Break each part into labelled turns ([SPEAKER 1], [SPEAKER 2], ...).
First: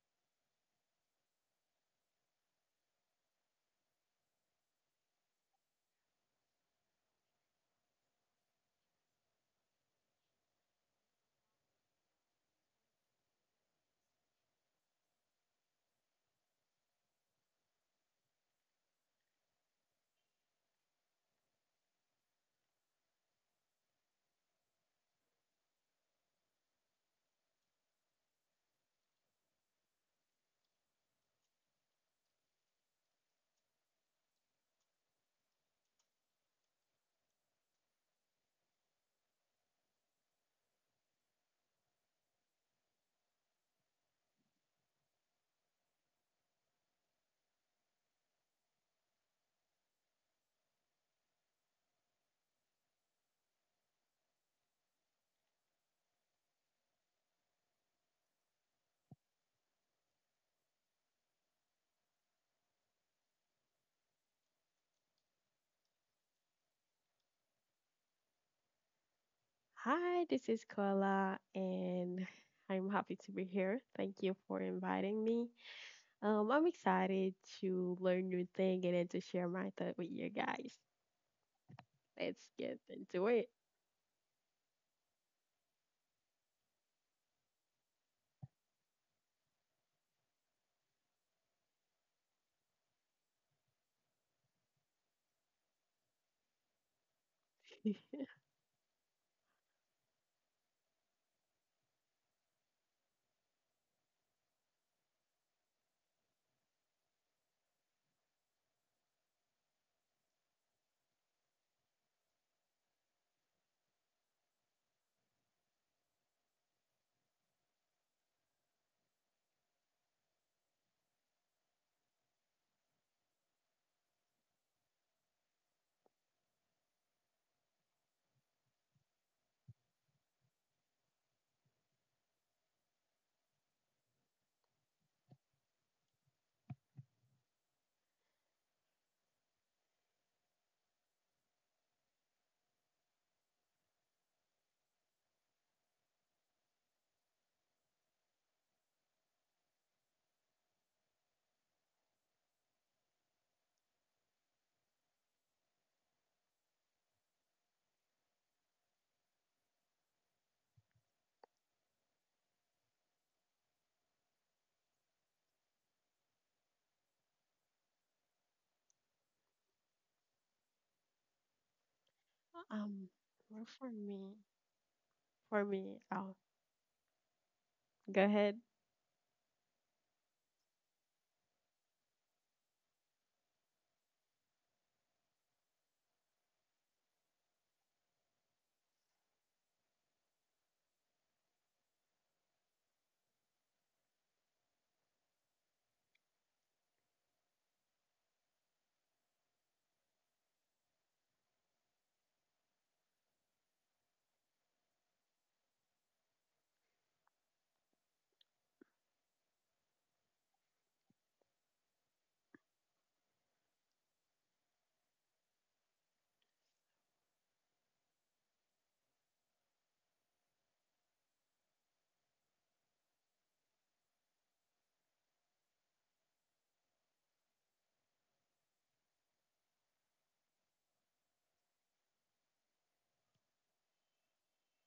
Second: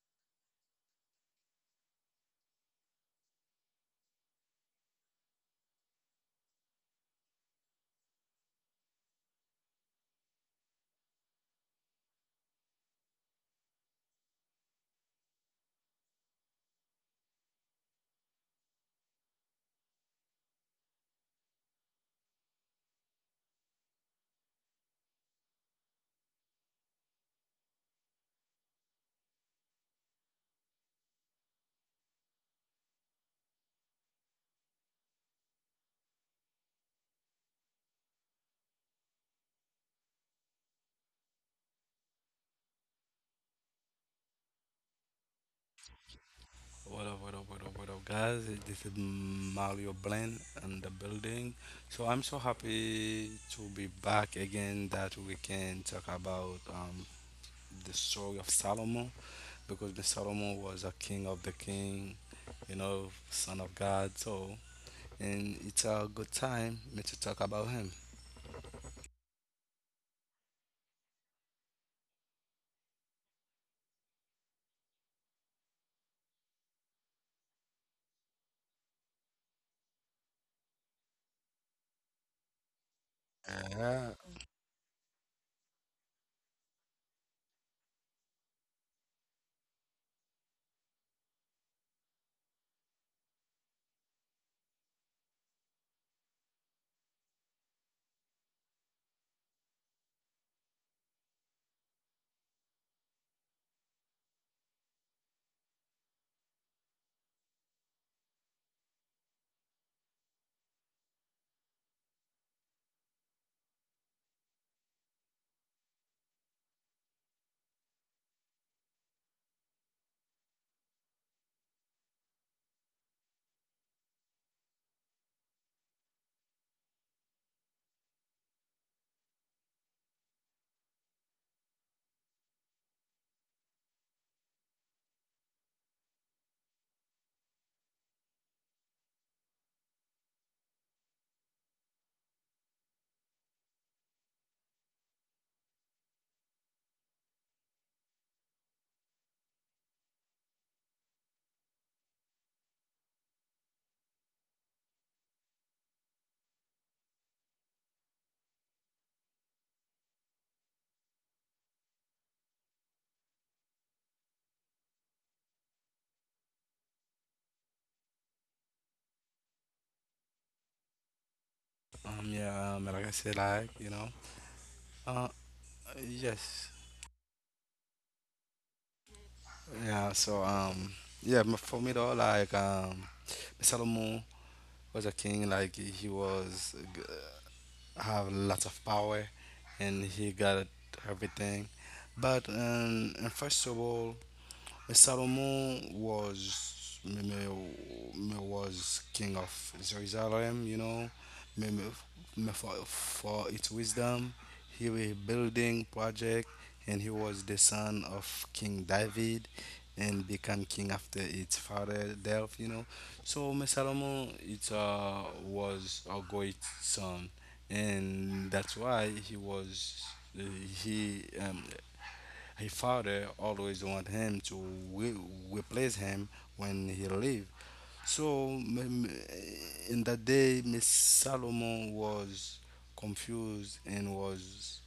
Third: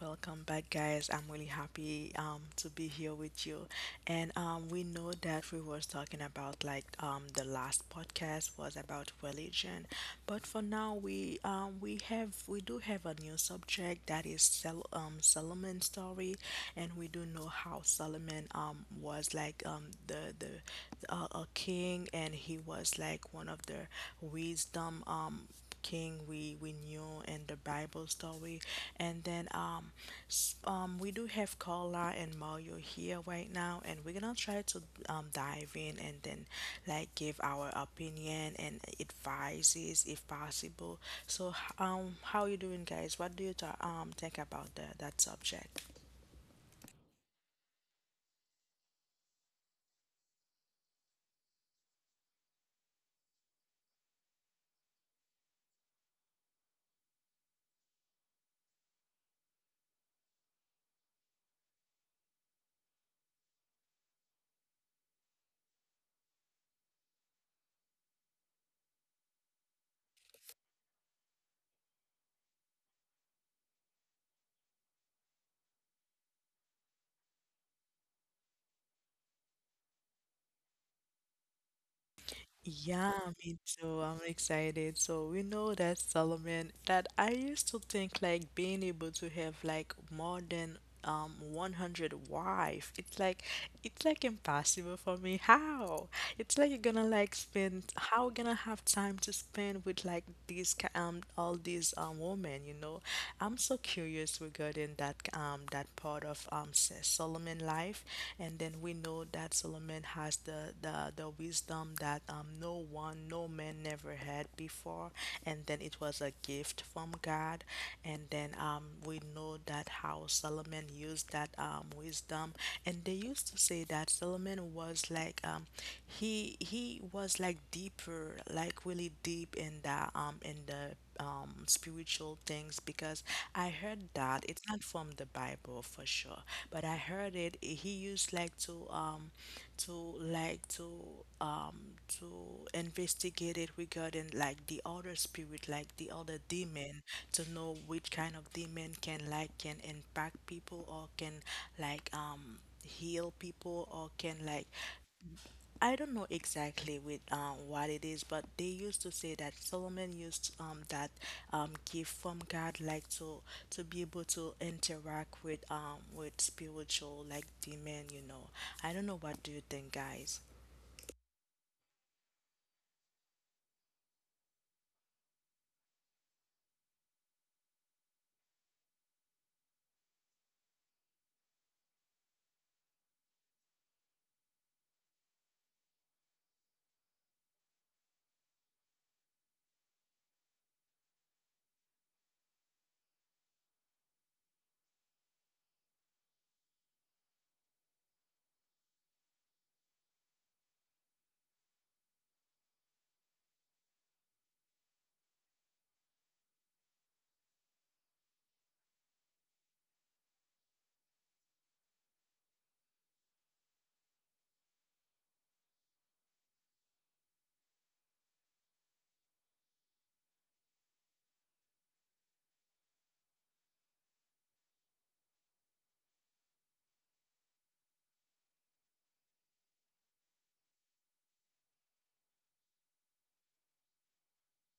[SPEAKER 1] Welcome back, guys. I'm really happy to be here with you. And we know that we was talking about the last podcast was about religion, but for now we do have a new subject that is Solomon's story, and we do know how Solomon was like the a king, and he was like one of the wisdom King we knew in the Bible story. And then we do have Carla and Mario here right now, and we're gonna try to dive in and then like give our opinion and advices if possible. So how you doing, guys? What do you think about that subject?
[SPEAKER 2] What up, what up, what up, what up, guys? This is Mario Blend in the building. So I'm so happy to be back again that we can talk about the story of Solomon because the Solomon was a king of the king, you know, son of God. So, and it's a good time me to talk about him.
[SPEAKER 3] Hi, this is Koala, and I'm happy to be here. Thank you for inviting me. I'm excited to learn new thing and then to share my thought with you guys. Let's get
[SPEAKER 1] Yeah,
[SPEAKER 3] into it.
[SPEAKER 1] me too.
[SPEAKER 2] Yeah,
[SPEAKER 1] I'm excited. So we know that Solomon, that I used to think like being able to have like more than 100 wife. It's like impossible for me. How? It's like you're gonna like spend how gonna have time to spend with like all these women, you know? I'm so curious regarding that part of Solomon life, and then we know that Solomon has the wisdom that no man never had before, and then it was a gift from God, and then we know that how Solomon used that wisdom, and they used to say that Solomon was like he was like deeper like really deep in the spiritual things because I heard that it's not from the Bible for sure, but I heard it he used like to like to to investigate it regarding like the other spirit, like the other demon to know which kind of demon can impact people or can like um heal people or can like I don't know exactly with what it is, but they used to say that Solomon used that gift from God, like to be able to interact with spiritual like demon. I don't know. What do you think, guys?
[SPEAKER 2] yeah, like
[SPEAKER 3] Um,
[SPEAKER 2] I said, like, you
[SPEAKER 3] for
[SPEAKER 2] know,
[SPEAKER 3] me,
[SPEAKER 2] uh,
[SPEAKER 3] oh,
[SPEAKER 2] yes,
[SPEAKER 3] go ahead.
[SPEAKER 2] yeah, so, yeah, m- for me though, Solomon was a king, like have lots of power, and he got everything. But in First Samuel, Solomon was me was king of Jerusalem, you know, me, me, me for its wisdom. He was building project and he was the son of King David and become king after its father death, you know. So me Solomon it was a great son and that's why he was he his father always want him to re- replace him when he leave. So in that day, Miss Salomon was confused and was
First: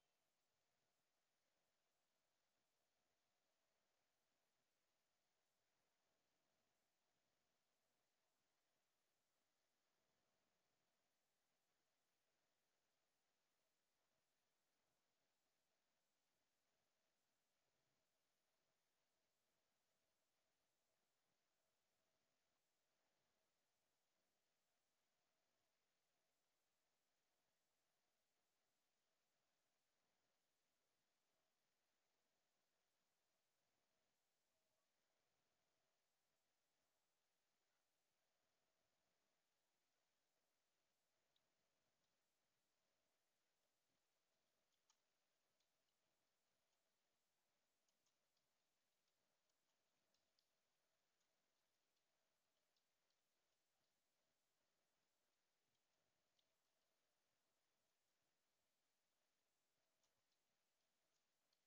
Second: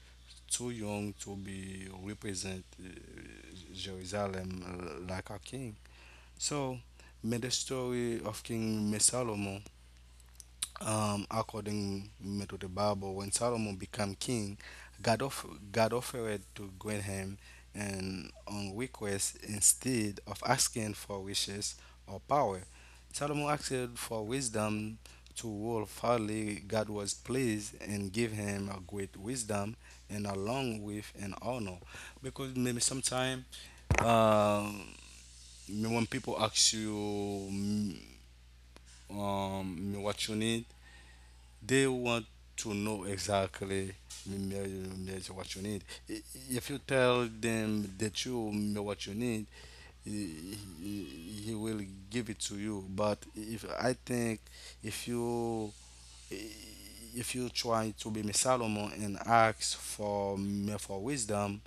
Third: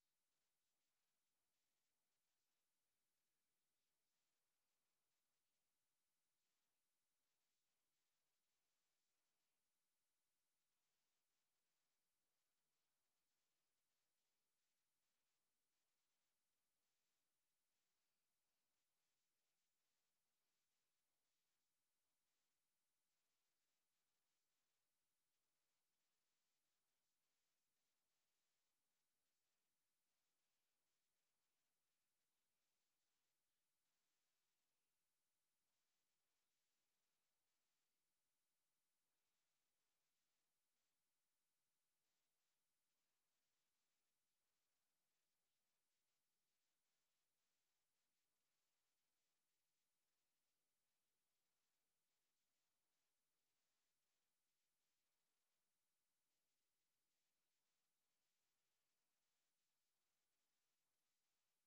[SPEAKER 2] too young to be represent Jerusalem like a king. So made the story of King Miss Salomon according to the Bible, when Solomon became king, God, off- God offered to grant him an on request instead of asking for wishes or power. Solomon asked for wisdom to rule fairly. God was pleased and gave him a great wisdom and along with an honor. Because maybe sometimes um, when people ask you what you need, they want to know exactly what you need. If you tell them that you know what you need, he, he will give it to you. But if I think if you if you try to be Miss Solomon and ask for me for wisdom,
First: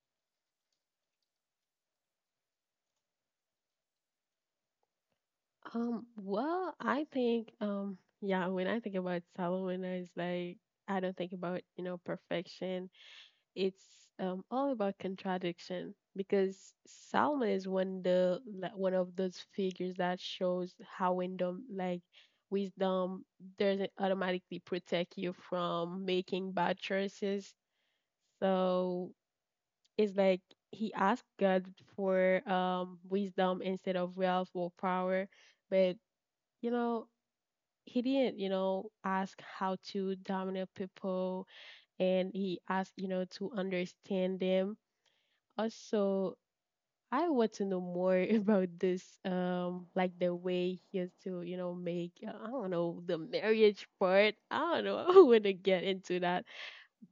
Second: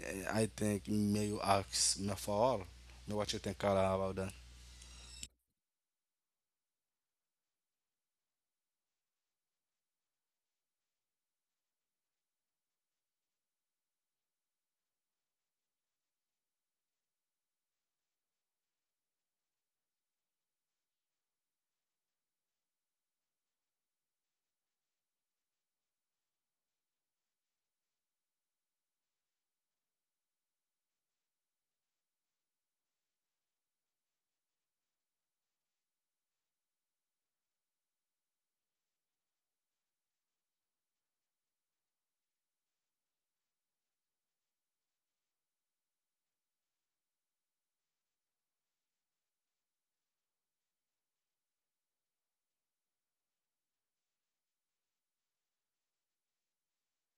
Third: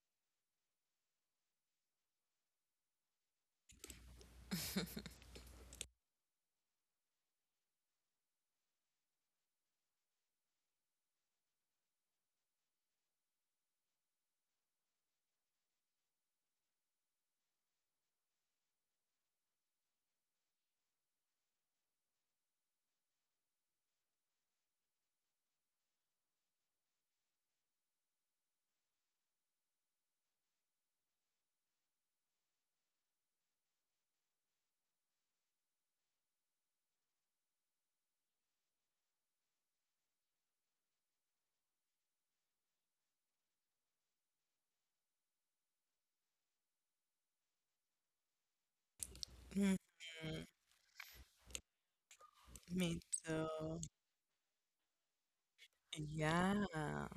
[SPEAKER 2] I think may you ask me for all. Know what you think, Carla, about that?
[SPEAKER 3] I think, when I think about Salomon, it's like I don't think about, perfection. It's all about contradiction because Salma is one of those figures that shows how wisdom, wisdom, doesn't automatically protect you from making bad choices. So it's like he asked God for wisdom instead of wealth or power, but you know he didn't ask how to dominate people, and he asked to understand them also. I want to know more about this,
[SPEAKER 1] Mm,
[SPEAKER 3] like the way he has to, make, I don't
[SPEAKER 1] me
[SPEAKER 3] know, the
[SPEAKER 1] too.
[SPEAKER 3] marriage part. I don't know. I want to get into that.
[SPEAKER 1] Yeah.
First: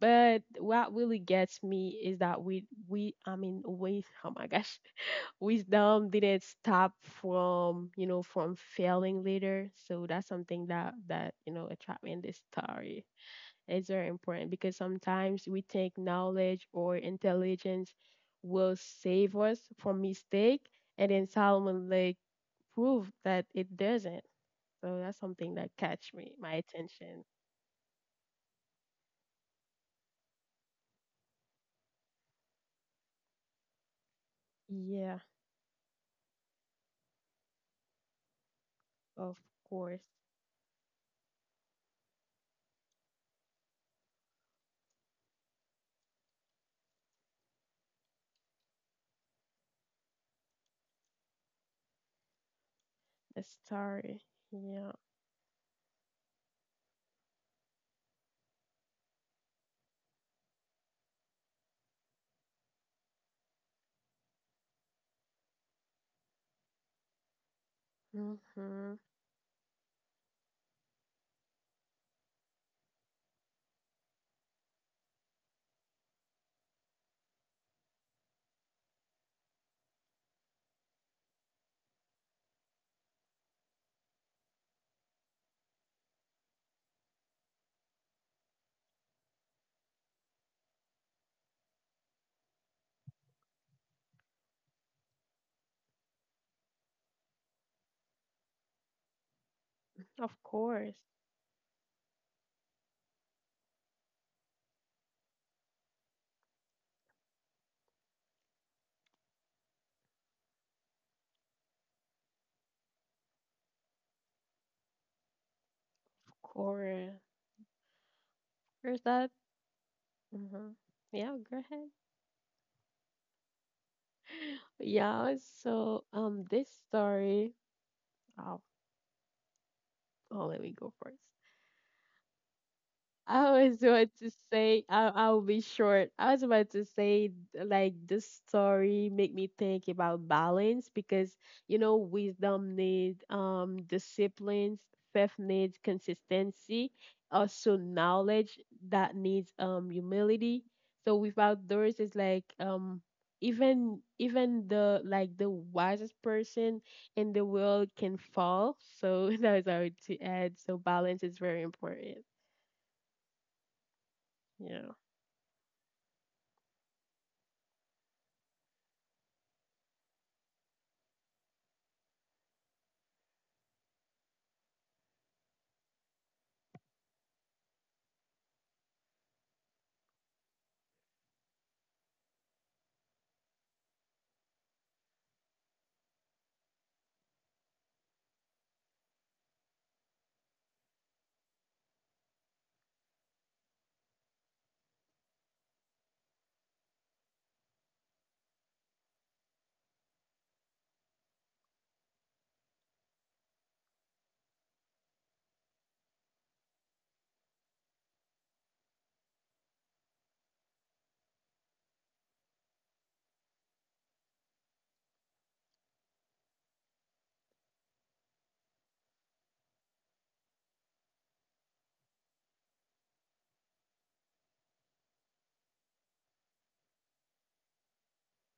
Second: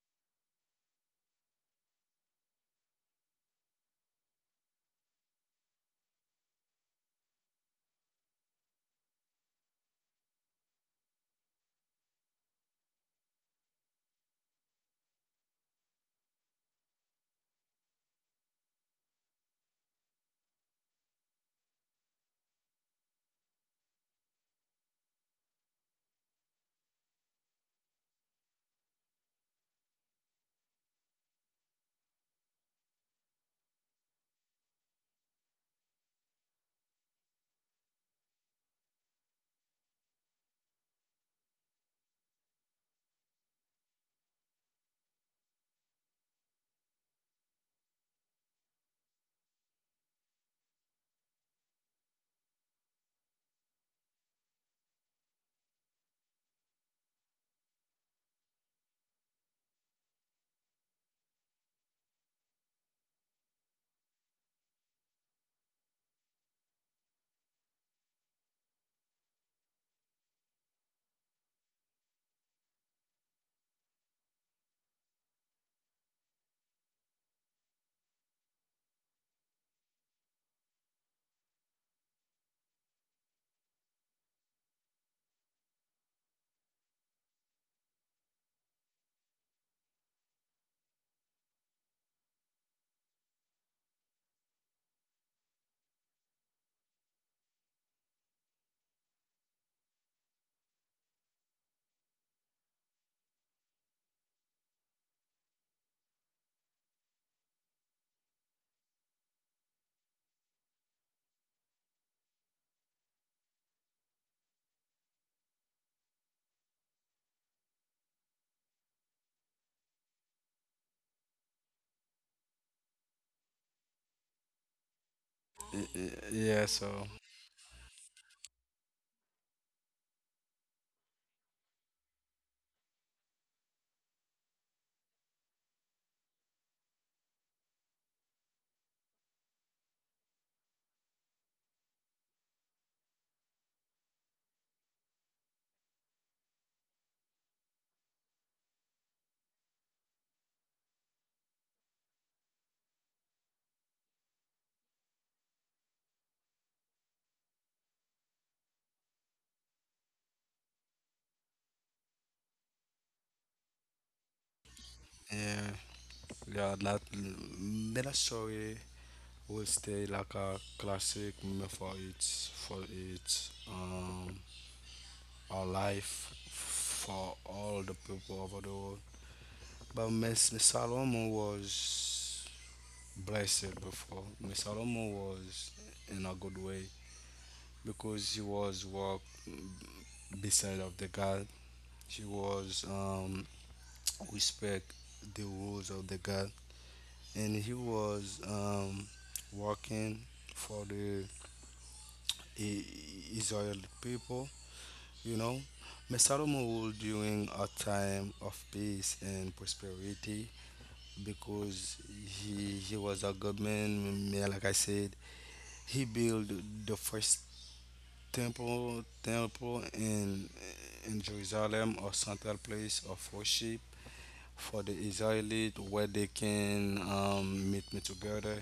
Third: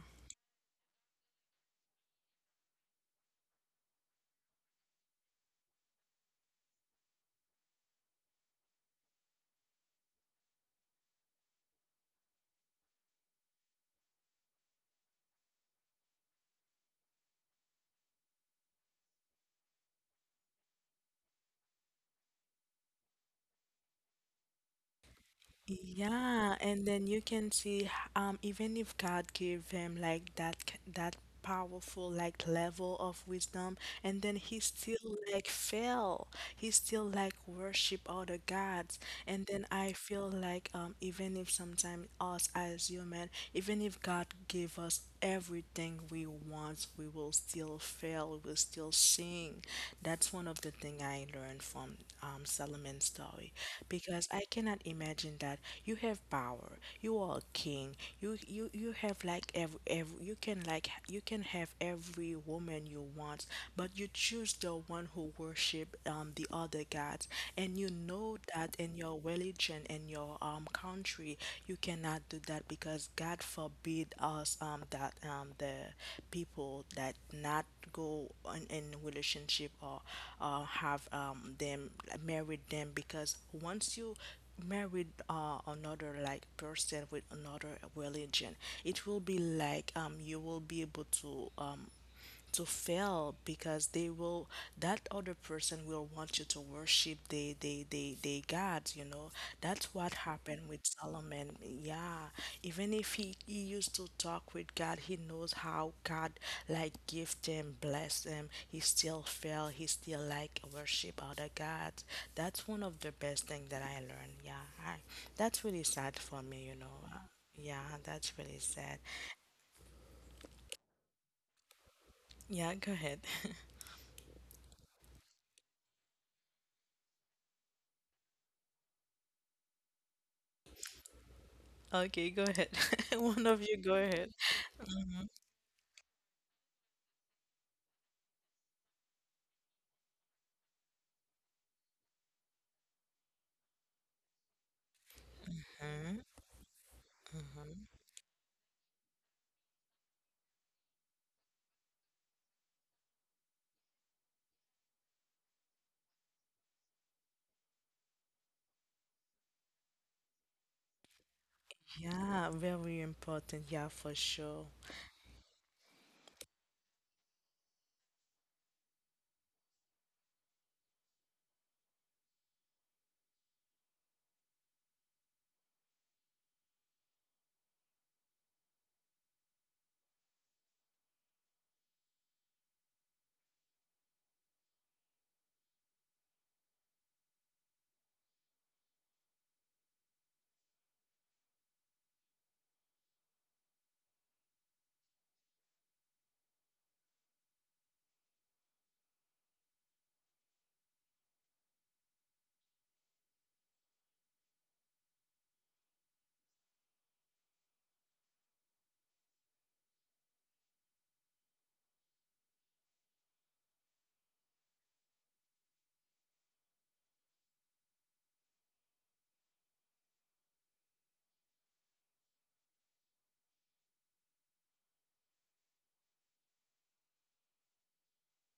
[SPEAKER 3] But what really gets me is that I mean, we, oh my gosh, wisdom didn't stop from, from failing later. So that's something that, attract me in this story. It's very important because sometimes we think knowledge or intelligence will save us from mistake, and then Solomon Lake proved that it doesn't. So that's something that catch me my
[SPEAKER 1] Yeah, and then you
[SPEAKER 3] attention.
[SPEAKER 1] can see even if God gave him like that powerful like level of wisdom and then he still
[SPEAKER 3] Yeah,
[SPEAKER 1] like fell. He still like worship other gods.
[SPEAKER 3] of
[SPEAKER 1] And then I
[SPEAKER 3] course.
[SPEAKER 1] feel like even if sometimes us as human, even if God gave us everything we want, we will still fail, we'll still sing. That's one of the thing I learned from Solomon's
[SPEAKER 3] The
[SPEAKER 1] story
[SPEAKER 3] story.
[SPEAKER 1] because I cannot
[SPEAKER 3] Yeah.
[SPEAKER 1] imagine that you have power, you are a king, you have like every you can have every woman you want, but you choose the one who worship the other gods, and you know that
[SPEAKER 3] Mm-hmm.
[SPEAKER 1] in your religion, in your country, you cannot do that because God forbid us that the people that not go in relationship or have them married them because once you married another like person with another religion it will be like you will be able to fail because they will that other person will want you to worship the gods. That's what
[SPEAKER 3] Of
[SPEAKER 1] happened with
[SPEAKER 3] course.
[SPEAKER 1] Solomon. Yeah, even if he used to talk with God, he knows how God like gift him, bless him. He still fail. He still like worship other gods. That's one of the best thing that I learned. Yeah, I, that's really sad for
[SPEAKER 3] Of
[SPEAKER 1] me. Uh,
[SPEAKER 3] course.
[SPEAKER 1] yeah, that's really sad.
[SPEAKER 3] There's that. Mm-hmm. Yeah, go ahead.
[SPEAKER 1] Yeah, go ahead.
[SPEAKER 3] Yeah, so
[SPEAKER 2] Yeah.
[SPEAKER 3] this
[SPEAKER 2] So
[SPEAKER 3] story oh, oh let me go first.
[SPEAKER 1] Okay, go ahead. One
[SPEAKER 3] I
[SPEAKER 1] of you,
[SPEAKER 3] was
[SPEAKER 1] go
[SPEAKER 3] about to
[SPEAKER 1] ahead.
[SPEAKER 3] say I
[SPEAKER 1] Mhm.
[SPEAKER 3] I'll be short. I was about to say Like this story make me think about balance because you know wisdom needs disciplines, faith needs
[SPEAKER 1] Mhm.
[SPEAKER 3] consistency, also
[SPEAKER 1] Mhm.
[SPEAKER 3] knowledge that needs humility. So without those it's like even the wisest person in the world can fall. So that was I would to add. So balance is very important.
[SPEAKER 1] Yeah, very important. Yeah, for sure.
[SPEAKER 3] Yeah.
[SPEAKER 2] yeah, yeah. That little story will stay like a classic meme for its for its our life for all the people over the world. But Miss Salomon was blessed before. Miss Salomon was in a good way because she was walk beside of the God. She was respect the rules of the God and he was working for the I- Israeli people, you know. Messalem ruled during a time of peace and prosperity because he was a good man. Yeah, like I said, he built the first temple in Jerusalem, a central place of worship for the Israeli where they can meet me together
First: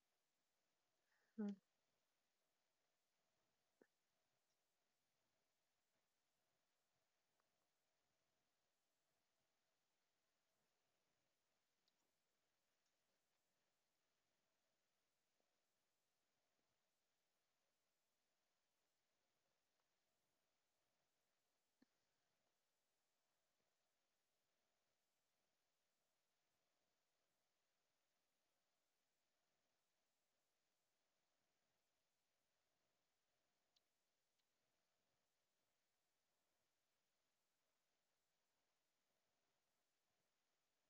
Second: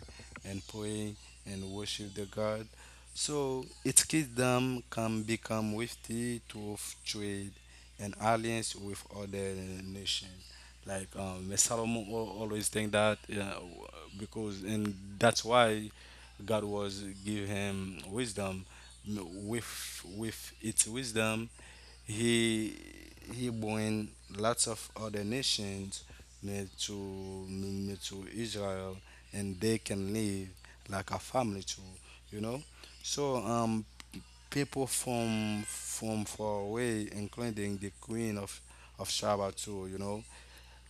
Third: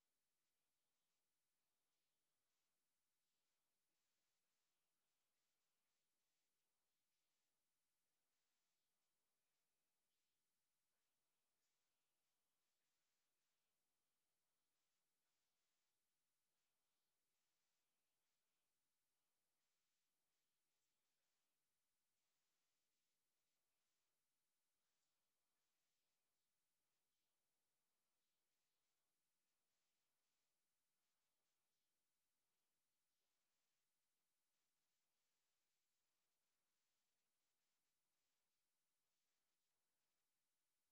[SPEAKER 2] and pray and worship the God. So its kingdom can become wealthy through trade and alliance with other nations. Like Solomon always think that because and that's why God was give him wisdom. With its wisdom, he he bring lots of other nations near to Israel, and they can live like a family too. You know, so people from far away, including the Queen of Shaba too. You know,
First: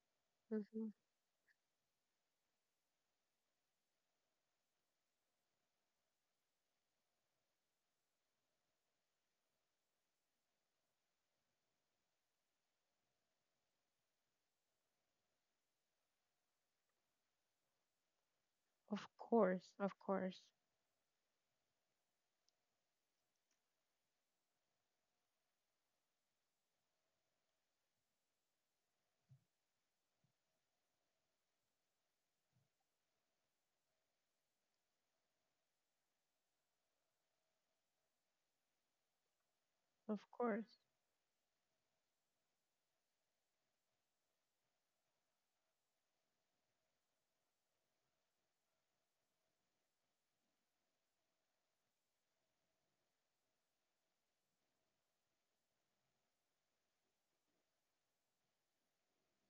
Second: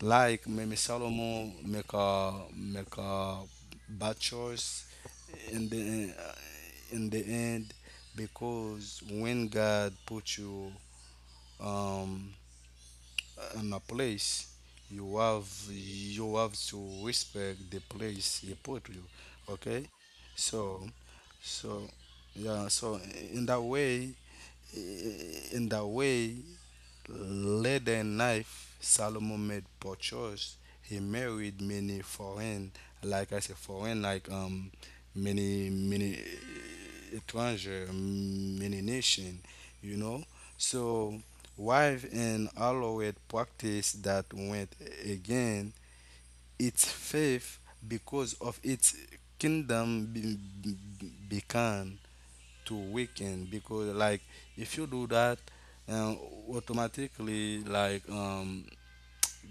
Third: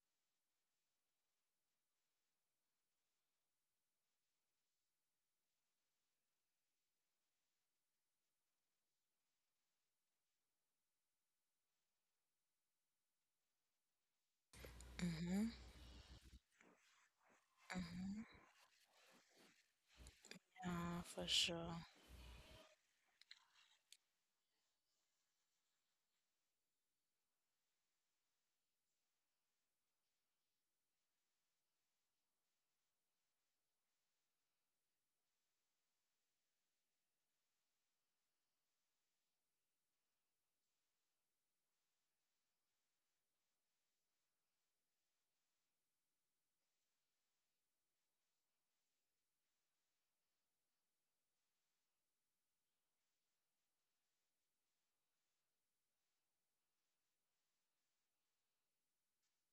[SPEAKER 2] like maybe
[SPEAKER 3] Mhm.
[SPEAKER 2] Solomon make a bad choice in the end because when God put you um on a place you have
[SPEAKER 1] Mhm.
[SPEAKER 2] you have to respect the place he put
[SPEAKER 3] Of
[SPEAKER 2] you.
[SPEAKER 3] course,
[SPEAKER 2] Okay,
[SPEAKER 3] of course,
[SPEAKER 2] so
[SPEAKER 1] Yeah, for
[SPEAKER 2] so
[SPEAKER 1] sure.
[SPEAKER 2] yeah, so in that way in that way later knife. Solomon made poor choice. He married many foreign, like I said, foreign, like many étranger, many nation, you
[SPEAKER 3] of
[SPEAKER 2] know.
[SPEAKER 3] course,
[SPEAKER 2] So wife and allowed practice that went again its faith because of its kingdom began to weekend because like if you do that um, automatically like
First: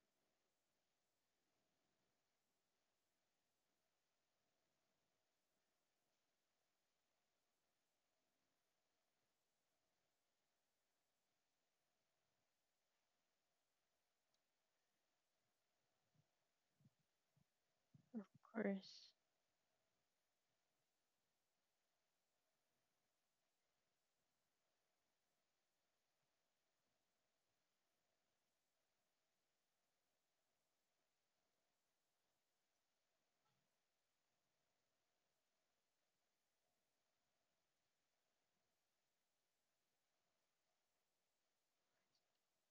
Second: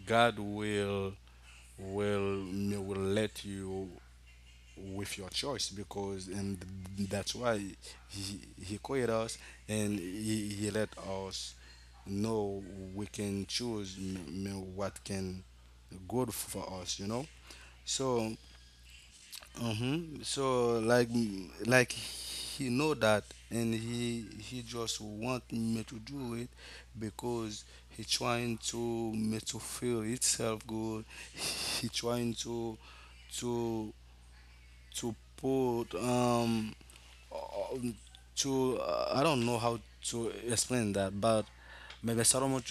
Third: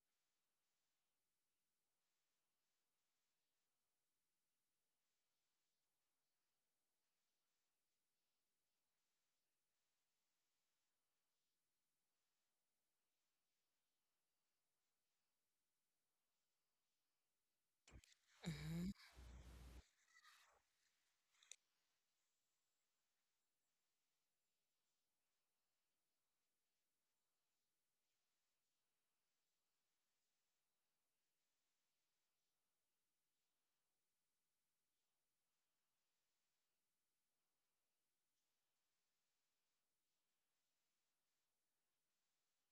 [SPEAKER 2] God will will will let you with your choice because and that's why he created us and he let us know we can choose what can good for us, you know.
[SPEAKER 3] of
[SPEAKER 2] So
[SPEAKER 1] Mhm.
[SPEAKER 3] course.
[SPEAKER 2] mm-hmm. So like like he know that and he just want me to do it because he trying to me to feel itself good. He trying to to put um, to I don't know how to explain that, but maybe Solomon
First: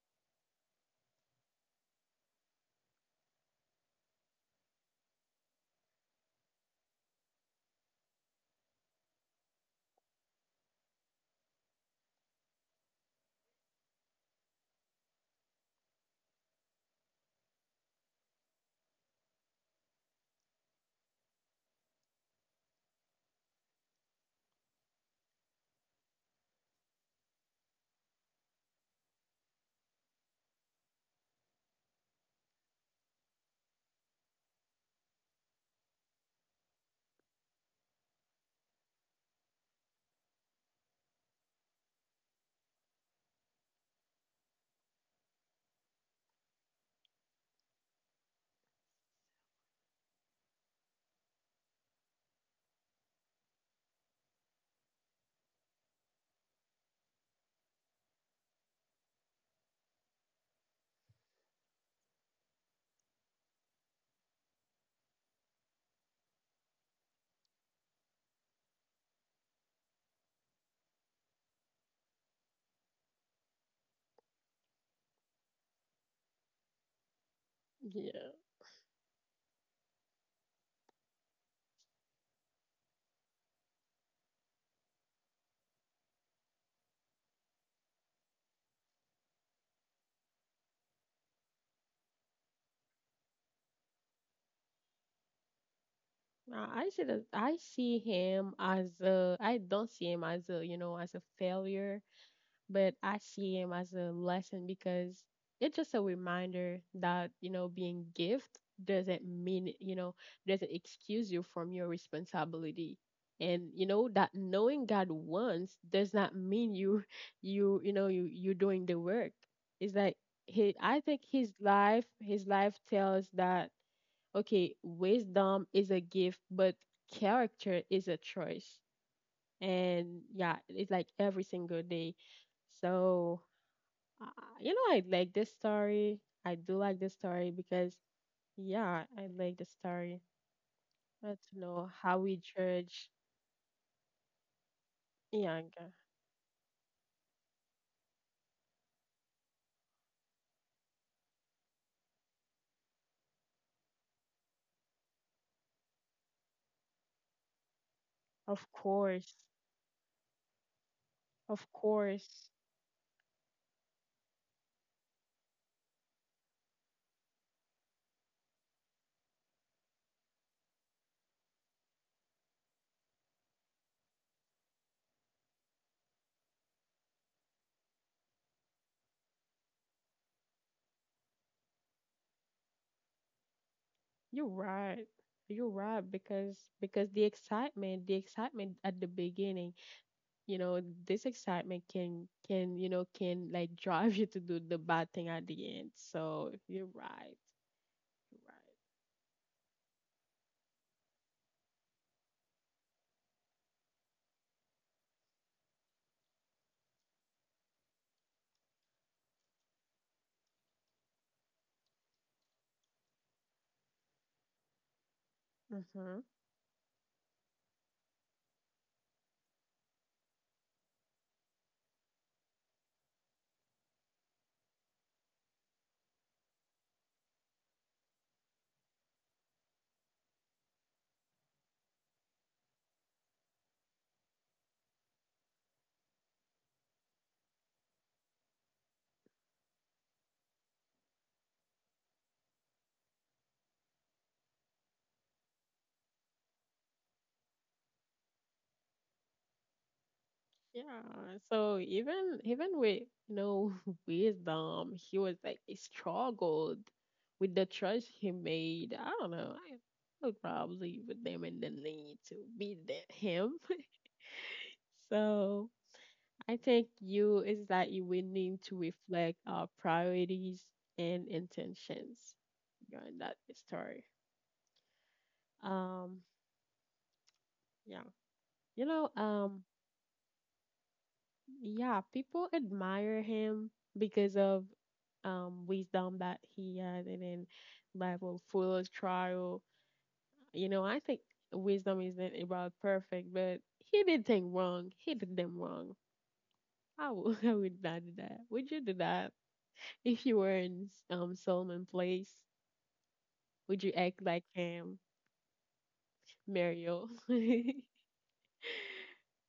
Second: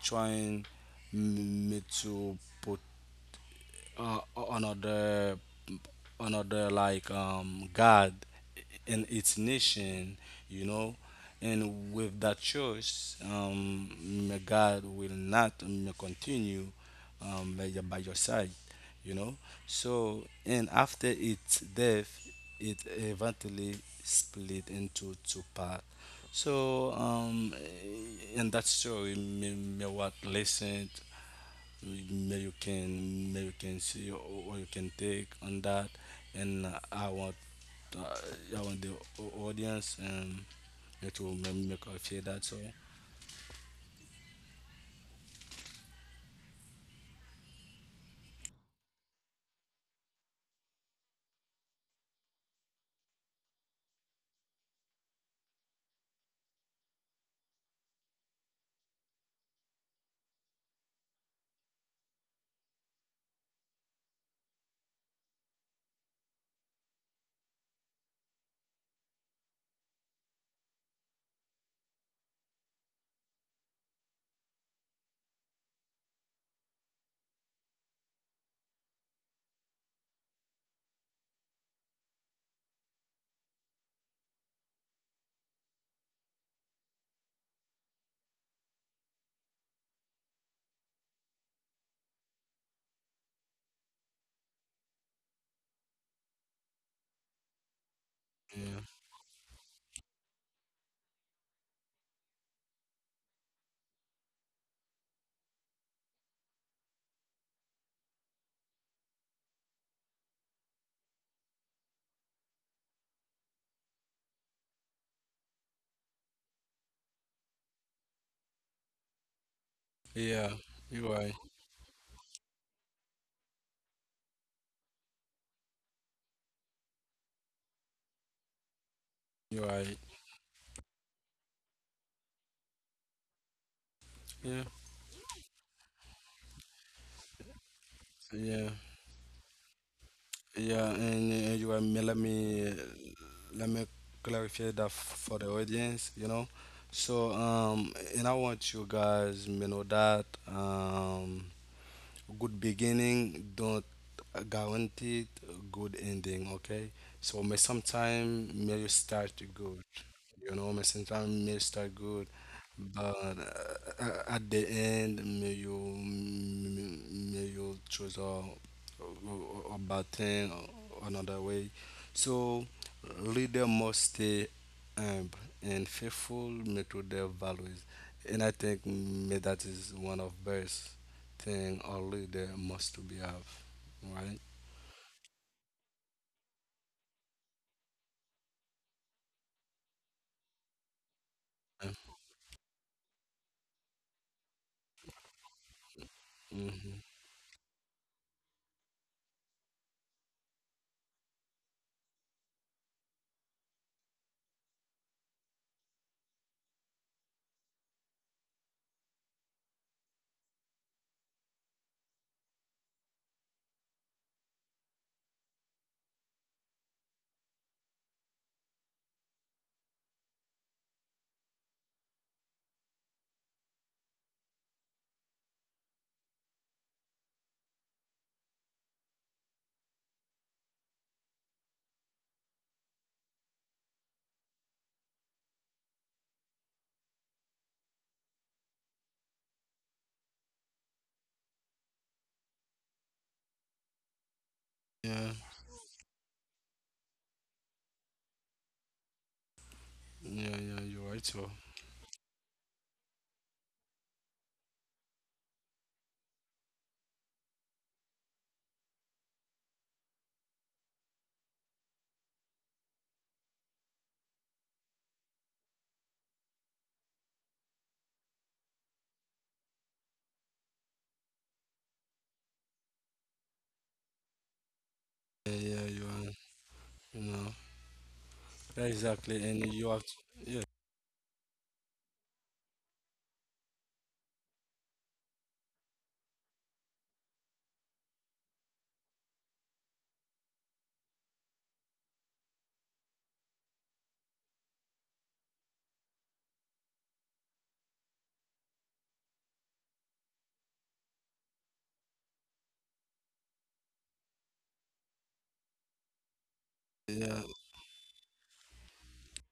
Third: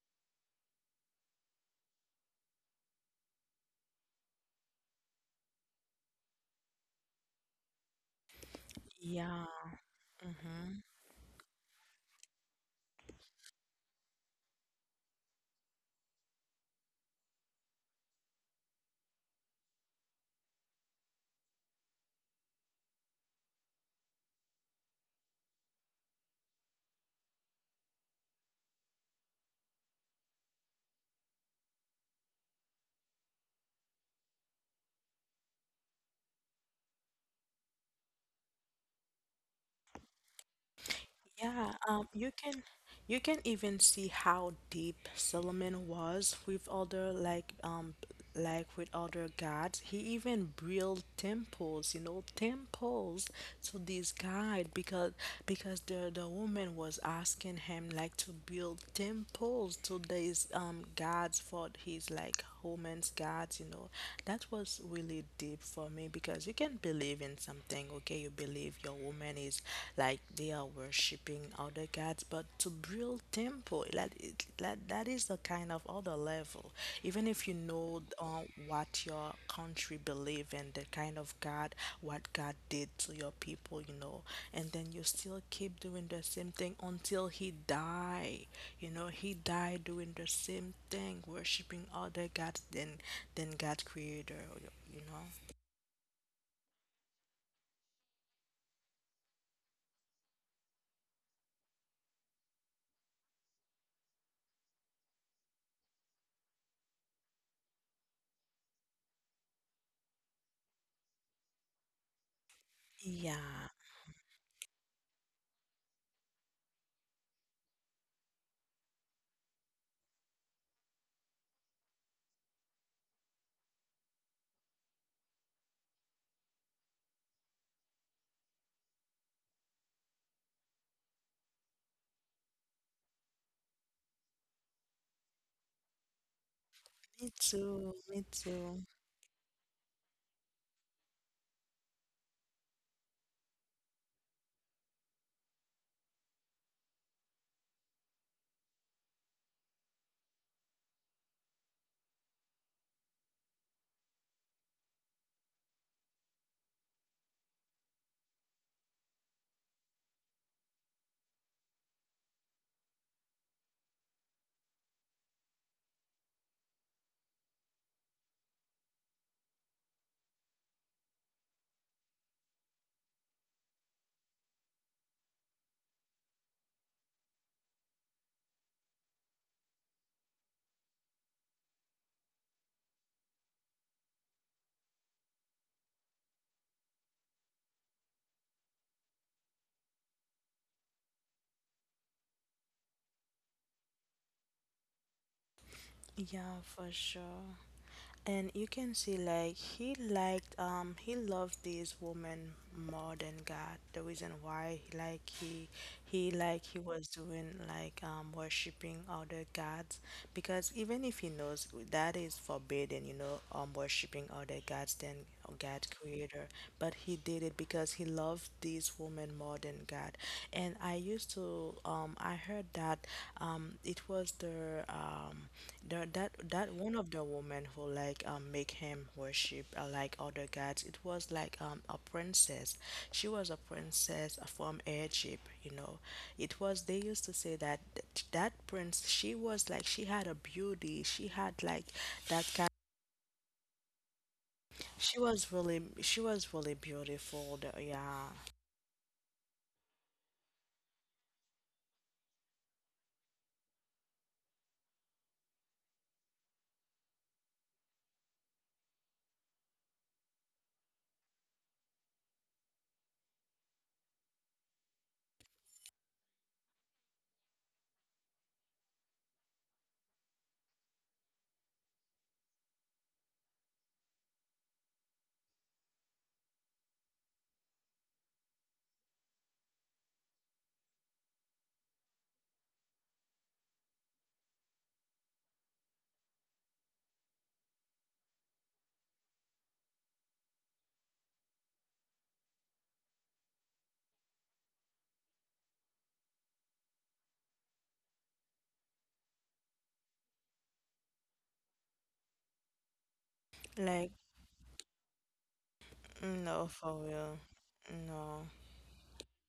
[SPEAKER 2] trying me to put uh, another like God in its
[SPEAKER 1] Yeah.
[SPEAKER 2] nation, you
[SPEAKER 1] Mm-hmm.
[SPEAKER 2] know, and with that choice, may God will not continue by your side, you know. So and after its death, it eventually split into two parts. So in that story, me, me what listened maybe you can see or you can take on that and uh, I want the audience yeah, to
[SPEAKER 1] Yeah,
[SPEAKER 2] make us feel
[SPEAKER 1] you
[SPEAKER 2] that. So
[SPEAKER 1] can you can even see how deep Solomon was with other gods. He even built temples to this god because the woman was asking him like to build temples to these gods for his like woman's gods. That was really deep for me because you can believe in something, okay? You believe your woman man is like they are worshiping other gods but to build temple like, it, like that is the kind of other level, even if you know
[SPEAKER 3] Yeah,
[SPEAKER 1] what your country believe in, the kind of god, what god did to your people, you know. And then you still keep doing the same thing until he die, you know. He died doing the same thing worshiping other gods than God creator you know
[SPEAKER 3] I see that. I see him
[SPEAKER 2] yeah,
[SPEAKER 3] as a. I don't see him as a. You know, as a failure. But I see him as a lesson because it's just a reminder that, being gift doesn't mean, doesn't excuse you from your responsibility. And
[SPEAKER 1] yeah,
[SPEAKER 3] you know that knowing God wants does not mean you you you know you you're doing the work. It's like
[SPEAKER 2] yeah,
[SPEAKER 3] he I
[SPEAKER 2] you're
[SPEAKER 3] think
[SPEAKER 2] right,
[SPEAKER 3] his life tells that okay, wisdom is a gift, but character is a choice.
[SPEAKER 2] you're right,
[SPEAKER 3] And yeah, it's like every single day. So, uh,
[SPEAKER 2] yeah,
[SPEAKER 3] I like this story. I do like this
[SPEAKER 1] me
[SPEAKER 3] story
[SPEAKER 1] too,
[SPEAKER 3] because,
[SPEAKER 1] me too.
[SPEAKER 2] yeah,
[SPEAKER 3] yeah, I like the story.
[SPEAKER 2] yeah. And
[SPEAKER 3] But
[SPEAKER 2] uh,
[SPEAKER 3] you
[SPEAKER 2] you are,
[SPEAKER 3] know
[SPEAKER 2] let
[SPEAKER 3] how we
[SPEAKER 2] me
[SPEAKER 3] judge
[SPEAKER 2] let me clarify that for the
[SPEAKER 3] younger.
[SPEAKER 2] audience, you know. So and I want you guys to know that good beginning don't guarantee good ending, okay? So may sometime
[SPEAKER 3] Of
[SPEAKER 2] may you start
[SPEAKER 3] course,
[SPEAKER 2] good, you know, may sometime may
[SPEAKER 3] of
[SPEAKER 2] start good,
[SPEAKER 3] course,
[SPEAKER 2] but at the end may you choose a bad thing or another way. So leader must stay humble and faithful may to their values, and I think may that is one of best thing only they must be have, right?
[SPEAKER 3] you're right. You're right because the excitement, at the beginning, you know, this excitement can like drive you to do the bad thing at the end. So
[SPEAKER 1] Yeah, for
[SPEAKER 3] you're
[SPEAKER 2] Mm-hmm.
[SPEAKER 3] right.
[SPEAKER 1] sure.
[SPEAKER 3] You're
[SPEAKER 1] And you
[SPEAKER 3] right.
[SPEAKER 1] can see like he loved this woman more than God. The reason why like he was doing worshiping other gods because even if he knows that is forbidden, worshiping other gods then or God
[SPEAKER 3] Mm-hmm.
[SPEAKER 1] creator, but he did it because he loved this woman more than God. And I used to I heard that it was the that that one of the women who like make him worship like other gods. It was like a princess. She was a princess from Egypt. It was They used to say that prince she was like she had a beauty. She had like that kind she
[SPEAKER 2] Yeah,
[SPEAKER 1] was really, she was really beautiful though, yeah.
[SPEAKER 2] yeah, yeah, you're right,
[SPEAKER 3] Yeah,
[SPEAKER 2] so.
[SPEAKER 3] so even with no wisdom, he was like he struggled with the choice he made. I don't know. I would probably put them in the need to beat him. So I think you is that you will need to reflect our priorities and intentions during that story.
[SPEAKER 2] Yeah, yeah, you
[SPEAKER 3] Um,
[SPEAKER 2] are, you know,
[SPEAKER 3] yeah, you know,
[SPEAKER 2] exactly,
[SPEAKER 3] um,
[SPEAKER 2] and you have, to, yeah,
[SPEAKER 3] Yeah, people admire him because of wisdom that he has, and then Bible full of trial. You know, I think wisdom isn't about perfect, but he did things wrong. He did them wrong. I would I would not do that. Would you do that? If you were in Solomon place, would you
[SPEAKER 1] Like,
[SPEAKER 3] act like him,
[SPEAKER 1] no, for
[SPEAKER 3] Mario?
[SPEAKER 2] yeah.
[SPEAKER 1] real. No,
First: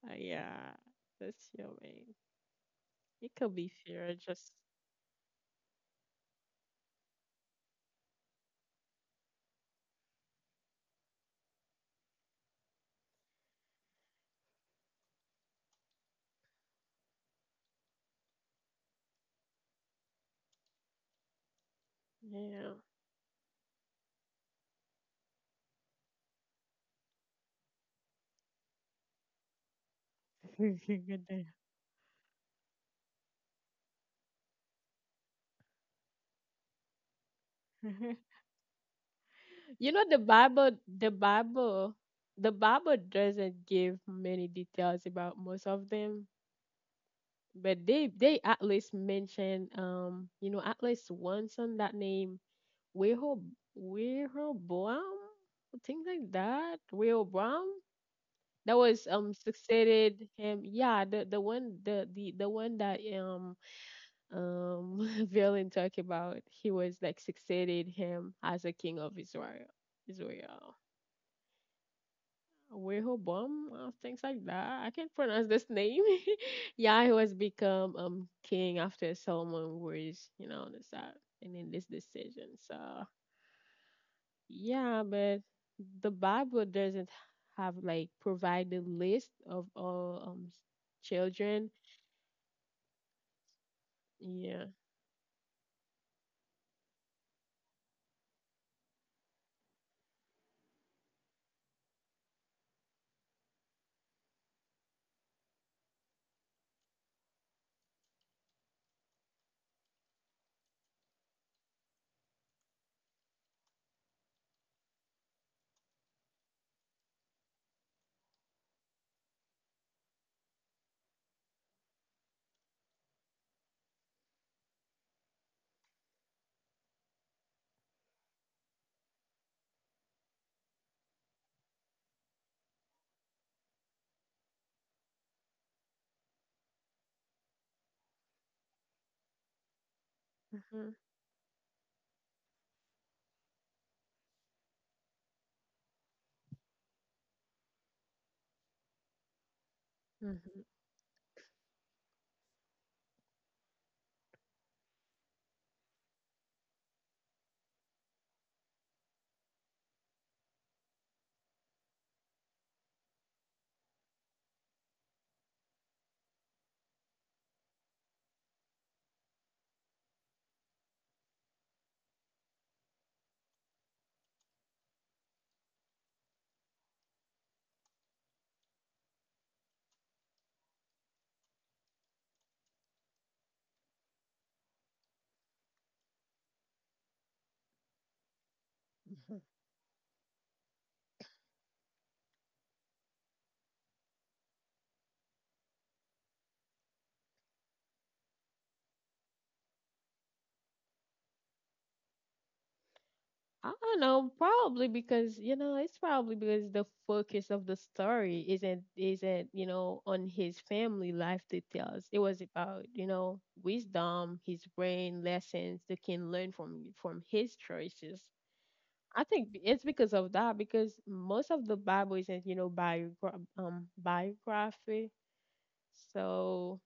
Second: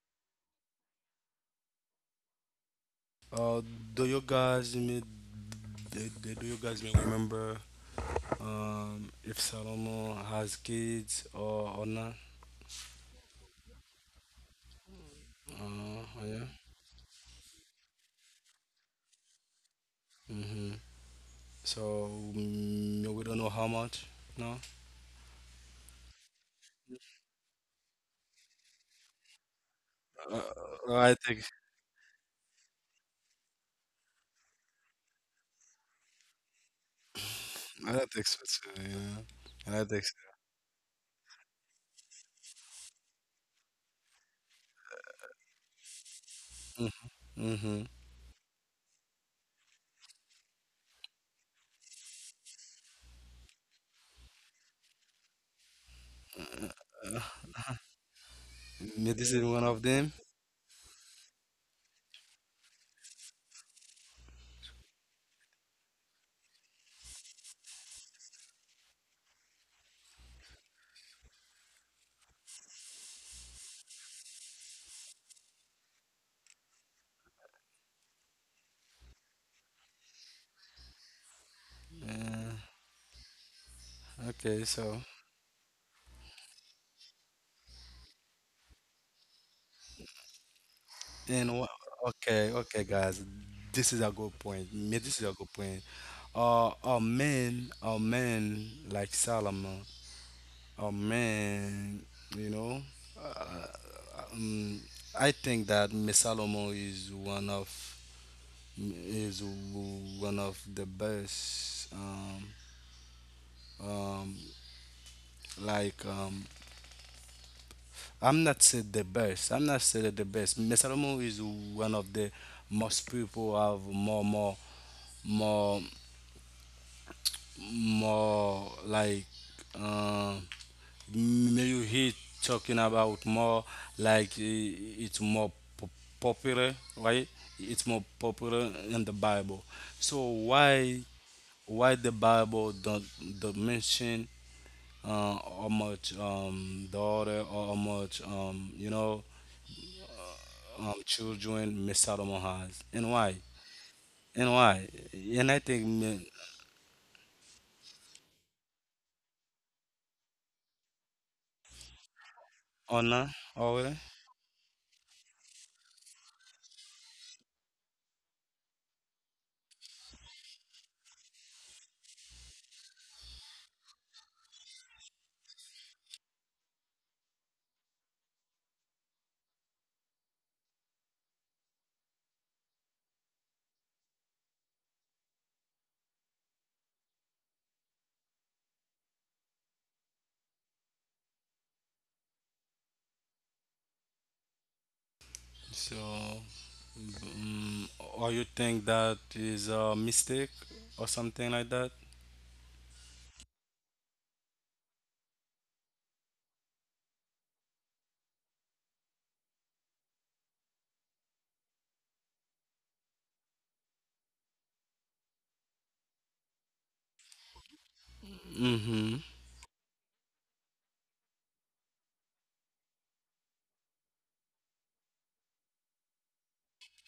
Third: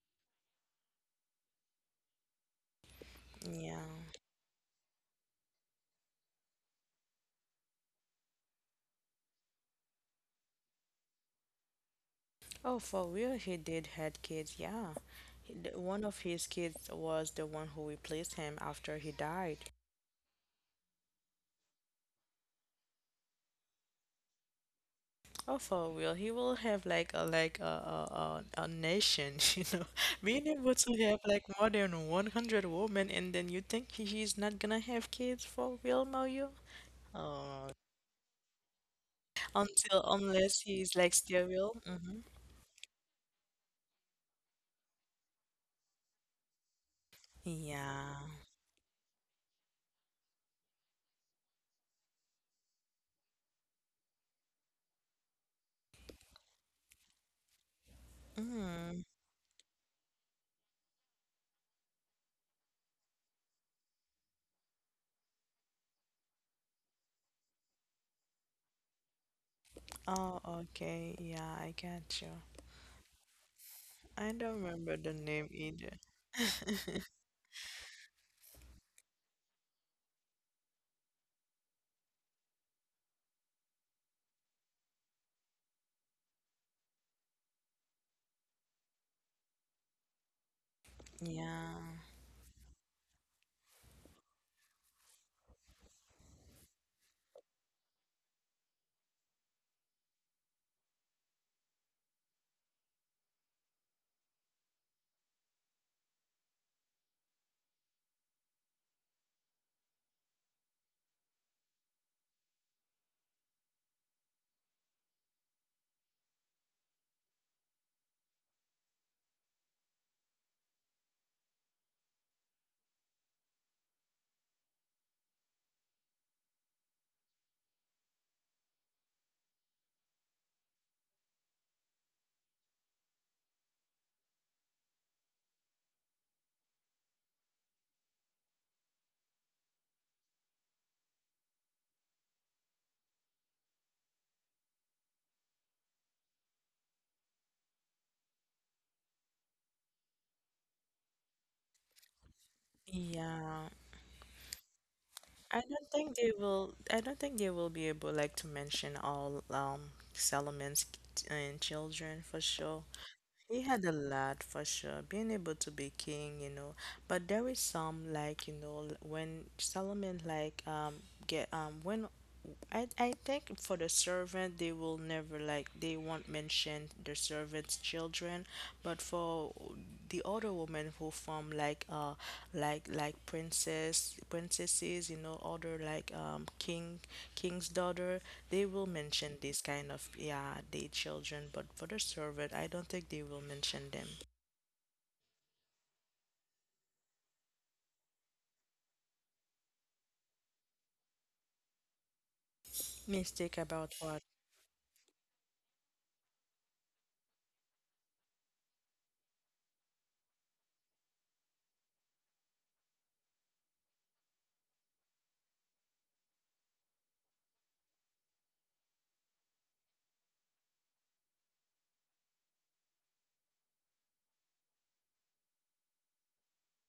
[SPEAKER 3] Yeah, that's your way. It could
[SPEAKER 2] Uh,
[SPEAKER 3] be
[SPEAKER 1] yeah.
[SPEAKER 2] do
[SPEAKER 3] fear,
[SPEAKER 2] you
[SPEAKER 3] just
[SPEAKER 2] guys me, do you guys me remember, if Salomon has kids or not?
[SPEAKER 1] Oh, for real, he did had kids, yeah. One of
[SPEAKER 2] Yeah.
[SPEAKER 1] his kids was the one who replaced him after he died.
[SPEAKER 2] Mm-hmm. So
[SPEAKER 3] yeah.
[SPEAKER 2] we don't know how much, no?
[SPEAKER 1] Oh, for real, he will have like a nation,
[SPEAKER 2] Uh,
[SPEAKER 1] being able to
[SPEAKER 2] I
[SPEAKER 1] have
[SPEAKER 2] think
[SPEAKER 1] like more than 100 women, and then you think he's not gonna have kids for real, Mario? Oh,
[SPEAKER 2] I think so too, yeah. I
[SPEAKER 1] until
[SPEAKER 2] think
[SPEAKER 3] The
[SPEAKER 1] unless
[SPEAKER 3] Bible,
[SPEAKER 1] he's like sterile.
[SPEAKER 3] Doesn't give many details about most of them,
[SPEAKER 2] mm-hmm.
[SPEAKER 3] but they
[SPEAKER 1] Yeah.
[SPEAKER 3] they at least mention at least once on that name Rehob Rehoboam, things like that, Rehoboam, that
[SPEAKER 1] Mm.
[SPEAKER 3] was
[SPEAKER 2] Yeah, this is one of them.
[SPEAKER 3] succeeded him, yeah, the one that um Valen talked about, he was like succeeded him as a king of Israel.
[SPEAKER 1] Oh,
[SPEAKER 3] Israel
[SPEAKER 1] okay. Yeah, I got you.
[SPEAKER 3] Rehoboam, things
[SPEAKER 1] I
[SPEAKER 3] like
[SPEAKER 1] don't
[SPEAKER 3] that. I
[SPEAKER 1] remember
[SPEAKER 3] can't
[SPEAKER 1] the
[SPEAKER 3] pronounce
[SPEAKER 1] name
[SPEAKER 3] this
[SPEAKER 1] either.
[SPEAKER 3] name. Yeah, he was become king after Solomon was, decide and in this decision.
[SPEAKER 2] Uh,
[SPEAKER 3] So
[SPEAKER 2] okay, so
[SPEAKER 3] yeah, but the Bible doesn't have like provide the list of all
[SPEAKER 2] and
[SPEAKER 3] children.
[SPEAKER 1] Yeah.
[SPEAKER 2] okay, okay, guys, this is a good
[SPEAKER 3] Yeah.
[SPEAKER 2] point. Me- This is a good point. A man, like Solomon, a man, you know. Mm, I think that Miss Solomon is one of the best. Um, like um, I'm not say the best. I'm not say the best. Mesalomo is one of the most people have more more like um may you hear talking about more like it's more popular, right? It's more popular in the Bible. So why the Bible don't mention how much the order or how much you know
[SPEAKER 3] hmm
[SPEAKER 2] children miss out on has. And why?
[SPEAKER 1] Yeah.
[SPEAKER 2] And why? And I
[SPEAKER 1] I
[SPEAKER 2] think
[SPEAKER 1] don't think
[SPEAKER 2] me-
[SPEAKER 1] they will be able like to mention all Salomon's and children for sure.
[SPEAKER 2] honor
[SPEAKER 1] He had a
[SPEAKER 2] already.
[SPEAKER 1] lot for sure, being able to be king. But there is some like when Solomon like get when I think for the servant they will never like they won't mention the servant's children, but for the other women who form like princesses other like king's daughter they will mention this kind of yeah their children but for the servant I don't think they will mention them.
[SPEAKER 2] So, mm or you think that is a mistake or something like that?
[SPEAKER 1] Mistake
[SPEAKER 3] I
[SPEAKER 1] about
[SPEAKER 3] don't
[SPEAKER 1] what?
[SPEAKER 3] know, probably because it's probably because the focus of the story isn't on his family life details. It was about wisdom, his brain lessons they can learn from his choices.
[SPEAKER 2] Mm-hmm.
[SPEAKER 3] I think it's because of that because most of the Bible isn't biography, so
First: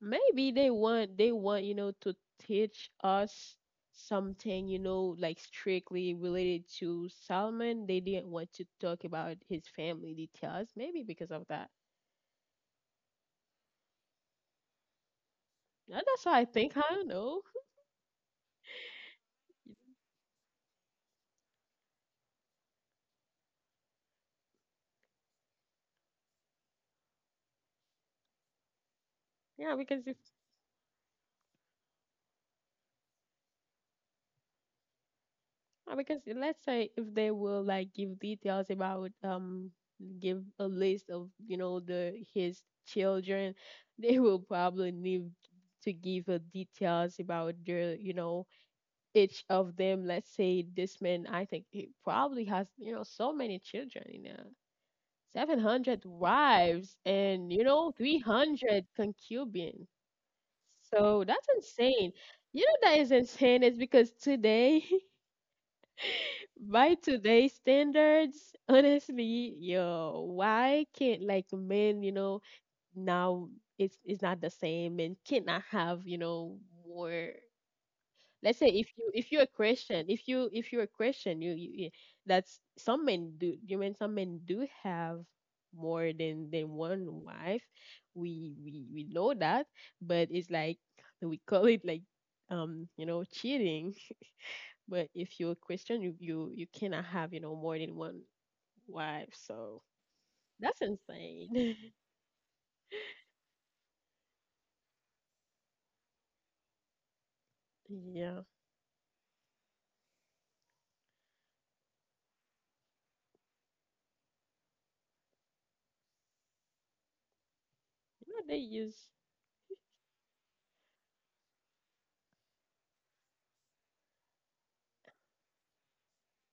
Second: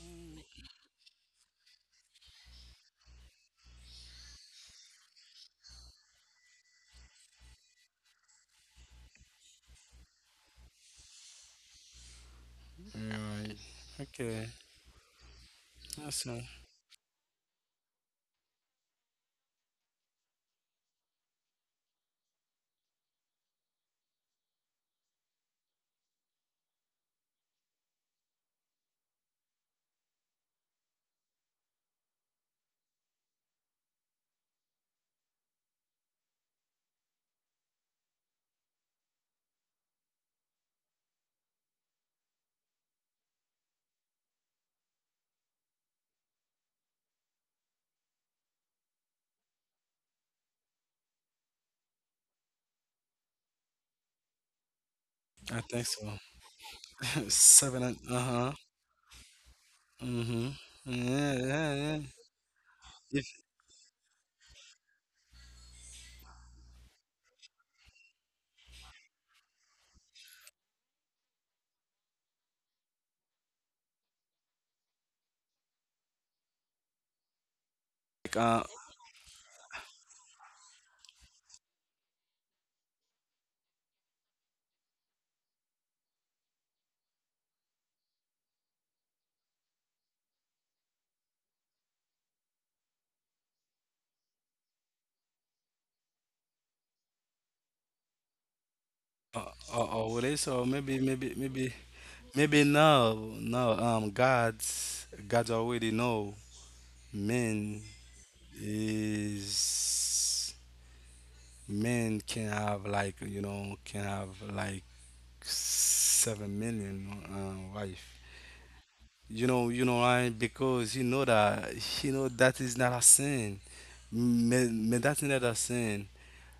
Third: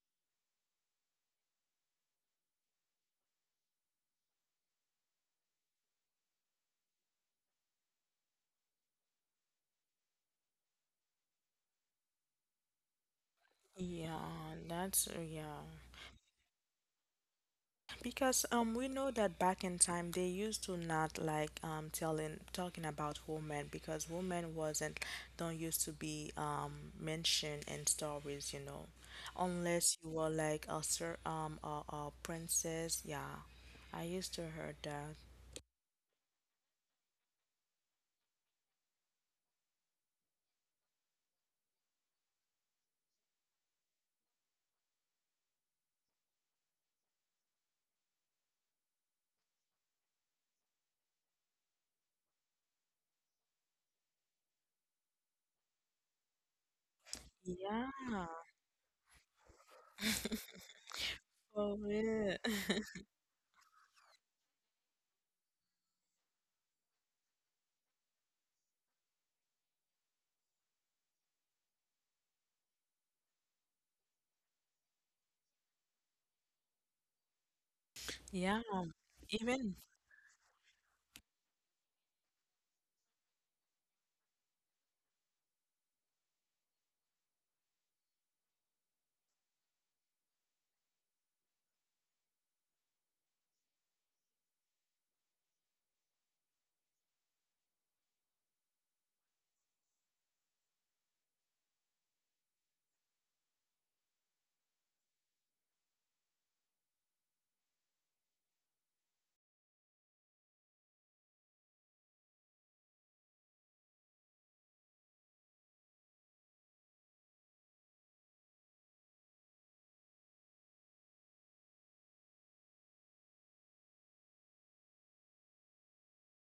[SPEAKER 3] maybe they want to teach us something like strictly related to Solomon. They didn't want to talk about his family details, maybe because of that.
[SPEAKER 2] Right. Okay.
[SPEAKER 1] Yeah, that's yeah.
[SPEAKER 3] Yeah, that's
[SPEAKER 2] That's
[SPEAKER 3] what
[SPEAKER 2] all.
[SPEAKER 3] I think. I don't know.
[SPEAKER 1] Because we know that back in time they used to not like telling talking about women because women wasn't don't used to be mentioned in stories,
[SPEAKER 3] Yeah,
[SPEAKER 1] unless
[SPEAKER 3] because
[SPEAKER 1] you
[SPEAKER 3] if
[SPEAKER 1] were like a a princess. Yeah, I used to heard that.
[SPEAKER 3] because let's say if they will like give details about give a list of the his children, they will probably need to give details about their each of them. Let's say this man, I think he probably has, so many children,
[SPEAKER 2] I think
[SPEAKER 3] 700
[SPEAKER 2] so.
[SPEAKER 3] wives and,
[SPEAKER 2] Seven.
[SPEAKER 1] Yeah,
[SPEAKER 2] And- Uh-huh.
[SPEAKER 3] 300 concubines.
[SPEAKER 2] Mm-hmm.
[SPEAKER 3] So
[SPEAKER 2] Yeah,
[SPEAKER 3] that's
[SPEAKER 2] yeah,
[SPEAKER 1] for
[SPEAKER 2] yeah.
[SPEAKER 3] insane.
[SPEAKER 1] real.
[SPEAKER 3] That is
[SPEAKER 2] If
[SPEAKER 3] insane. It's because today, by today's standards, honestly, yo, why can't like men, now it's not the same and cannot have more.
[SPEAKER 2] like
[SPEAKER 3] Let's
[SPEAKER 1] Yeah,
[SPEAKER 3] say If you're a
[SPEAKER 1] even
[SPEAKER 3] Christian, if you're a Christian, you that's some men do. You mean some men do have more than one wife. We know that, but it's like we call it like cheating. But if you're a Christian, you cannot have more than one wife. So
[SPEAKER 2] already, so
[SPEAKER 3] that's insane.
[SPEAKER 2] maybe no, no. God's already know men.
[SPEAKER 3] Yeah,
[SPEAKER 2] Is men can have like you know can have like 7,000,000 wife.
[SPEAKER 3] they use.
[SPEAKER 2] You know why? Because you know that is not a sin. Man, man, that's not a sin.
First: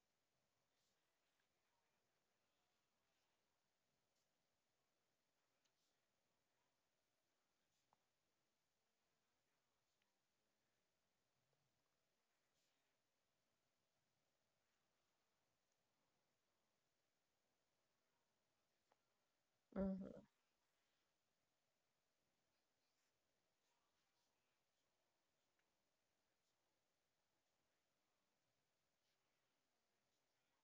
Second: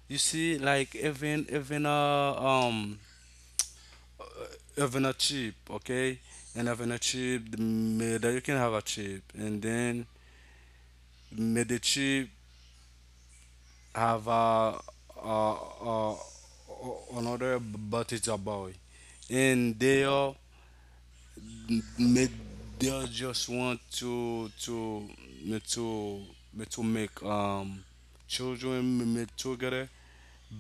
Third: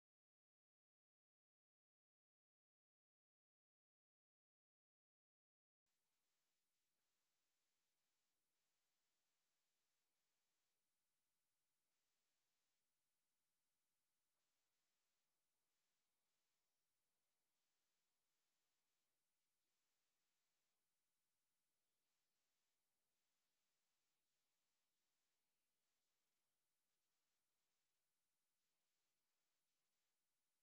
[SPEAKER 2] You see, like even a even a chip, okay, and even a chip, the- may that you can have a chip, and then may the chip have uh, uh, another but it's a boy,
[SPEAKER 3] uh
[SPEAKER 2] and they are they they just want to to make children make together,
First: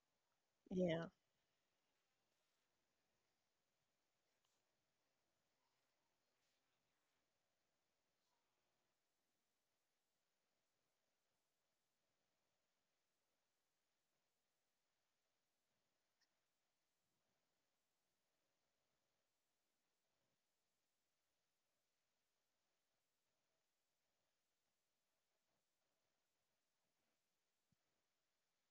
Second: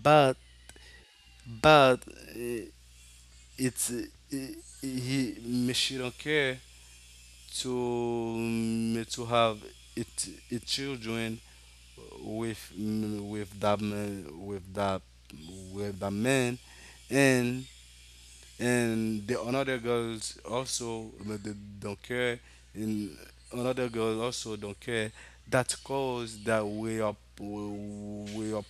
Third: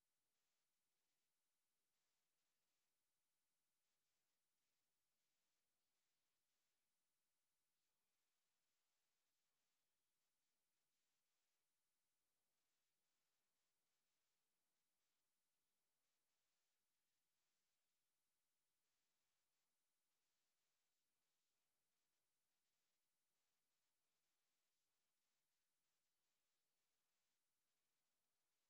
[SPEAKER 2] but
[SPEAKER 3] Yeah,
[SPEAKER 2] but uh, it's he she don't care to have it, it children with with that man and the another girls also but they don't care and another girl also don't care that cause that we are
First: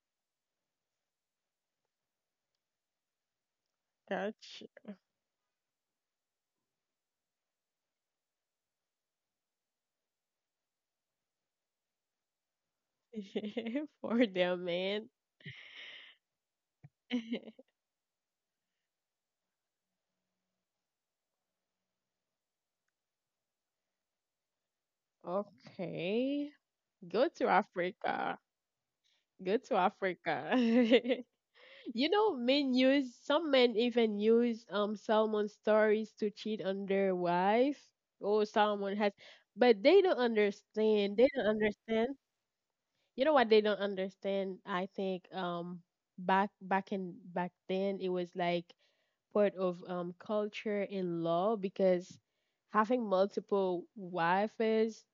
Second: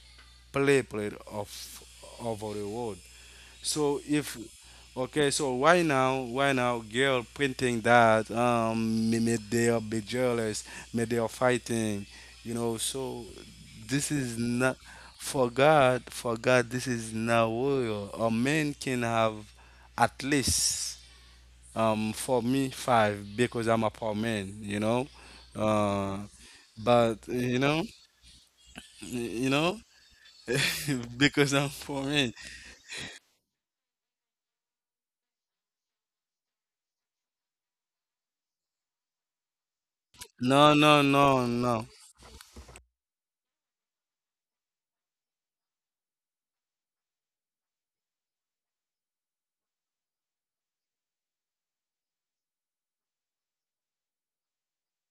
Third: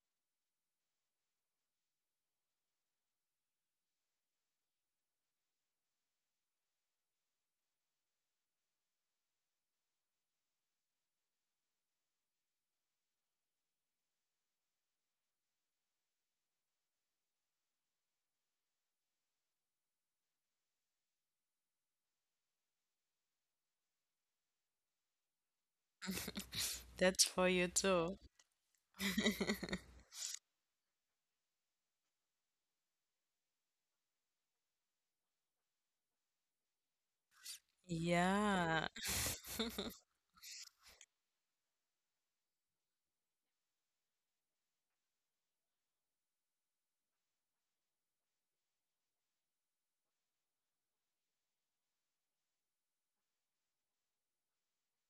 [SPEAKER 2] play played off over the world, so if
[SPEAKER 3] that's
[SPEAKER 2] okay so why now girl printing that may they are be jealous may they are fighting, you know. So this
[SPEAKER 3] for
[SPEAKER 2] is
[SPEAKER 3] their
[SPEAKER 2] not
[SPEAKER 3] man.
[SPEAKER 2] for god, for god this is not real. A man can have at least for me five because I'm a poor man, you know. Uh,
[SPEAKER 3] Okay.
[SPEAKER 2] but
[SPEAKER 1] that's
[SPEAKER 3] Go to
[SPEAKER 1] for you too.
[SPEAKER 3] Africa.
[SPEAKER 2] you
[SPEAKER 3] Go to
[SPEAKER 2] know,
[SPEAKER 3] Africa.
[SPEAKER 2] because I'm poor
[SPEAKER 3] You
[SPEAKER 2] man.
[SPEAKER 3] know, men use Some men even use Salmon stories to cheat on their wife. Oh,
[SPEAKER 1] Yeah.
[SPEAKER 3] Salmon has, but they don't
[SPEAKER 2] No, no,
[SPEAKER 3] understand. They
[SPEAKER 2] no,
[SPEAKER 3] don't
[SPEAKER 2] no.
[SPEAKER 3] understand. You know what they don't understand? I think back then it was like part of culture and law because having multiple wives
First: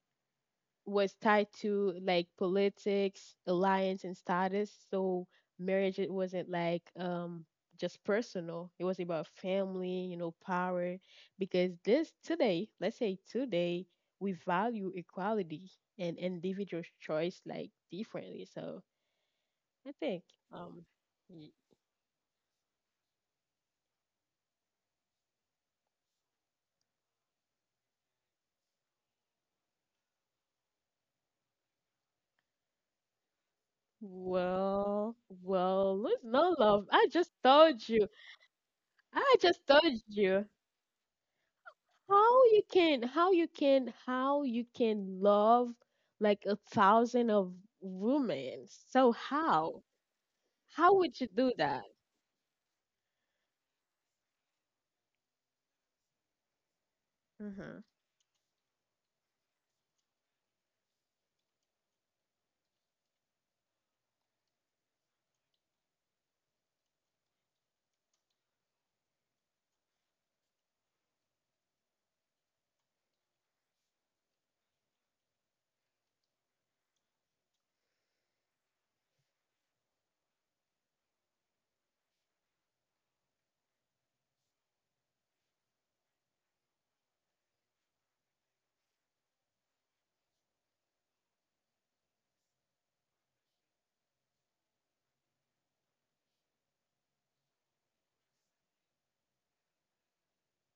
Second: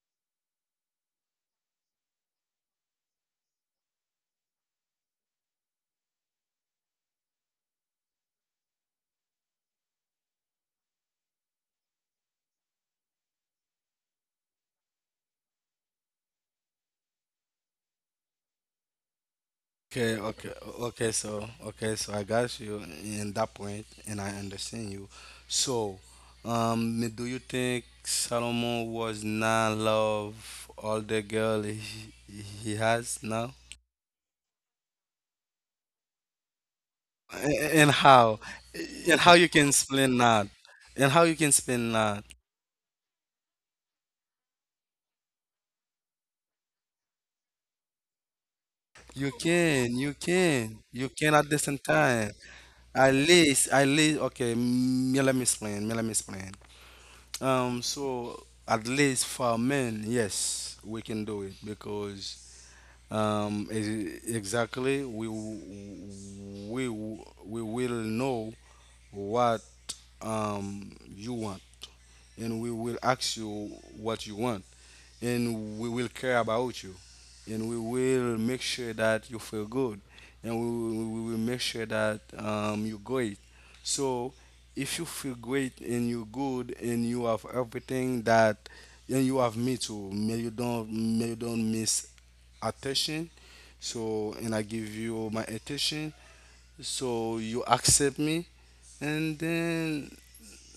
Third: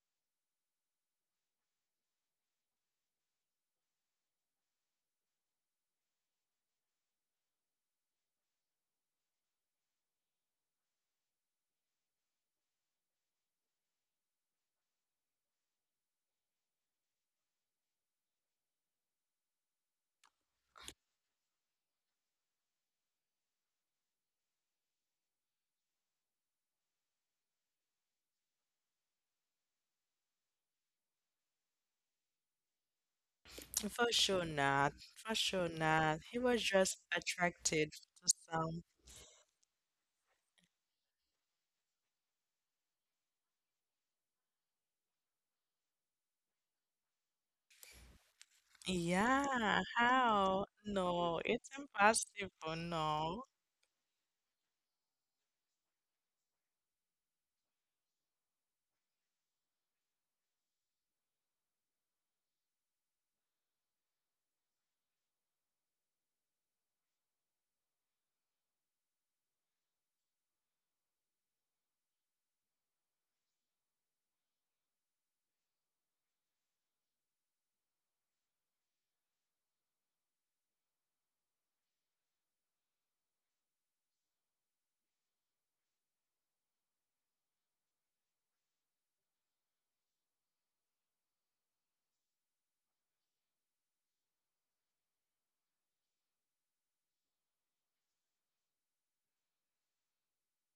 [SPEAKER 3] was tied to like politics, alliance, and status. So marriage it wasn't like just personal. It was about family, power. Because this today, let's say today, we value equality and individual choice like differently. So I
[SPEAKER 2] Okay,
[SPEAKER 3] think
[SPEAKER 2] okay,
[SPEAKER 3] um
[SPEAKER 2] okay. So,
[SPEAKER 3] y-
[SPEAKER 2] okay, so I got you in that point, and I understand you. So, do you think Solomon was not love all the girl he has now?
[SPEAKER 1] For sure not.
[SPEAKER 3] well
[SPEAKER 1] For sure
[SPEAKER 3] well
[SPEAKER 1] not.
[SPEAKER 3] let's
[SPEAKER 1] He
[SPEAKER 3] not
[SPEAKER 1] was
[SPEAKER 3] love.
[SPEAKER 1] just
[SPEAKER 3] I just
[SPEAKER 2] And
[SPEAKER 3] told
[SPEAKER 1] attracted
[SPEAKER 3] you.
[SPEAKER 1] to
[SPEAKER 2] how?
[SPEAKER 1] some.
[SPEAKER 2] And how
[SPEAKER 3] I
[SPEAKER 2] you can
[SPEAKER 3] just told
[SPEAKER 2] explain that?
[SPEAKER 3] you.
[SPEAKER 2] And how you can explain that?
[SPEAKER 3] How you can love like a thousand of women. So
[SPEAKER 2] You
[SPEAKER 1] Yeah,
[SPEAKER 2] can,
[SPEAKER 3] how
[SPEAKER 2] you
[SPEAKER 1] how?
[SPEAKER 2] can,
[SPEAKER 3] how
[SPEAKER 2] you
[SPEAKER 3] would you
[SPEAKER 2] can
[SPEAKER 1] No,
[SPEAKER 2] at
[SPEAKER 3] do
[SPEAKER 2] the
[SPEAKER 1] it's
[SPEAKER 2] same
[SPEAKER 3] that?
[SPEAKER 2] time.
[SPEAKER 1] impossible. No.
[SPEAKER 2] At least, okay, let me explain, let me explain.
[SPEAKER 3] hmm
[SPEAKER 2] So at least for men, yes, we can do it because exactly we will know what you want, and we will ask you what you want. And we will care about you, and we will make sure that you feel good, and we will make sure that you're great. So if you feel great and you're good and you have everything that, and you have me too, may you don't miss attention. So and I give you my attention, so you accept me, and then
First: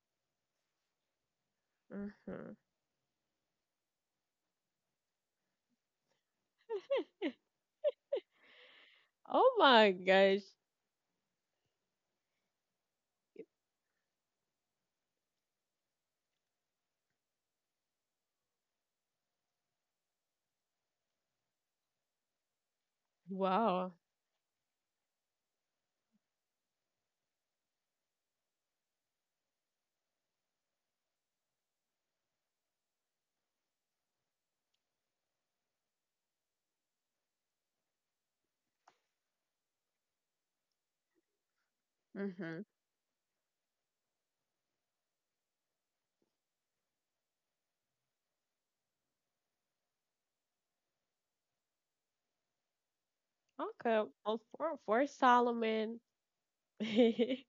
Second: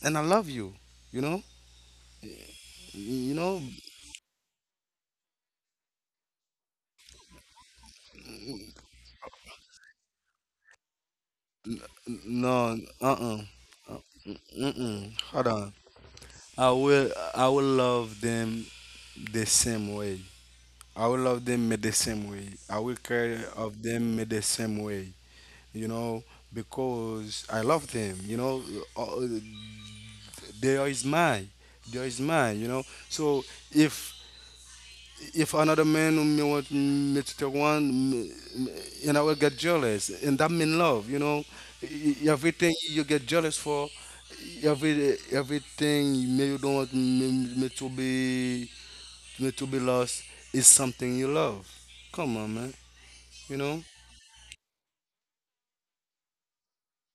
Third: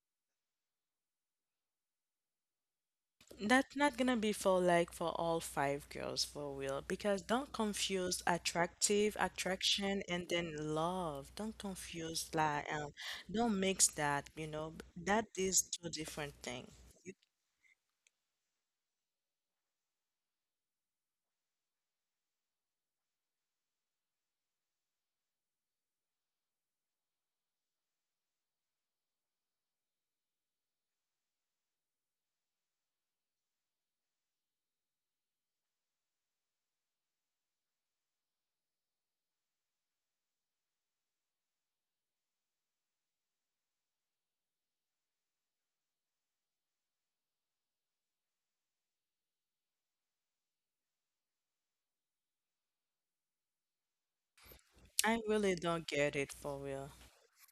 [SPEAKER 2] and I love you, you know
[SPEAKER 3] hmm
[SPEAKER 2] you know.
[SPEAKER 1] That's not gonna be for like for all five girls for real. Because don't confuse attractive,
[SPEAKER 3] oh my
[SPEAKER 1] attraction, and
[SPEAKER 3] gosh.
[SPEAKER 1] then love. Don't confuse
[SPEAKER 2] No, uh-uh.
[SPEAKER 1] don't mix that.
[SPEAKER 2] Mm-mm.
[SPEAKER 1] That
[SPEAKER 2] Hold
[SPEAKER 1] is
[SPEAKER 2] on.
[SPEAKER 1] two different
[SPEAKER 2] I
[SPEAKER 1] things.
[SPEAKER 2] will I will love them the same way. I will love them the same way. I will care of
[SPEAKER 3] Wow.
[SPEAKER 2] them the same way. You know, because I love them. You know, Uh, uh, they is mine. They is mine. You know. So if if another man me want me to take one, and I will get jealous, and that mean love, you know.
[SPEAKER 3] Hmm,
[SPEAKER 2] Everything you get jealous for, everything me you don't want me to be me to be lost is something you love. Come on, man, you know.
[SPEAKER 3] okay, well, for
[SPEAKER 1] I really don't
[SPEAKER 3] Solomon.
[SPEAKER 1] get it for real.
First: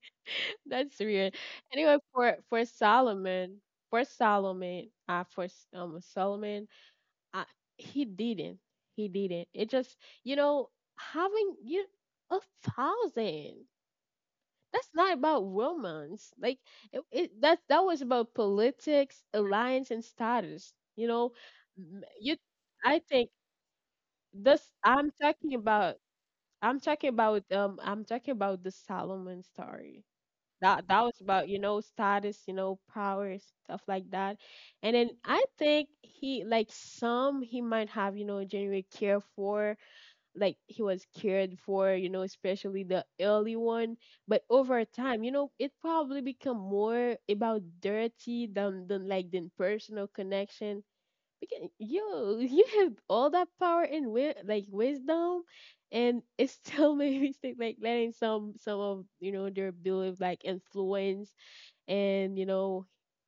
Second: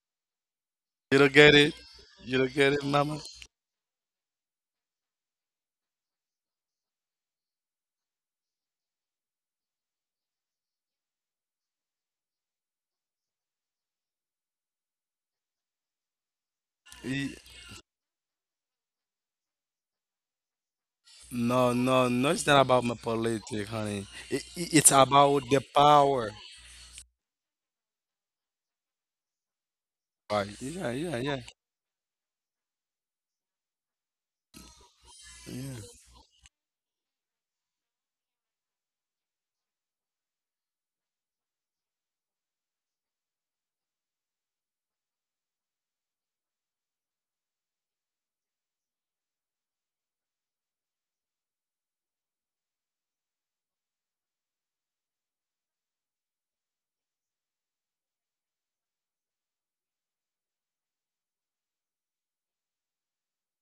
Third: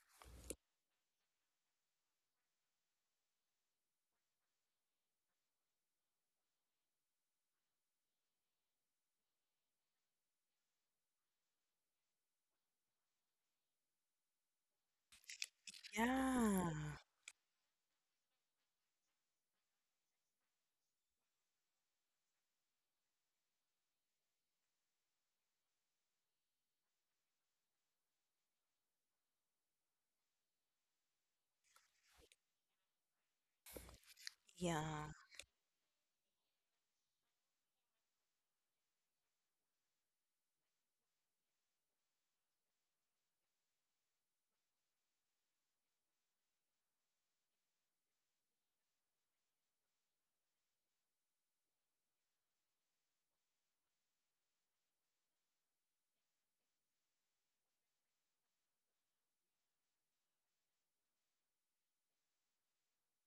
[SPEAKER 3] That's
[SPEAKER 2] You
[SPEAKER 3] weird.
[SPEAKER 2] don't get it.
[SPEAKER 3] Anyway,
[SPEAKER 2] You don't
[SPEAKER 3] for
[SPEAKER 2] get it, mama.
[SPEAKER 3] solomon for solomon for S- Solomon, I, he didn't. He didn't. It just, you know, having you a thousand. That's not about romance. Like,
[SPEAKER 1] Yeah.
[SPEAKER 3] it,
[SPEAKER 2] E-
[SPEAKER 3] it, that that was about politics, alliance, and status.
[SPEAKER 2] No, no, no.
[SPEAKER 3] M-
[SPEAKER 2] It's not
[SPEAKER 3] you.
[SPEAKER 2] about my
[SPEAKER 3] I think
[SPEAKER 2] politics, honey. It's
[SPEAKER 3] this.
[SPEAKER 2] about
[SPEAKER 3] I'm
[SPEAKER 2] the
[SPEAKER 3] talking
[SPEAKER 2] power.
[SPEAKER 3] about. I'm talking about. I'm talking about the Solomon story
[SPEAKER 2] Right? Yeah, yeah,
[SPEAKER 3] that
[SPEAKER 2] yeah.
[SPEAKER 3] was about status, power, stuff like that. And then
[SPEAKER 1] Yeah.
[SPEAKER 3] I
[SPEAKER 2] Yeah.
[SPEAKER 3] think he like some he might have, genuine care for, like he was cared for, especially the early one. But over time, it probably become more about dirty than personal connection. We can, yo, you have all that power and wisdom, and it still made me think, like, letting some of their belief, like, influence and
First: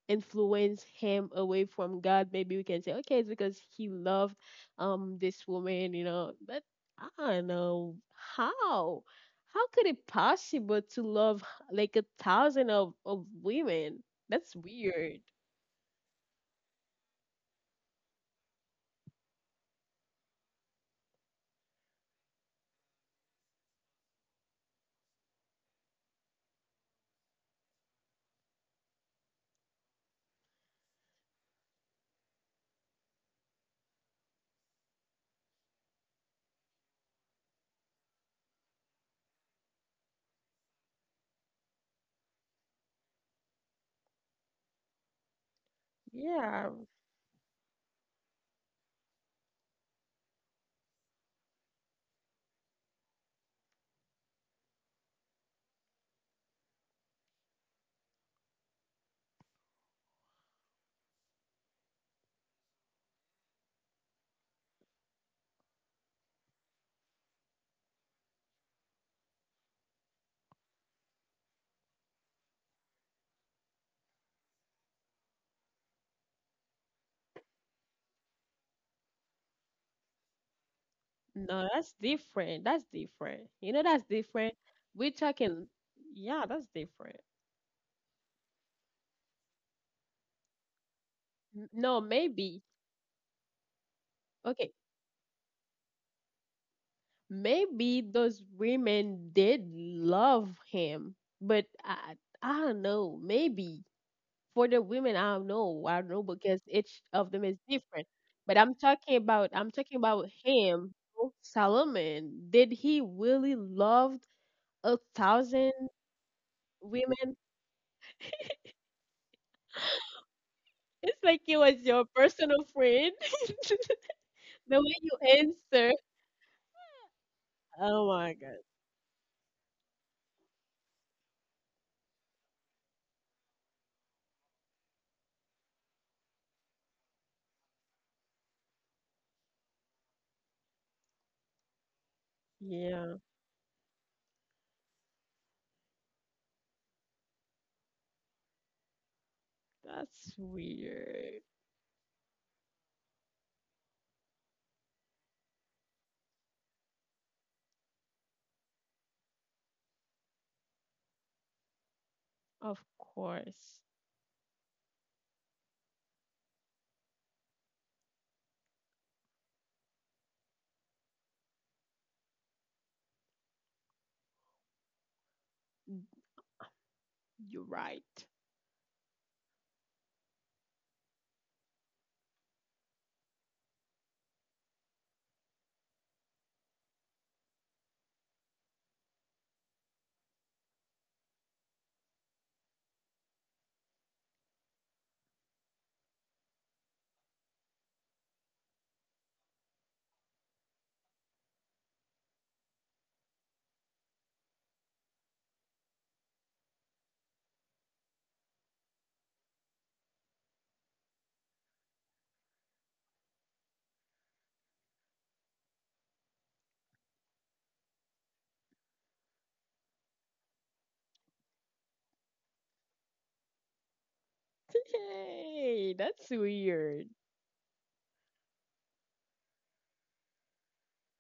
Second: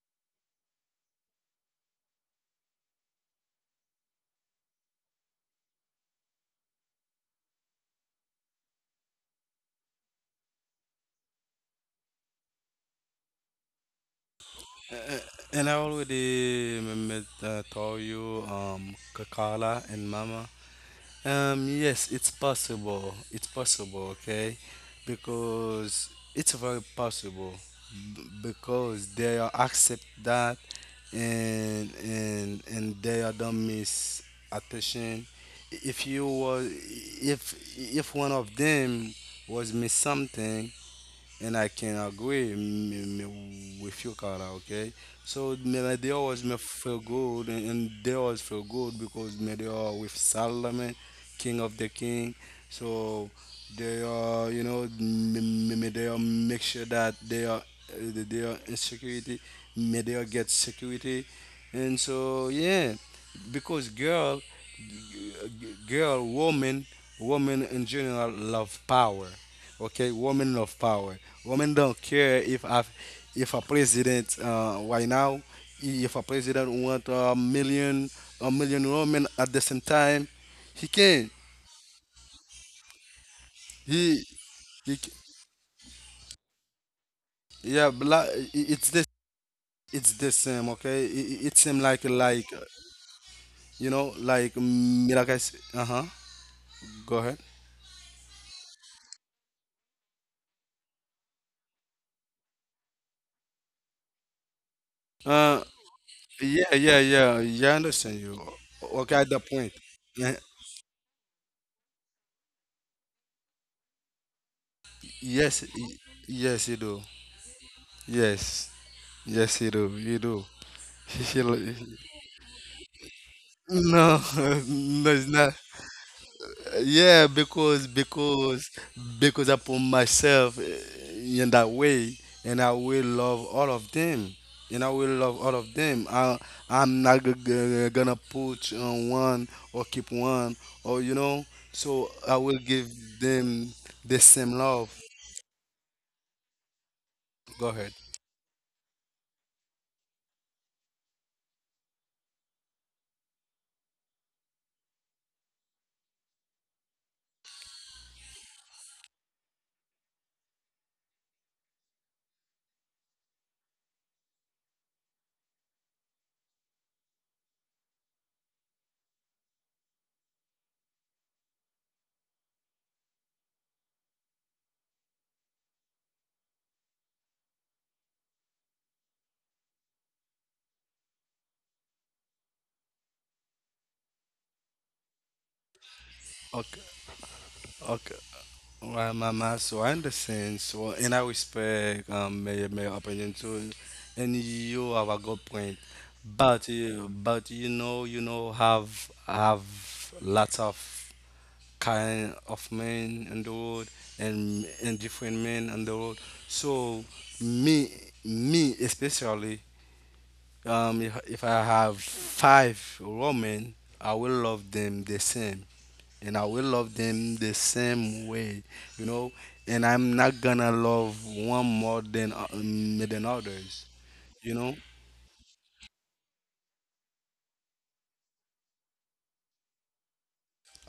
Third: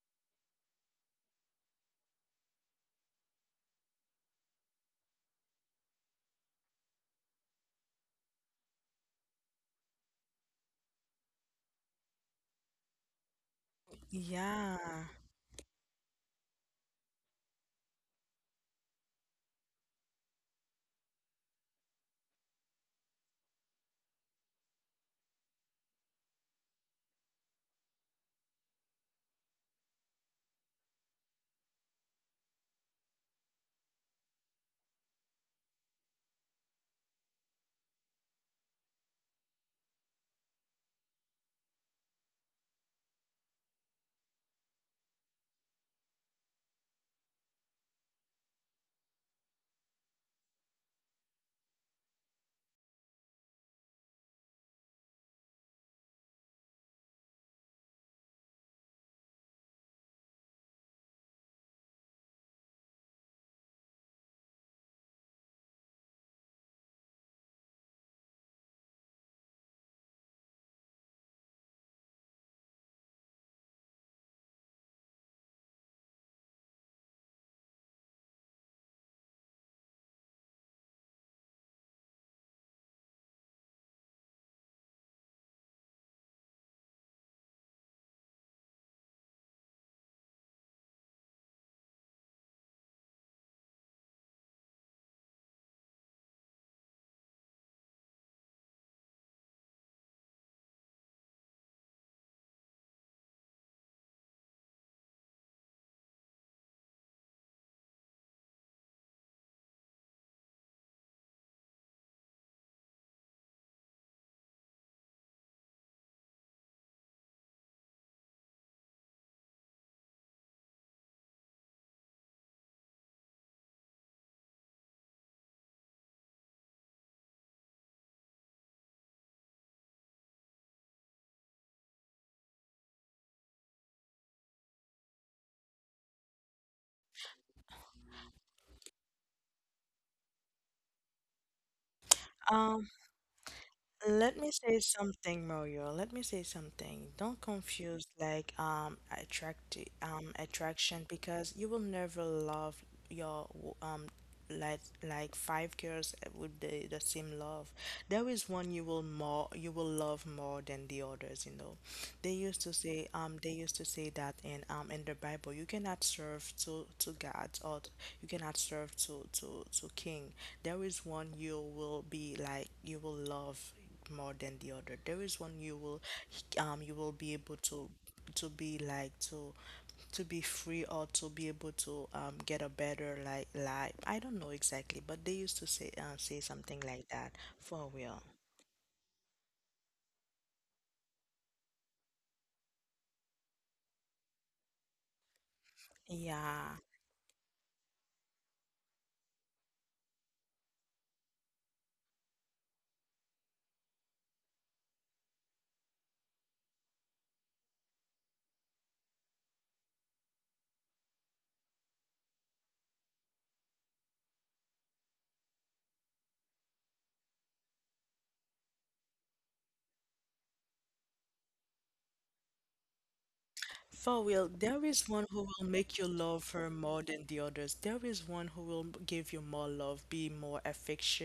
[SPEAKER 3] influence him away from God. Maybe we can say okay, it's because he loved this woman, but I don't know how. How could it possible to love like a thousand of women? That's
[SPEAKER 1] Yeah.
[SPEAKER 3] weird.
[SPEAKER 2] And I already told you, and Mama. Yes, it's possible. It's possible, okay? Because it's very possible. Because they are accept that, and and they are don't miss attention. If you was, if if one of them was miss something, and I can agree with you, Carla. Okay, so man, like, they always me
[SPEAKER 3] Yeah.
[SPEAKER 2] feel good, and, they always feel good because man, they are with Solomon, King of the King. So they are, you know, they are make sure that they are in security. May they are get security, and so yeah, because girl g- girl, woman, woman in general love power. Okay, woman love power. Women don't care if a president right now, if a president want a million women at the same time, he can.
[SPEAKER 3] No, that's different. That's different. That's
[SPEAKER 2] He,
[SPEAKER 3] different.
[SPEAKER 2] he
[SPEAKER 3] We're
[SPEAKER 2] c-
[SPEAKER 3] talking, yeah, that's different.
[SPEAKER 2] yeah, it's the same. Okay,
[SPEAKER 3] N-
[SPEAKER 2] it
[SPEAKER 3] No,
[SPEAKER 2] seems
[SPEAKER 3] maybe.
[SPEAKER 2] like you know
[SPEAKER 3] Okay.
[SPEAKER 2] like mm, like uh huh. Go ahead.
[SPEAKER 3] Maybe those women did love him, but I don't know. Maybe for the women, I don't know.
[SPEAKER 2] Uh,
[SPEAKER 3] I don't know because
[SPEAKER 2] Yeah,
[SPEAKER 3] each
[SPEAKER 2] yeah,
[SPEAKER 3] of them is
[SPEAKER 2] yeah. Yeah, I
[SPEAKER 3] different.
[SPEAKER 2] understand
[SPEAKER 3] But
[SPEAKER 2] you.
[SPEAKER 3] I'm talking
[SPEAKER 2] Okay,
[SPEAKER 3] about,
[SPEAKER 2] at the
[SPEAKER 3] I'm talking
[SPEAKER 2] point.
[SPEAKER 3] about
[SPEAKER 2] Yeah,
[SPEAKER 3] him, Solomon. Did he really love a thousand
[SPEAKER 2] yes, y- yes, you do.
[SPEAKER 3] women?
[SPEAKER 2] Yes, yes, you do. You do.
[SPEAKER 3] It's like
[SPEAKER 2] He-
[SPEAKER 3] he was your
[SPEAKER 2] he-
[SPEAKER 3] personal friend.
[SPEAKER 2] No,
[SPEAKER 3] The way you
[SPEAKER 2] no, it's not.
[SPEAKER 3] answer.
[SPEAKER 2] Yeah, because
[SPEAKER 3] Oh my god.
[SPEAKER 2] because because I put myself eh, in that way, and I will love all of them, and I will love all of them. I'm not gonna put on one or keep one or you know. So I will
[SPEAKER 1] Um,
[SPEAKER 2] give
[SPEAKER 3] Yeah,
[SPEAKER 2] them
[SPEAKER 1] Let
[SPEAKER 2] the
[SPEAKER 1] me
[SPEAKER 2] same
[SPEAKER 1] say
[SPEAKER 2] love.
[SPEAKER 1] something, Mario. Let me say something. Don't
[SPEAKER 2] Go
[SPEAKER 1] confuse
[SPEAKER 2] ahead.
[SPEAKER 3] that's
[SPEAKER 1] attraction because
[SPEAKER 3] weird.
[SPEAKER 1] you will never love your w- like five girls with the same love. There is one you will love more than the others, you know. They used to
[SPEAKER 3] Of
[SPEAKER 1] say, they used to
[SPEAKER 3] course,
[SPEAKER 1] say that in the Bible, you cannot serve two gods you cannot serve two king. There is one you will love more than the other. There is one you will be able
[SPEAKER 3] you're right.
[SPEAKER 1] to be like to to be free or to be able to get a better like life. I don't know exactly, but they used to say something like
[SPEAKER 2] Okay.
[SPEAKER 1] that for real.
[SPEAKER 2] Okay. Well, Mama. So I understand. So and I respect my opinion too, and you have a good point.
[SPEAKER 1] Yeah.
[SPEAKER 2] But you know have lots of kind of men on the road and different men on the road. So me me especially if I have 5 women, I will love them the same, and I will love them the same way, you know. And I'm not gonna love one more than others,
[SPEAKER 1] For real,
[SPEAKER 2] you
[SPEAKER 1] there
[SPEAKER 2] know.
[SPEAKER 1] is one who will make
[SPEAKER 3] Hey,
[SPEAKER 1] you
[SPEAKER 3] that's
[SPEAKER 1] love her more
[SPEAKER 3] weird.
[SPEAKER 1] than the others. There is one who will give you more love, be more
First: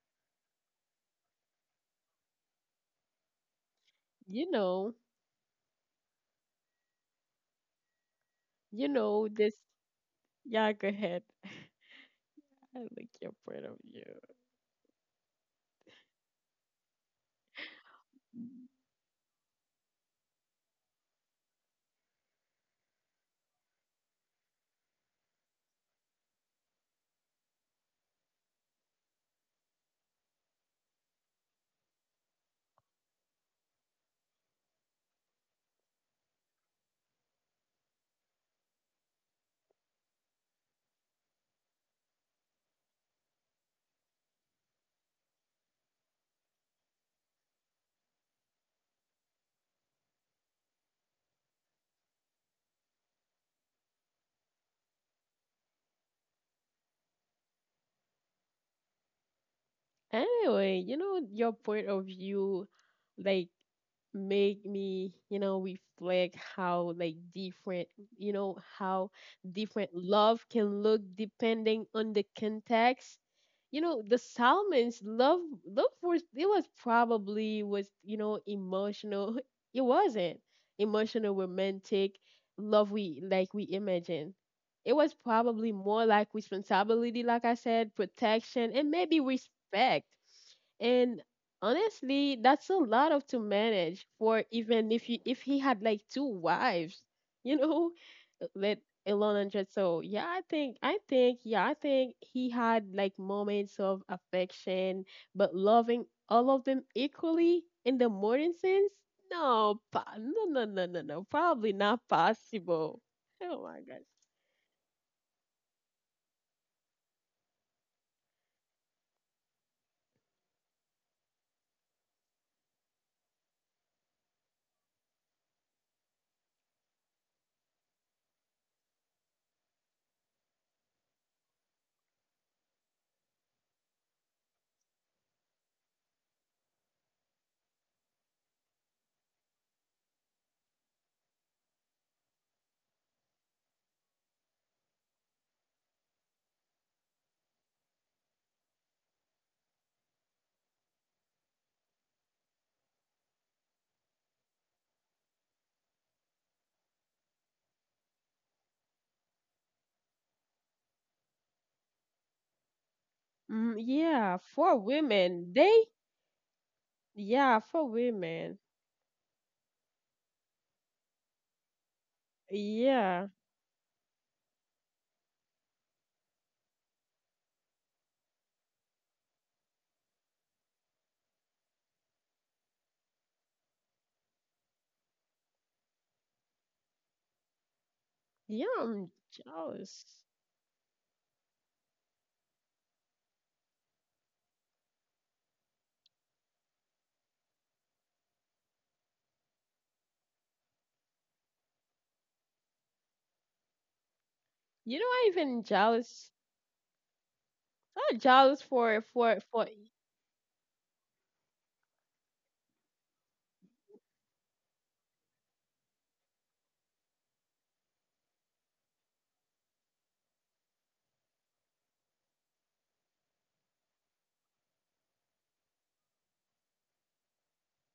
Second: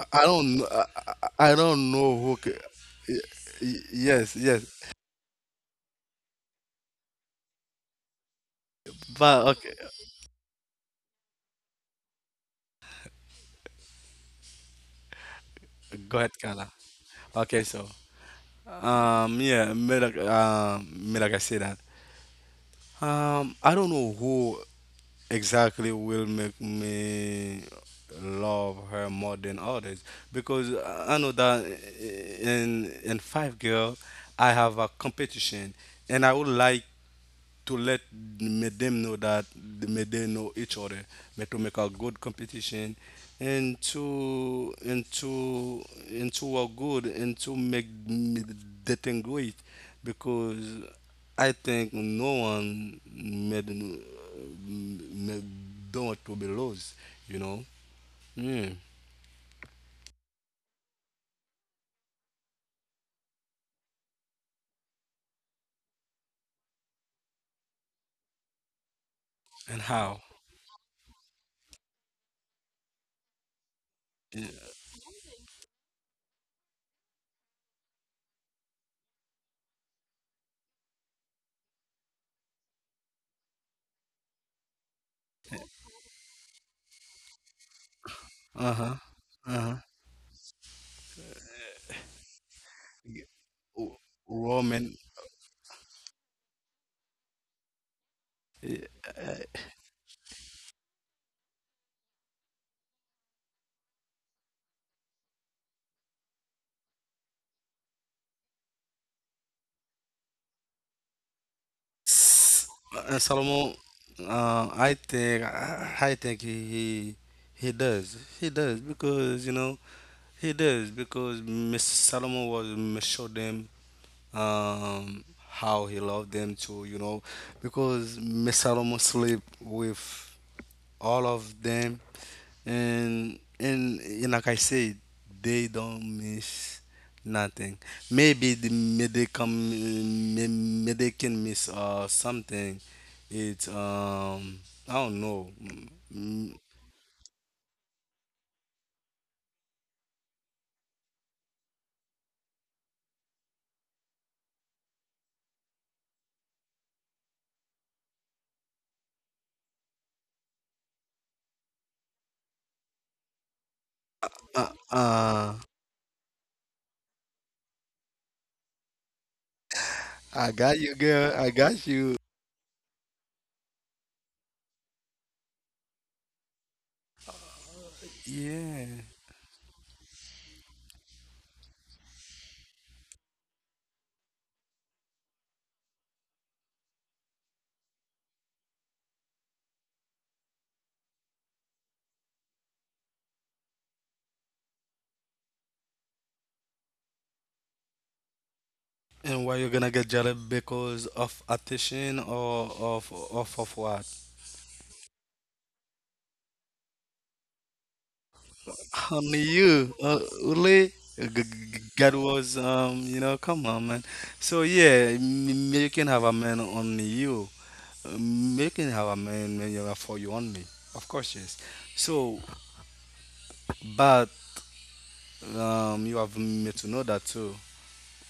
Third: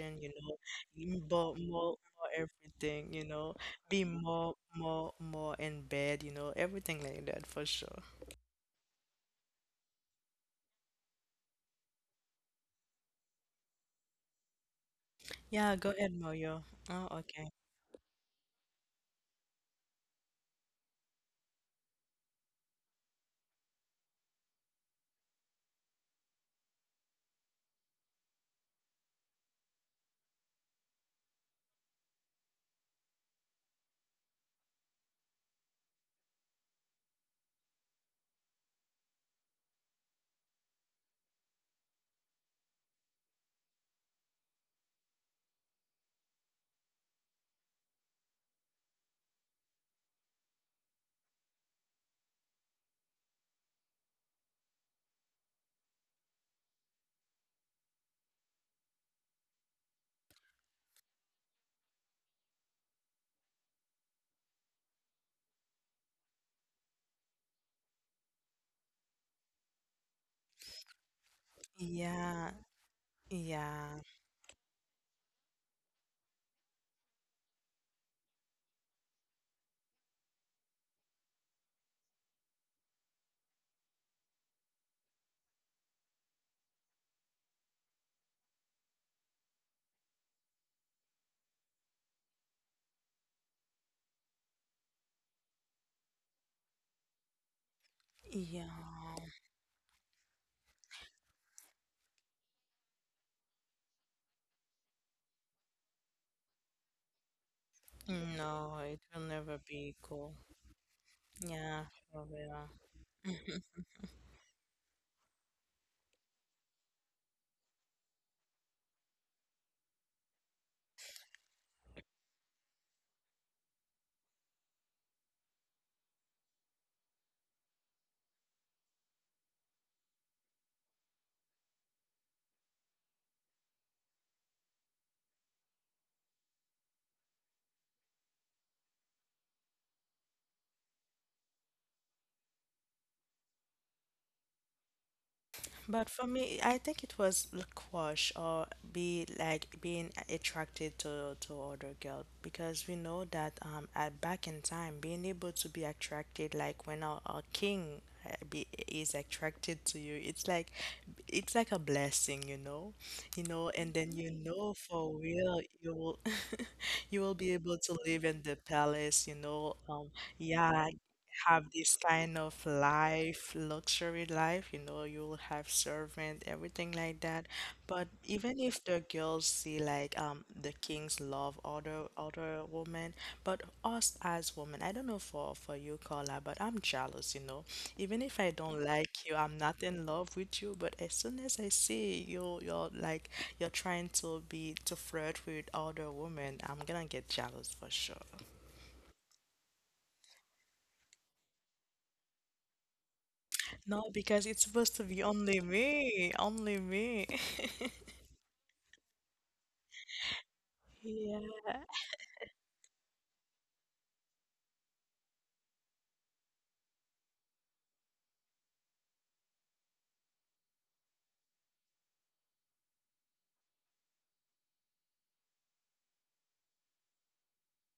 [SPEAKER 2] I don't, kn- I,
[SPEAKER 1] more,
[SPEAKER 2] I don't
[SPEAKER 1] more,
[SPEAKER 2] know
[SPEAKER 1] more
[SPEAKER 2] who.
[SPEAKER 1] everything,
[SPEAKER 2] Y-
[SPEAKER 1] be
[SPEAKER 2] Yes,
[SPEAKER 3] You
[SPEAKER 1] more,
[SPEAKER 2] yes.
[SPEAKER 3] know,
[SPEAKER 1] more, more in bed, everything like that for sure.
[SPEAKER 3] you
[SPEAKER 2] But
[SPEAKER 3] know
[SPEAKER 2] okay,
[SPEAKER 3] this. Yeah, go ahead. I like your point of view.
[SPEAKER 1] Yeah,
[SPEAKER 2] go
[SPEAKER 1] go
[SPEAKER 2] ahead,
[SPEAKER 1] ahead,
[SPEAKER 2] Carla.
[SPEAKER 1] Moyo. Oh,
[SPEAKER 2] Okay,
[SPEAKER 1] okay.
[SPEAKER 2] so yeah, me like I say that. I don't know who exactly will make me love her more than others because I know that in five girl I have a competition, and I would like to let make them know that they make them know each other, but to make a good competition and to and to work good and to make the thing great because I think no one made don't want to be lost, you know. Mm.
[SPEAKER 3] Anyway, your point of view, like, make me, reflect how, like, different, how
[SPEAKER 2] And
[SPEAKER 3] different
[SPEAKER 2] how?
[SPEAKER 3] love can look depending on the
[SPEAKER 1] Yeah,
[SPEAKER 3] context. You know,
[SPEAKER 1] yeah,
[SPEAKER 3] the Salmons' love, love was, you know, emotional. It wasn't emotional, romantic love we imagine it was probably more like responsibility, like I said,
[SPEAKER 2] Uh huh.
[SPEAKER 3] protection, and maybe
[SPEAKER 2] Uh huh.
[SPEAKER 3] respect. And honestly, that's a lot of to manage for
[SPEAKER 2] Roman.
[SPEAKER 3] even if he had like two wives, you know,
[SPEAKER 1] yeah.
[SPEAKER 3] let alone hundred. So yeah, I think he had like moments of affection, but loving all of them equally in the modern
[SPEAKER 1] No,
[SPEAKER 3] sense,
[SPEAKER 1] it will never
[SPEAKER 3] no,
[SPEAKER 1] be equal.
[SPEAKER 3] no, no, no, no, no, probably
[SPEAKER 1] Yeah,
[SPEAKER 3] not
[SPEAKER 1] for
[SPEAKER 2] S-
[SPEAKER 1] real.
[SPEAKER 3] possible.
[SPEAKER 2] Solomon,
[SPEAKER 3] Oh my gosh.
[SPEAKER 2] I think he does. He does because you know he does because Mr. Solomon was Mr. showed them how he loved them too. You know because Mr. Solomon sleep with all of them, and and like I said, they don't miss nothing. Maybe the may they come, may they can miss something. It's I don't know. Mm,
[SPEAKER 1] But
[SPEAKER 2] mm.
[SPEAKER 1] for me, I think it was the crush or be like being attracted to other girl, because we know that at back in time being able to be attracted, like when a king is attracted to you, it's like a blessing, you know,
[SPEAKER 3] Mm,
[SPEAKER 1] and then you
[SPEAKER 3] yeah,
[SPEAKER 2] Uh,
[SPEAKER 3] for
[SPEAKER 1] know for
[SPEAKER 2] uh
[SPEAKER 3] women,
[SPEAKER 1] real
[SPEAKER 3] they
[SPEAKER 1] you will you will be
[SPEAKER 3] yeah,
[SPEAKER 1] able
[SPEAKER 3] for
[SPEAKER 1] to live in the
[SPEAKER 3] women,
[SPEAKER 1] palace, you know,
[SPEAKER 2] I got you,
[SPEAKER 1] yeah,
[SPEAKER 2] girl. I
[SPEAKER 1] have
[SPEAKER 2] got
[SPEAKER 1] this
[SPEAKER 2] you.
[SPEAKER 1] kind of
[SPEAKER 3] yeah.
[SPEAKER 1] life, luxury life, you know, you'll have servant, everything like that. But even
[SPEAKER 2] Yeah.
[SPEAKER 1] if the girls like the kings love other women, but us as women, I don't know for you, Carla, but I'm jealous, you know. Even if I
[SPEAKER 3] Yeah,
[SPEAKER 1] don't
[SPEAKER 3] I'm
[SPEAKER 1] like you, I'm not in
[SPEAKER 3] jealous.
[SPEAKER 1] love with you, but as soon as I see you, you're like you're trying to be to flirt with other women, I'm gonna get jealous for sure.
[SPEAKER 2] And why you gonna get jealous because of attention or of what?
[SPEAKER 1] No, because it's supposed
[SPEAKER 3] You
[SPEAKER 1] to
[SPEAKER 3] know,
[SPEAKER 1] be
[SPEAKER 3] I
[SPEAKER 1] only
[SPEAKER 3] even
[SPEAKER 1] me,
[SPEAKER 3] jealous.
[SPEAKER 1] only me.
[SPEAKER 3] Not jealous
[SPEAKER 2] Only
[SPEAKER 3] for
[SPEAKER 2] you,
[SPEAKER 3] for.
[SPEAKER 2] Ule,
[SPEAKER 1] Yeah.
[SPEAKER 2] God was, you know, come on, man. So yeah, you can have a man only you. You can have a man when you are for you only, of course, yes. So, but you have me to know that too.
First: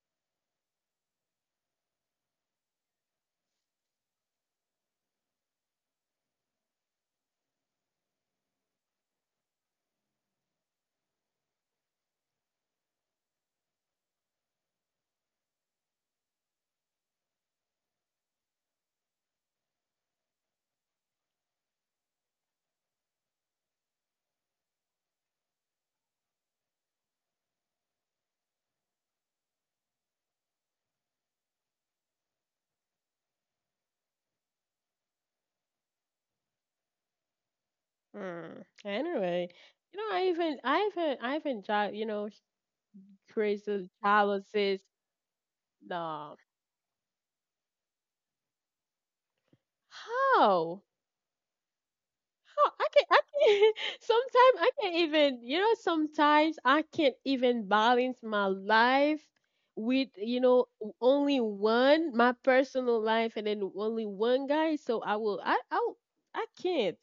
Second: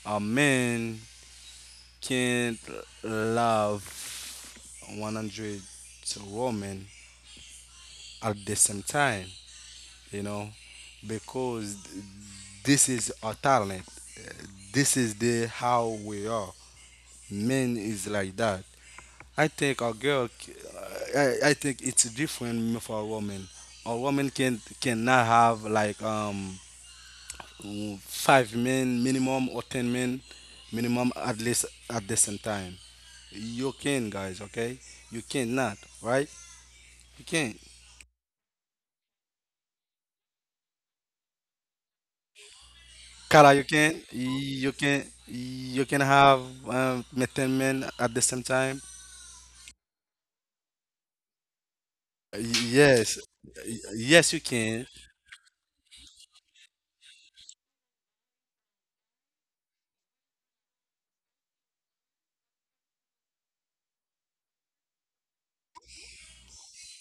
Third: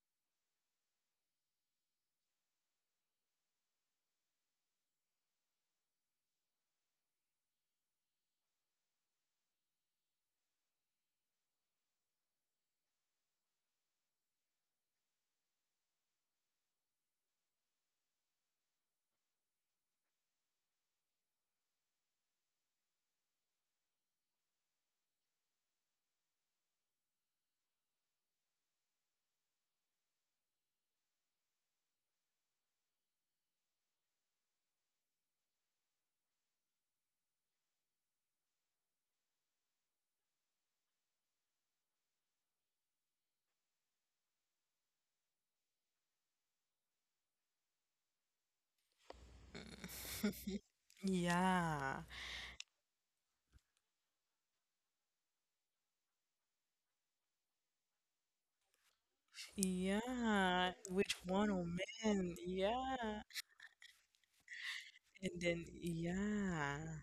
[SPEAKER 2] A man can't love 100 women at the same time. You know, because this is our talent. Uh, This is the how we are. Men is like that. I think a girl, c- I think it's different for a woman. A woman cannot have like 5 men minimum or 10 men minimum at least at the same time. You can, guys. Okay, you cannot, right? You can.
[SPEAKER 3] Mm, anyway, you know, I even jealous. You know,
[SPEAKER 2] Cara,
[SPEAKER 3] crazy jealousies.
[SPEAKER 2] you can
[SPEAKER 3] No,
[SPEAKER 2] have um, men men at the same time.
[SPEAKER 3] how?
[SPEAKER 1] Yeah.
[SPEAKER 3] How I can
[SPEAKER 2] Yes,
[SPEAKER 3] I can.
[SPEAKER 2] yes, you
[SPEAKER 3] Sometimes I
[SPEAKER 2] can.
[SPEAKER 3] can't even. You know, sometimes I can't even balance my life with
[SPEAKER 1] Yeah. Which
[SPEAKER 3] only
[SPEAKER 1] one
[SPEAKER 3] one my
[SPEAKER 1] woman?
[SPEAKER 3] personal
[SPEAKER 1] Yeah.
[SPEAKER 3] life and then only one guy. So I
[SPEAKER 1] And
[SPEAKER 3] will I
[SPEAKER 1] then,
[SPEAKER 3] I I
[SPEAKER 1] yeah,
[SPEAKER 3] can't.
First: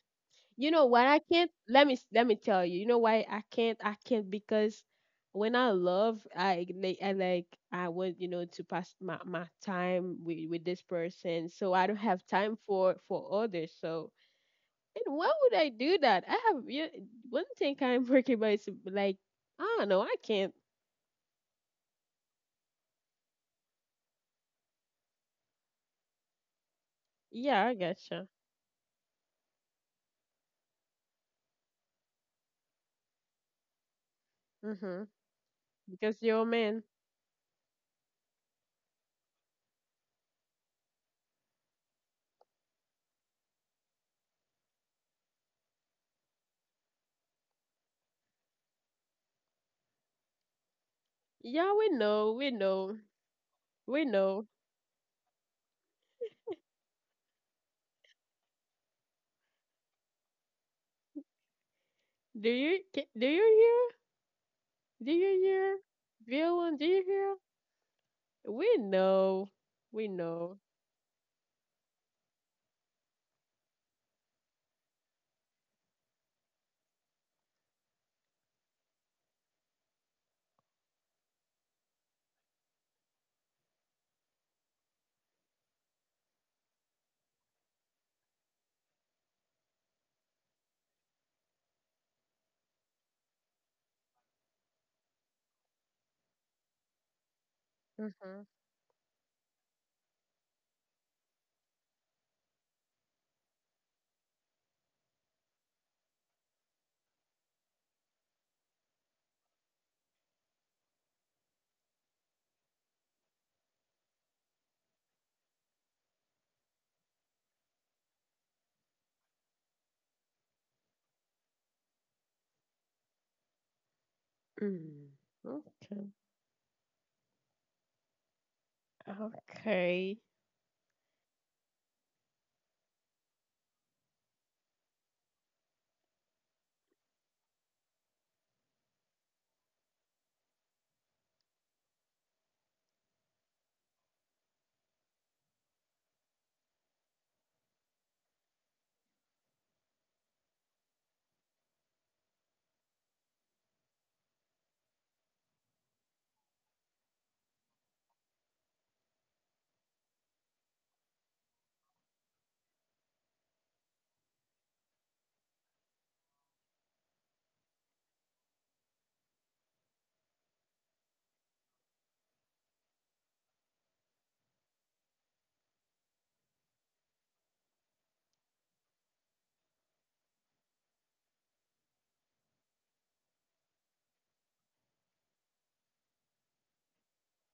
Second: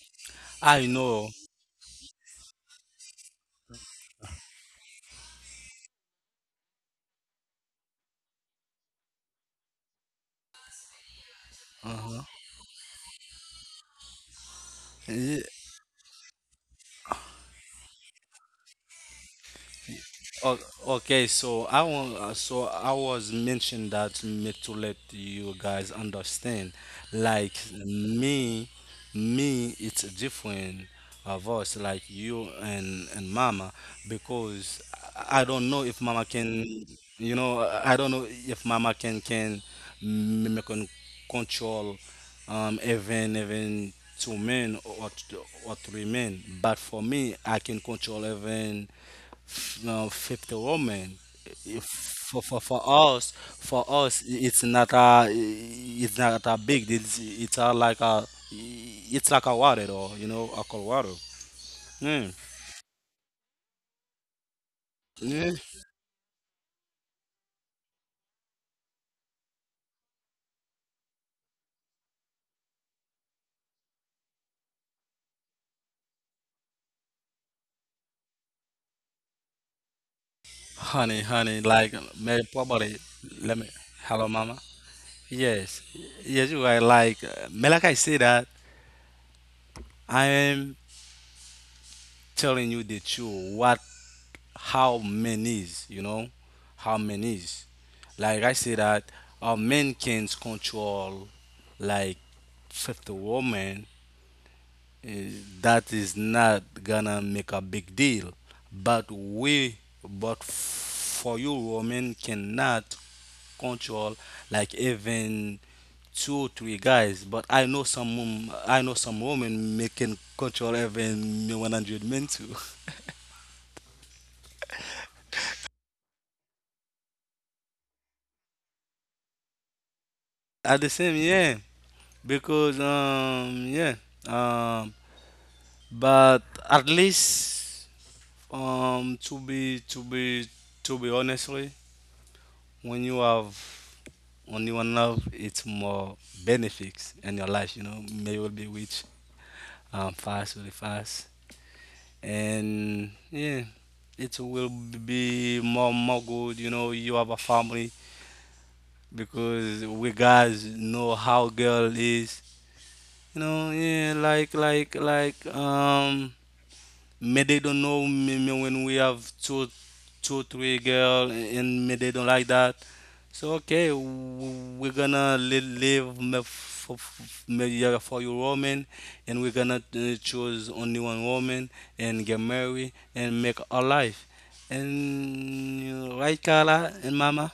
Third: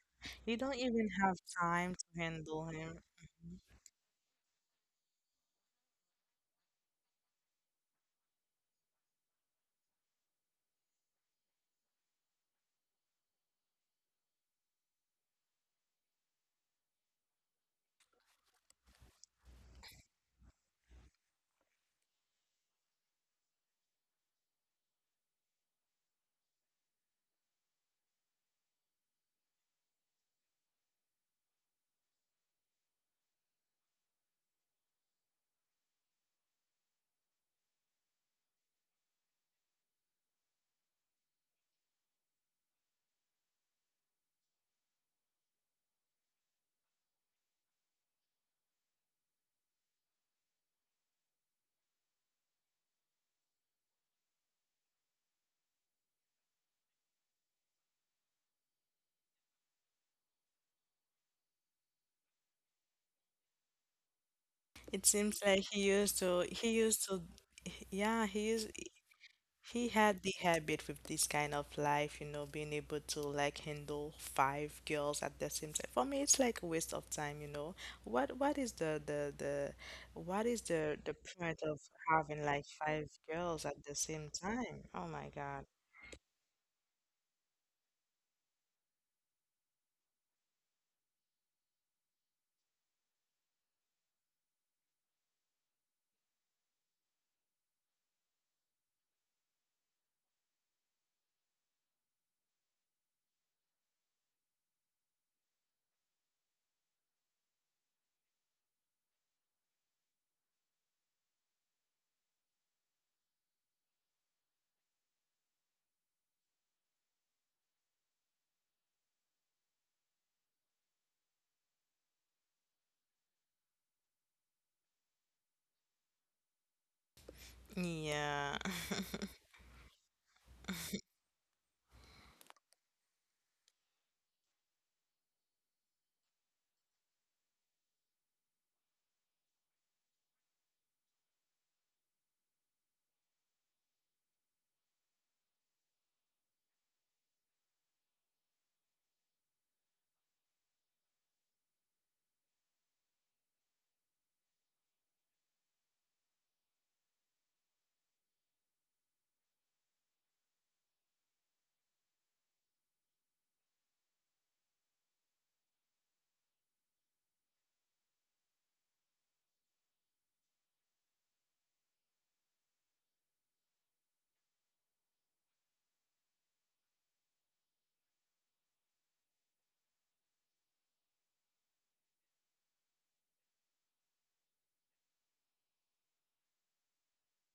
[SPEAKER 1] you
[SPEAKER 3] You
[SPEAKER 1] don't
[SPEAKER 3] know
[SPEAKER 2] I
[SPEAKER 3] what
[SPEAKER 1] even
[SPEAKER 3] I
[SPEAKER 2] know.
[SPEAKER 1] have
[SPEAKER 3] can't? Let
[SPEAKER 1] time
[SPEAKER 3] me
[SPEAKER 1] to
[SPEAKER 3] let me tell
[SPEAKER 1] handle
[SPEAKER 3] you. You know
[SPEAKER 1] him.
[SPEAKER 3] why I
[SPEAKER 1] Mm-hmm.
[SPEAKER 3] can't? I can't because when I love, I want you know to pass my time with this person, so I don't have time for others. So and why would I do that? I have yeah, one thing I'm working about is like I don't know. I can't.
[SPEAKER 2] O- Okay, so I want, so I was mentioned that me to let you guys understand, like
[SPEAKER 3] Yeah, I gotcha.
[SPEAKER 2] me, me, it's a different of us, like you and Mama, because
[SPEAKER 3] Mhm.
[SPEAKER 2] I don't know if
[SPEAKER 3] Because
[SPEAKER 2] Mama
[SPEAKER 3] you're a man.
[SPEAKER 2] can, you know, I don't know if Mama can me can control even two men or or three men, but for me, I can control even no, 50 woman.
[SPEAKER 3] Yeah, we know.
[SPEAKER 2] For,
[SPEAKER 3] We know.
[SPEAKER 2] us, for
[SPEAKER 3] We
[SPEAKER 2] us,
[SPEAKER 3] know.
[SPEAKER 2] it's not a big deal. It's a, like a, it's like a water though, you know, a cold water. Mm.
[SPEAKER 3] Do you hear?
[SPEAKER 1] It
[SPEAKER 3] Do you
[SPEAKER 1] seems
[SPEAKER 2] Yeah.
[SPEAKER 1] like
[SPEAKER 3] hear? Villain, do you hear?
[SPEAKER 1] yeah, he used,
[SPEAKER 3] We know.
[SPEAKER 1] he
[SPEAKER 3] We
[SPEAKER 1] had the
[SPEAKER 3] know.
[SPEAKER 1] habit with this kind of life, you know, being able to like handle five girls at the same time. For me, it's like a waste of time, you know. What, what is the, the, the, what is the
[SPEAKER 2] Honey,
[SPEAKER 1] point
[SPEAKER 2] honey,
[SPEAKER 1] of
[SPEAKER 2] like
[SPEAKER 1] having
[SPEAKER 2] maybe
[SPEAKER 1] like
[SPEAKER 2] probably.
[SPEAKER 1] five
[SPEAKER 2] Let
[SPEAKER 1] girls
[SPEAKER 2] me.
[SPEAKER 1] at the same
[SPEAKER 2] Hello, mama.
[SPEAKER 1] time? Oh my God.
[SPEAKER 2] Yes, yes, you are. Like, me, like I say that, I am telling you the truth. What how men is, you know, how men is.
[SPEAKER 3] Mm-hmm.
[SPEAKER 2] Like I say that a man can control like 50 women. Eh, that is not gonna make a big deal. But we, but for you, women cannot control like even 2 3 guys, but I know I know some women making control even 100 men too.
[SPEAKER 3] Mm. Okay.
[SPEAKER 1] Yeah.
[SPEAKER 3] Okay.
[SPEAKER 2] At the same, yeah, because yeah, um, but at least to be to be to be honestly, when you have only one love, it's more benefits in your life, you know. May will be rich fast, really fast, and yeah, it will be more more good. You know, you have a family because we guys know how girl is, you know. Yeah, like maybe they don't know me when we have 2 2 3 girl and maybe they don't like that. So okay, we're gonna live yeah, for your woman, and we're gonna choose only one woman and get married and make our life, and you know, right, Carla and mama?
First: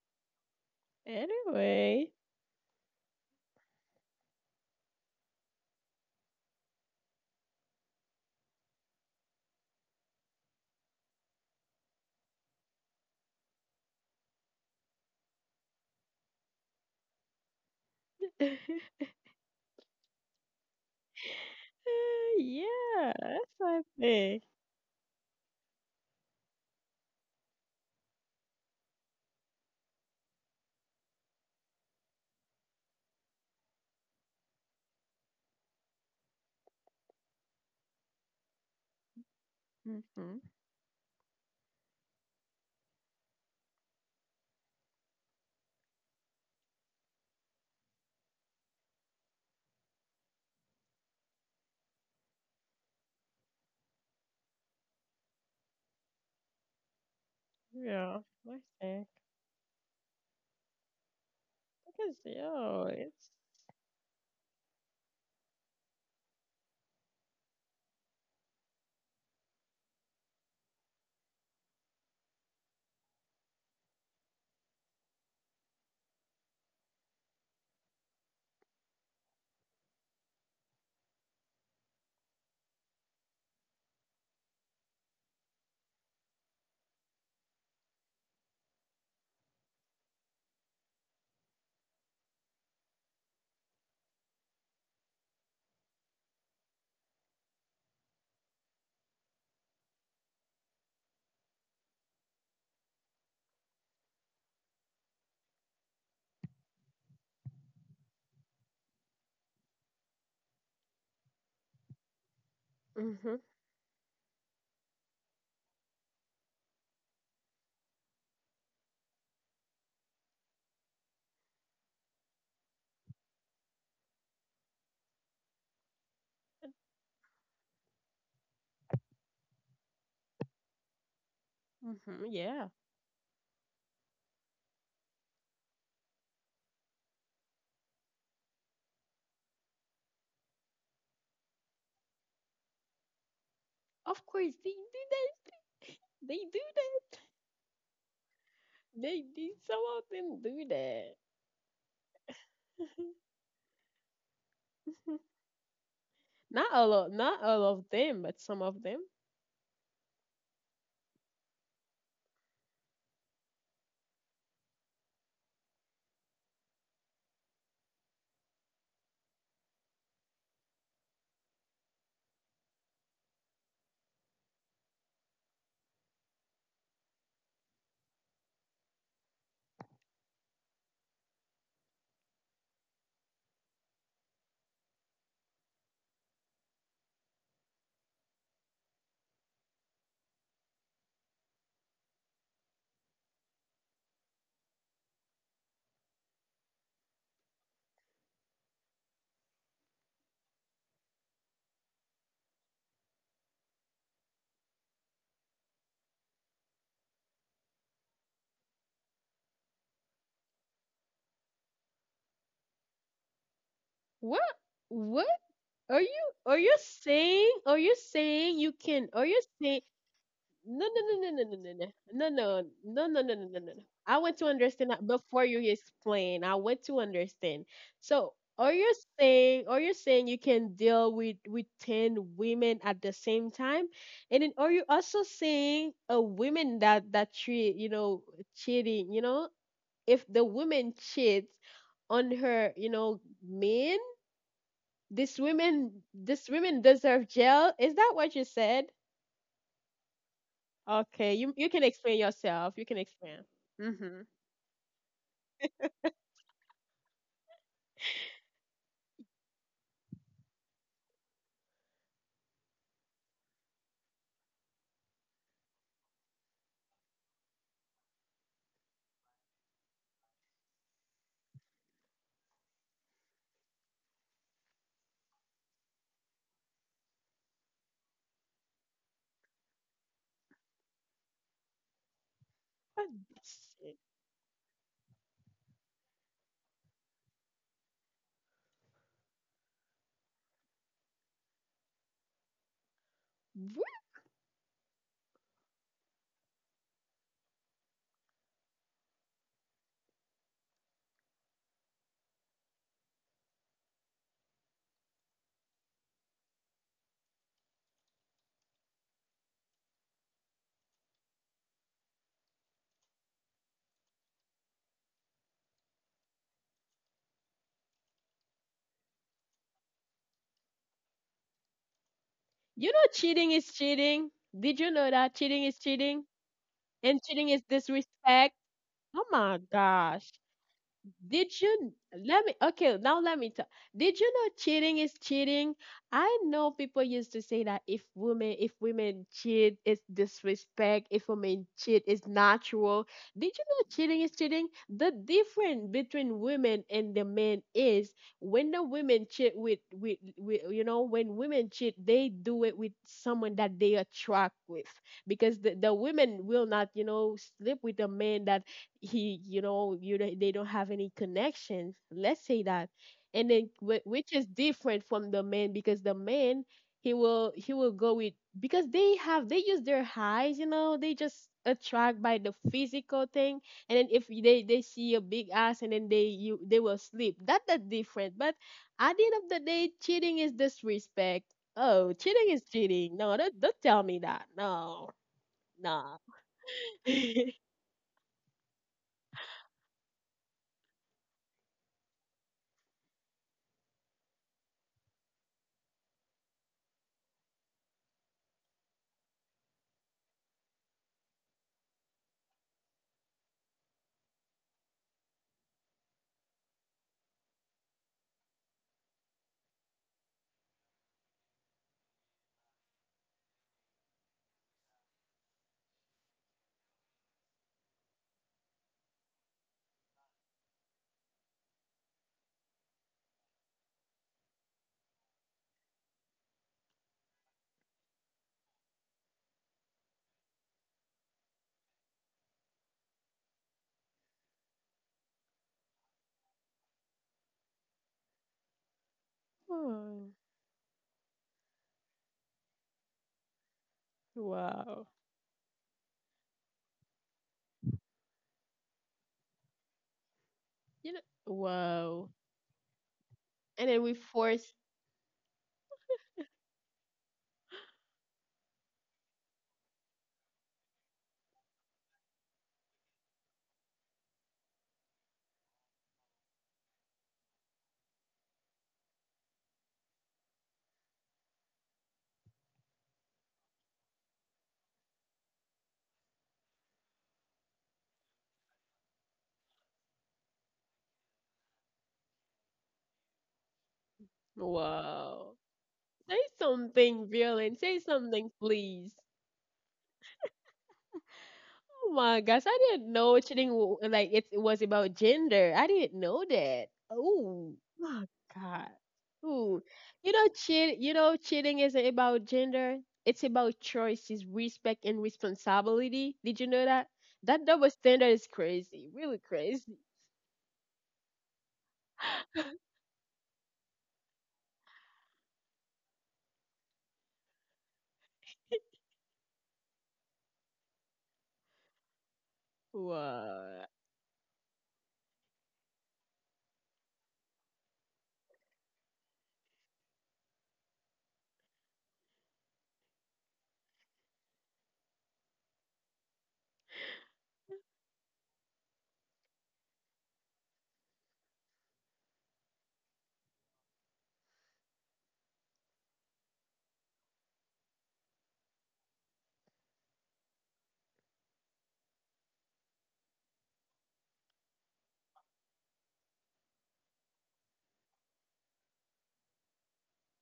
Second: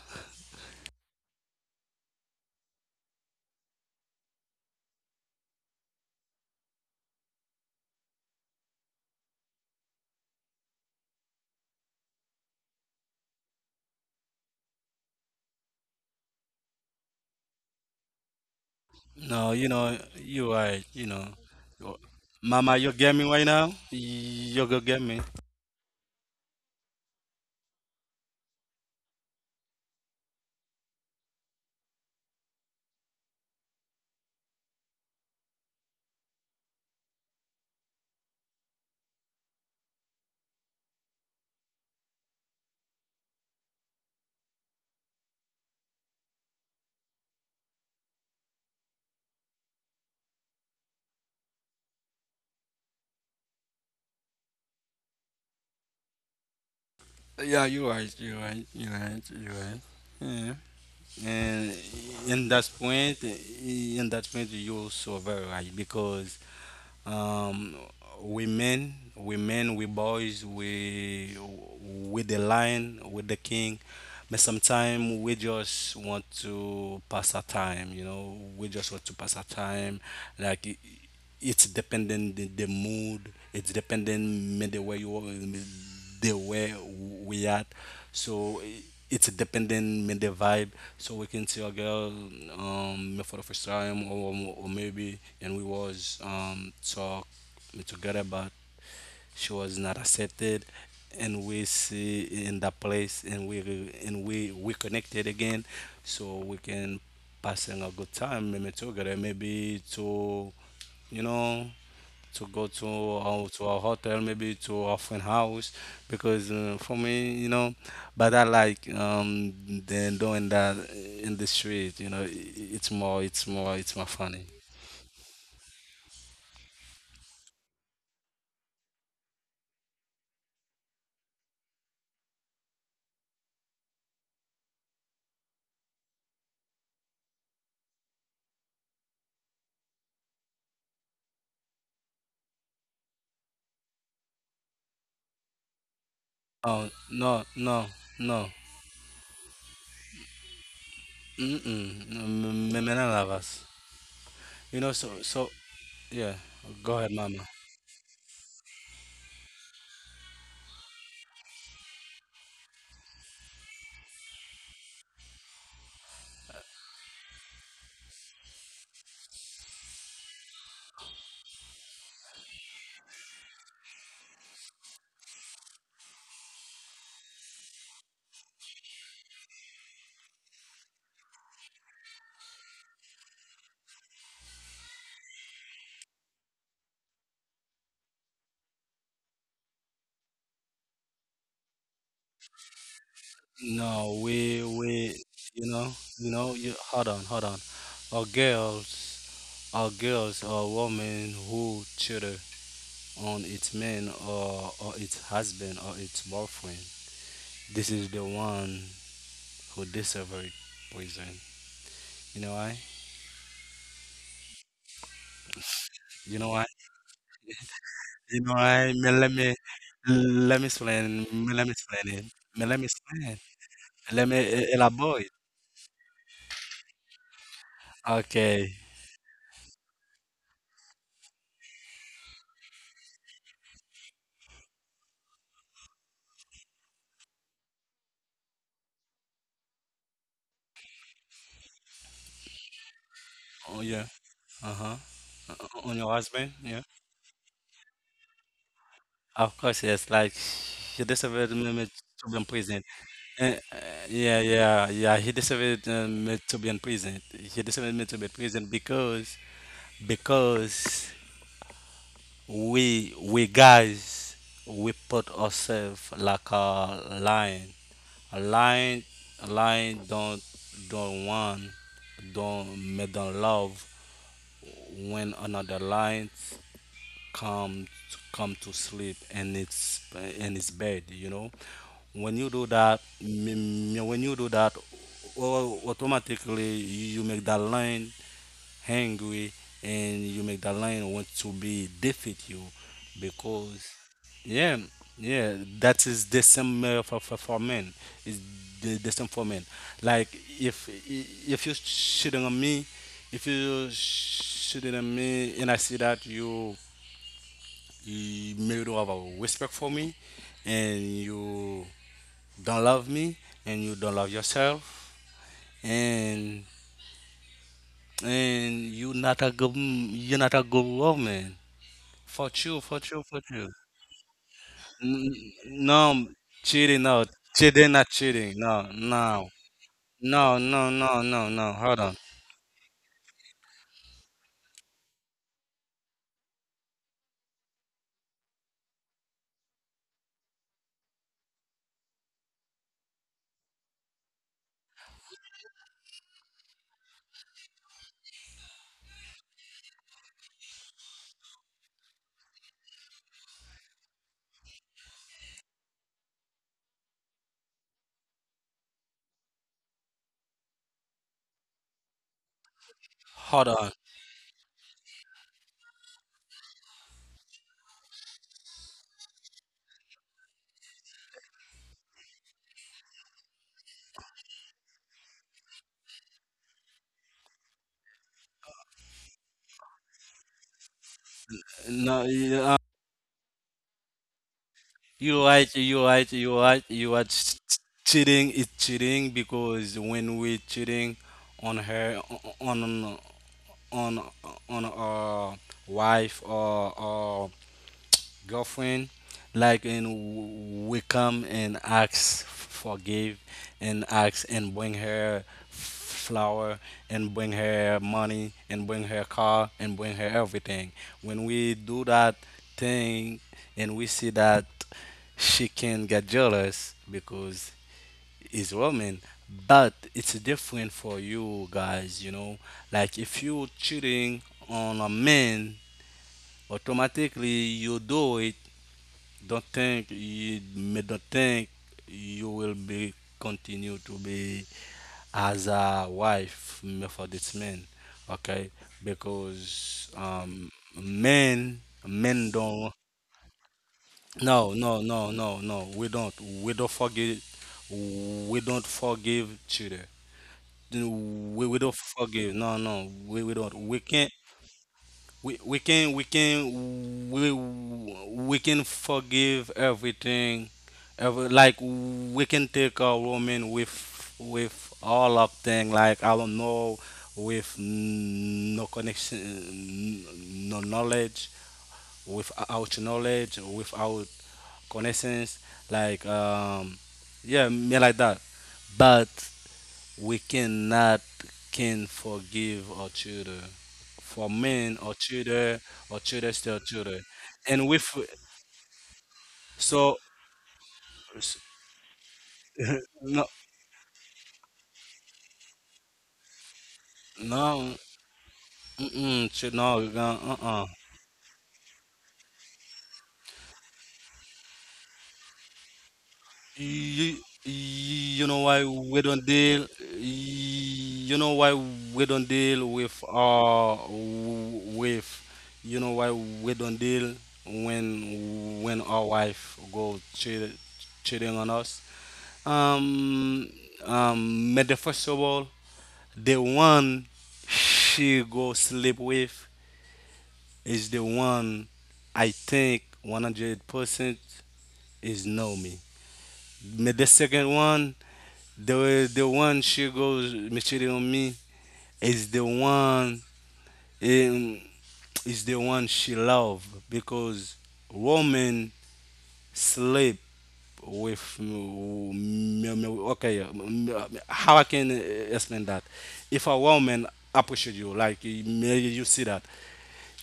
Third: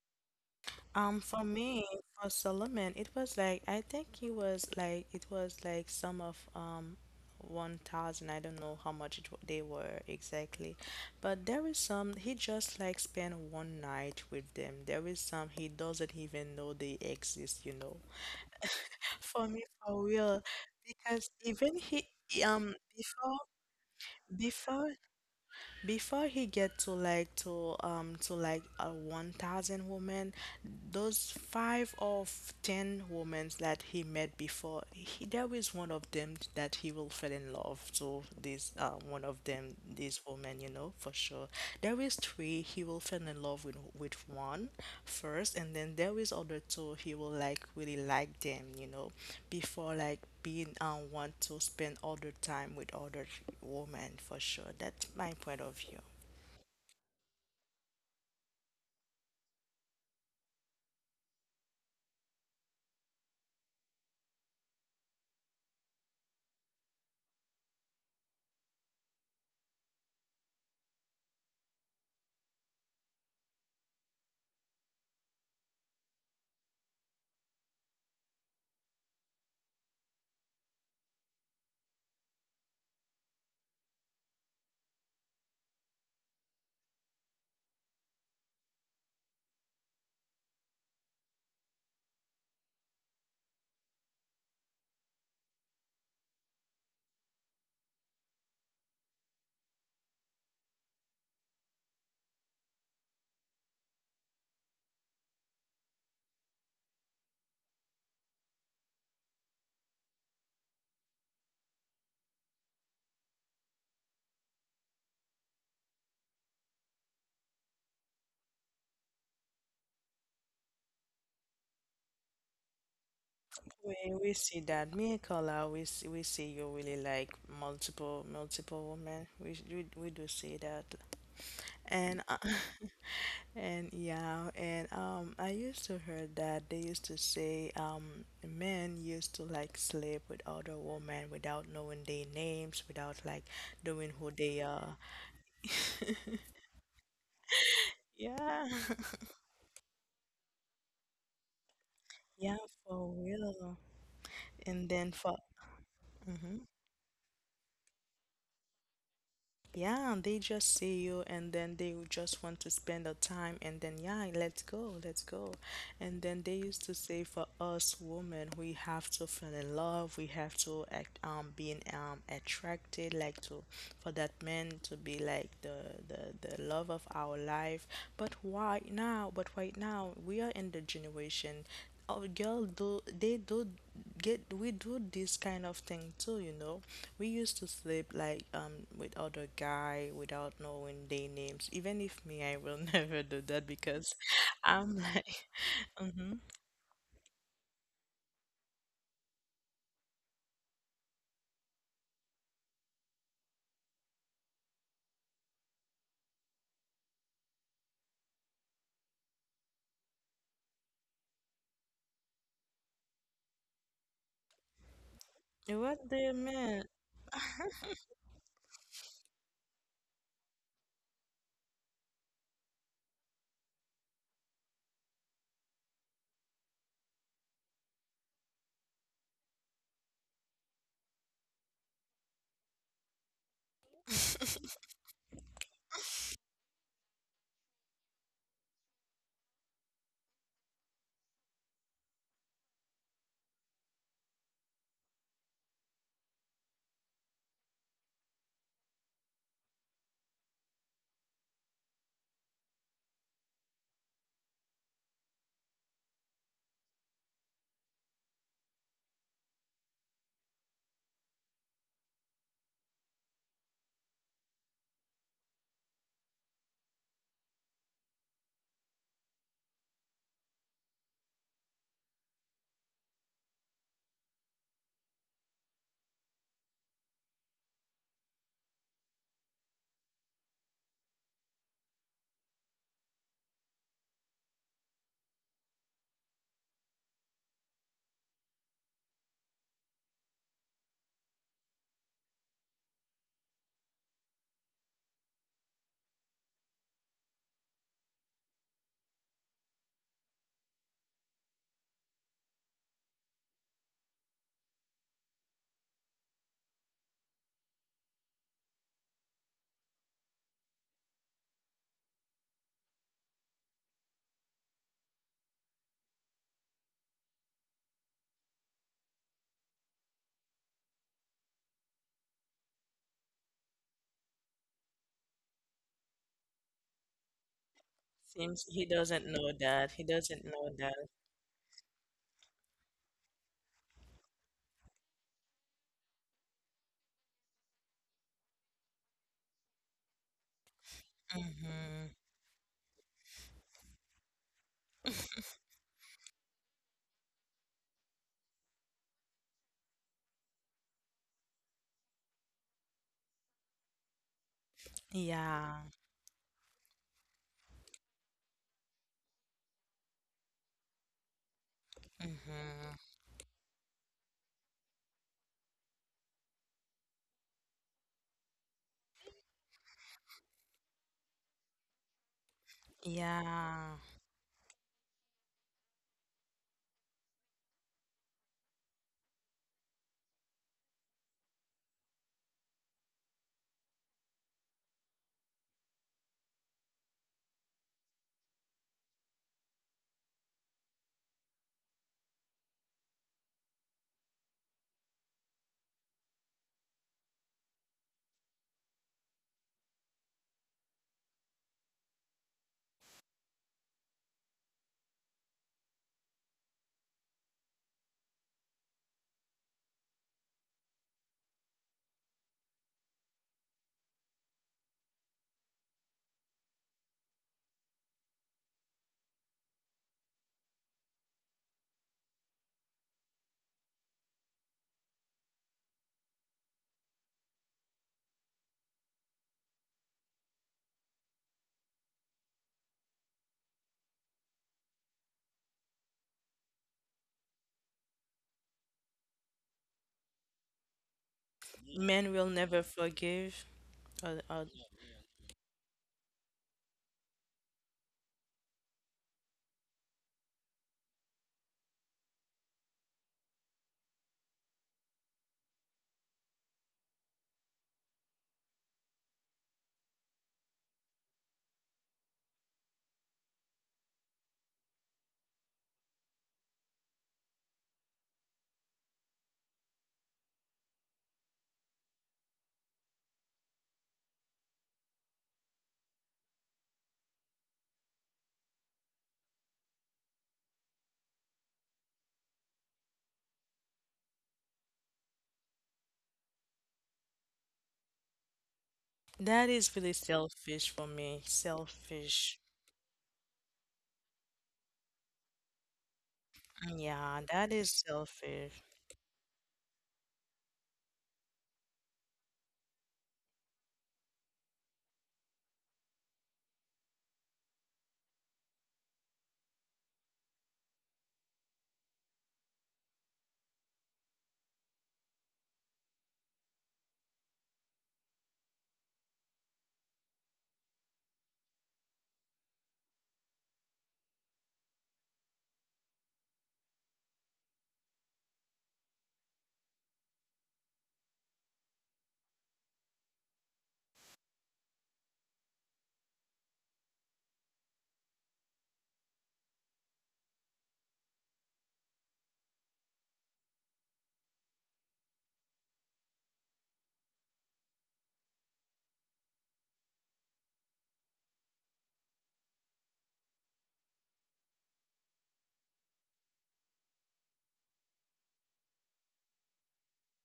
[SPEAKER 1] For me,
[SPEAKER 3] Anyway.
[SPEAKER 1] for Solomon, it was like I think he was like it was like some of 1,000. I don't know how much they were exactly, but there is some he just like spent one night with them. There is some he doesn't even know they exist, you know. For
[SPEAKER 2] No,
[SPEAKER 1] me,
[SPEAKER 2] you know
[SPEAKER 1] for real,
[SPEAKER 2] you right, you know.
[SPEAKER 1] because even he
[SPEAKER 2] Mama,
[SPEAKER 1] um
[SPEAKER 2] you get
[SPEAKER 3] Yeah,
[SPEAKER 2] me
[SPEAKER 1] before.
[SPEAKER 2] right
[SPEAKER 3] that's
[SPEAKER 2] now?
[SPEAKER 3] my thing.
[SPEAKER 2] You go
[SPEAKER 1] Before
[SPEAKER 2] get me.
[SPEAKER 1] before he get to like a 1,000 women, those five or 10 women that he met before he, there is one of them that he will fall in love to this one of them, this
[SPEAKER 3] Mm-hmm.
[SPEAKER 1] woman, you know, for sure. There is three he will fall in love with one first, and then there is other two he will like really like them, you know, before like being want to spend all the time with other women for sure. That's my point of view.
[SPEAKER 2] Yeah, you're right.
[SPEAKER 3] Yeah,
[SPEAKER 2] You're
[SPEAKER 3] I
[SPEAKER 2] right. You're
[SPEAKER 3] think.
[SPEAKER 2] right. You're right. Yeah. And
[SPEAKER 3] Because, yo, it's.
[SPEAKER 2] in that point, you're so very right because um, women, we boys, we with the lion, with the king, but sometimes we just want to pass our time. You know, we just want to pass our time, like it's dependent the mood. It's dependent me the way you are me the way we at. so i- it's dependent me the vibe. So we can see a girl me for the first time, or maybe and we was talk me together but she was not accepted, and we see in that place and we connected again. So we can passing a good time, maybe together, maybe to you know to go
[SPEAKER 3] Mm-hmm.
[SPEAKER 2] to a hotel, maybe to a friend house, because for me, you know, but I like then doing that in the street. You know, it's more, it's more,
[SPEAKER 1] We,
[SPEAKER 2] it's more
[SPEAKER 1] we
[SPEAKER 2] funny.
[SPEAKER 1] see that me and Carla, we see you really like multiple women. We do see that, and
[SPEAKER 3] Mm-hmm. Yeah.
[SPEAKER 1] and yeah, and I used to hear that they used to say men used to like sleep with other women without knowing their names, without like knowing
[SPEAKER 3] Of
[SPEAKER 1] who
[SPEAKER 3] course,
[SPEAKER 1] they
[SPEAKER 3] they do
[SPEAKER 1] are.
[SPEAKER 3] that. They do
[SPEAKER 2] Oh
[SPEAKER 3] that.
[SPEAKER 2] no, no, no,
[SPEAKER 1] Yeah,
[SPEAKER 3] They do. Some of them do
[SPEAKER 2] mm-mm, no,
[SPEAKER 1] yeah,
[SPEAKER 2] men
[SPEAKER 1] for
[SPEAKER 2] love
[SPEAKER 1] real.
[SPEAKER 2] us.
[SPEAKER 1] And
[SPEAKER 2] You know,
[SPEAKER 1] then
[SPEAKER 3] that.
[SPEAKER 1] for,
[SPEAKER 2] so so yeah.
[SPEAKER 1] hmm.
[SPEAKER 3] Not all of,
[SPEAKER 2] Go ahead,
[SPEAKER 3] not
[SPEAKER 2] mama.
[SPEAKER 3] all of them, but some of them.
[SPEAKER 1] Yeah, they just see you and then they would just want to spend the time, and then, yeah, let's go, let's go. And then they used to say for us women, we have to fall in love, we have to act, being attracted, like to, for that man to be like the love of our life. But why now? But right now, we are in the generation. Oh, girl, do they do get we do this kind of thing too, you know. We used to sleep like with other guy without knowing their names. Even if me, I will never do that because
[SPEAKER 2] No,
[SPEAKER 1] I'm
[SPEAKER 2] we
[SPEAKER 1] like,
[SPEAKER 2] you know
[SPEAKER 1] mm-hmm.
[SPEAKER 2] you know you hold on, hold on. Our girls, our girls, our women who cheated on its man, or its husband or its boyfriend, this is the one who deserves poison. You know why?
[SPEAKER 3] What? What? Are
[SPEAKER 1] What do
[SPEAKER 3] you
[SPEAKER 1] you
[SPEAKER 3] are you
[SPEAKER 1] mean?
[SPEAKER 2] You know why?
[SPEAKER 3] are you saying you
[SPEAKER 2] You know
[SPEAKER 3] can are you
[SPEAKER 2] why?
[SPEAKER 3] saying no no
[SPEAKER 2] Let me
[SPEAKER 3] no no no no
[SPEAKER 2] explain.
[SPEAKER 3] no
[SPEAKER 2] Let me
[SPEAKER 3] no no
[SPEAKER 2] explain it.
[SPEAKER 3] no
[SPEAKER 2] Let
[SPEAKER 3] no no no
[SPEAKER 2] me
[SPEAKER 3] no no no
[SPEAKER 2] explain.
[SPEAKER 3] no. I want to
[SPEAKER 2] Let me
[SPEAKER 3] understand that before you
[SPEAKER 2] elaborate.
[SPEAKER 3] explain. I want to understand. So are you
[SPEAKER 2] Okay.
[SPEAKER 3] saying are you saying you can deal with ten women at the same time? And then are
[SPEAKER 1] Seems
[SPEAKER 3] you also saying a woman that treat you know cheating, you know? If the woman cheats on her, you know,
[SPEAKER 2] Oh
[SPEAKER 3] man
[SPEAKER 2] yeah. Uh-huh.
[SPEAKER 3] this
[SPEAKER 2] O-
[SPEAKER 3] women,
[SPEAKER 2] On your
[SPEAKER 3] this
[SPEAKER 2] husband?
[SPEAKER 3] women
[SPEAKER 2] Yeah.
[SPEAKER 3] deserve jail. Is that what you said?
[SPEAKER 2] Of course, yes. Like he
[SPEAKER 3] Okay, you
[SPEAKER 2] deserved
[SPEAKER 3] you can
[SPEAKER 2] me
[SPEAKER 3] explain
[SPEAKER 2] to be in
[SPEAKER 3] yourself. You
[SPEAKER 2] prison.
[SPEAKER 3] can explain.
[SPEAKER 2] Uh, uh,
[SPEAKER 3] Mm-hmm.
[SPEAKER 2] yeah, yeah, yeah. He deserved me to be in prison. He deserved me to be in prison because we guys we put ourselves like a lion. A lion, a lion don't want don't make them love when another lion come come to sleep in its bed. You know, when you do that, when you do that automatically you make that line hungry, and you make that line want to be defeat you because yeah yeah that is the same for men. Is the, the same for men. Like if you shooting on me, if you shooting at me and I see that you maybe don't have a respect for me, and you don't love me, and you don't love yourself, and and you're not a good woman. For you,
[SPEAKER 3] You
[SPEAKER 2] for
[SPEAKER 3] know,
[SPEAKER 2] you, for
[SPEAKER 3] cheating
[SPEAKER 2] you.
[SPEAKER 3] is cheating. Did you know that
[SPEAKER 2] N-
[SPEAKER 3] cheating is
[SPEAKER 2] no,
[SPEAKER 3] cheating
[SPEAKER 2] cheating, no,
[SPEAKER 3] and cheating is
[SPEAKER 2] cheating, not cheating,
[SPEAKER 3] disrespect?
[SPEAKER 2] no,
[SPEAKER 1] he
[SPEAKER 2] no,
[SPEAKER 1] doesn't
[SPEAKER 3] Oh
[SPEAKER 1] know
[SPEAKER 3] my
[SPEAKER 1] that.
[SPEAKER 3] gosh!
[SPEAKER 2] no, no, no, no,
[SPEAKER 3] Did
[SPEAKER 2] no,
[SPEAKER 3] you
[SPEAKER 2] hold on,
[SPEAKER 3] let me? Okay, now let me talk. Did you know cheating is cheating? I know people used to say that if women cheat, it's disrespect. If women cheat,
[SPEAKER 1] Hmm.
[SPEAKER 3] it's natural. Did you know cheating is cheating? The difference between women and the men is when the women cheat with you know when women cheat, they do it with someone that they attract with, because the,
[SPEAKER 1] Yeah.
[SPEAKER 3] the women will not, you know, sleep with a man that he, you know, you they don't have any connections, let's say that.
[SPEAKER 1] Hmm.
[SPEAKER 3] And
[SPEAKER 2] hold
[SPEAKER 3] then
[SPEAKER 2] on.
[SPEAKER 3] which is different from the man, because the man he will go with, because they have, they use their eyes, you know, they just attract by the physical thing.
[SPEAKER 1] Yeah.
[SPEAKER 3] And then if they see a big ass and then they you they will sleep that, that different. But at the end of the day, cheating is disrespect. Oh,
[SPEAKER 2] No,
[SPEAKER 3] cheating is
[SPEAKER 2] yeah,
[SPEAKER 3] cheating. No, don't tell me that. No,
[SPEAKER 2] you right, you
[SPEAKER 3] no.
[SPEAKER 2] right, you right, you are ch- ch- cheating is cheating. Because when we cheating on her, on on on, on our wife or girlfriend, like, and we come and ask forgive, and ask, and bring her flower, and bring her money, and bring her car, and bring her everything. When we do that thing, and we see that she can get jealous, because it's woman. But it's different for you guys, you know. Like if you cheating on a man, automatically you do it. Don't think you, me don't think you will be continue to be as a wife me for this man, okay? Because
[SPEAKER 3] Oh,
[SPEAKER 2] men,
[SPEAKER 1] Men
[SPEAKER 2] men
[SPEAKER 1] will never
[SPEAKER 2] don't.
[SPEAKER 1] forgive. Or
[SPEAKER 2] No, no,
[SPEAKER 3] wow.
[SPEAKER 2] no, no, no. We don't. We don't forgive. We don't forgive children.
[SPEAKER 3] You know,
[SPEAKER 2] We don't
[SPEAKER 3] wow.
[SPEAKER 2] forgive. No, no. We don't.
[SPEAKER 3] And
[SPEAKER 2] We
[SPEAKER 3] then we
[SPEAKER 2] can't.
[SPEAKER 3] force,
[SPEAKER 2] We we can forgive everything ever. Like, we can take a woman with all of thing, like, I don't know, with no connection, no knowledge, without knowledge, without connaissance, like, yeah, me like that. But we cannot can forgive our children. For men, our
[SPEAKER 3] wow.
[SPEAKER 2] children,
[SPEAKER 3] Say
[SPEAKER 2] our children still
[SPEAKER 3] something,
[SPEAKER 2] children.
[SPEAKER 3] Violin. Say
[SPEAKER 2] And we
[SPEAKER 3] something, please.
[SPEAKER 1] That is really
[SPEAKER 2] so
[SPEAKER 1] selfish for me.
[SPEAKER 2] s-
[SPEAKER 3] Oh my
[SPEAKER 1] Selfish.
[SPEAKER 3] gosh, I didn't know
[SPEAKER 2] no,
[SPEAKER 3] cheating w- like it was about gender. I didn't know that.
[SPEAKER 1] Yeah, that
[SPEAKER 3] Oh
[SPEAKER 1] is
[SPEAKER 2] no,
[SPEAKER 3] my
[SPEAKER 1] selfish.
[SPEAKER 3] god.
[SPEAKER 2] mm-mm,
[SPEAKER 3] Ooh.
[SPEAKER 2] ch- no uh uh
[SPEAKER 3] You know, cheating isn't about gender. It's about choices, respect, and responsibility. Did you know that? That double
[SPEAKER 2] You,
[SPEAKER 3] standard is crazy.
[SPEAKER 2] you
[SPEAKER 3] Really
[SPEAKER 2] know why
[SPEAKER 3] crazy.
[SPEAKER 2] we don't deal, you know why we don't deal with with, you know why we don't deal when our wife go cheat, cheating on us.
[SPEAKER 3] Wow.
[SPEAKER 2] Um, but the first of all, the one she go sleep with is the one, I think 100% is know me. But the second one, the one she goes cheating on me is the one, um, is the one she love. Because woman sleep with m- m- m- okay, how I can explain that? If a woman appreciate you, like, you you see that,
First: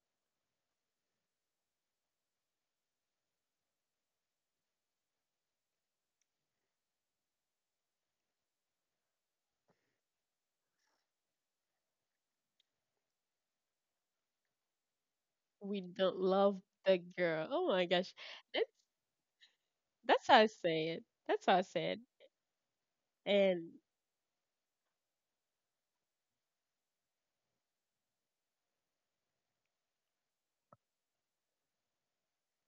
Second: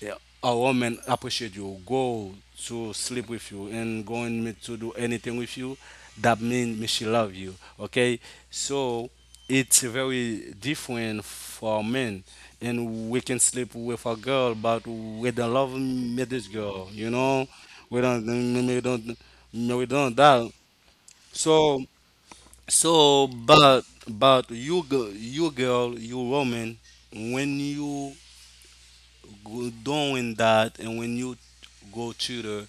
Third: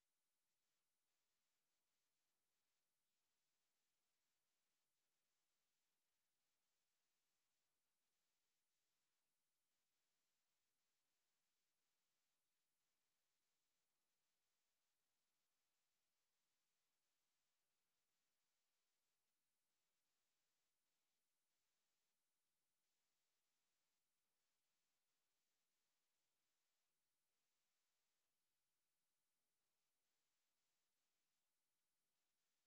[SPEAKER 2] yeah, a woman appreciate you, go to sleep with you, and going me to do anything with you, that means she love you. Okay, so it's very different for men, and we can sleep with a girl, but we don't love
[SPEAKER 3] We don't
[SPEAKER 2] me this
[SPEAKER 3] love
[SPEAKER 2] girl.
[SPEAKER 3] the
[SPEAKER 2] You know,
[SPEAKER 3] girl. Oh my
[SPEAKER 2] we
[SPEAKER 3] gosh.
[SPEAKER 2] don't,
[SPEAKER 3] That's
[SPEAKER 2] we don't, we don't
[SPEAKER 3] how I
[SPEAKER 2] that.
[SPEAKER 3] say it. That's how I
[SPEAKER 2] So
[SPEAKER 3] say it.
[SPEAKER 2] so,
[SPEAKER 3] And
[SPEAKER 2] but but you you girl, you woman, when you doing that, and when you go to the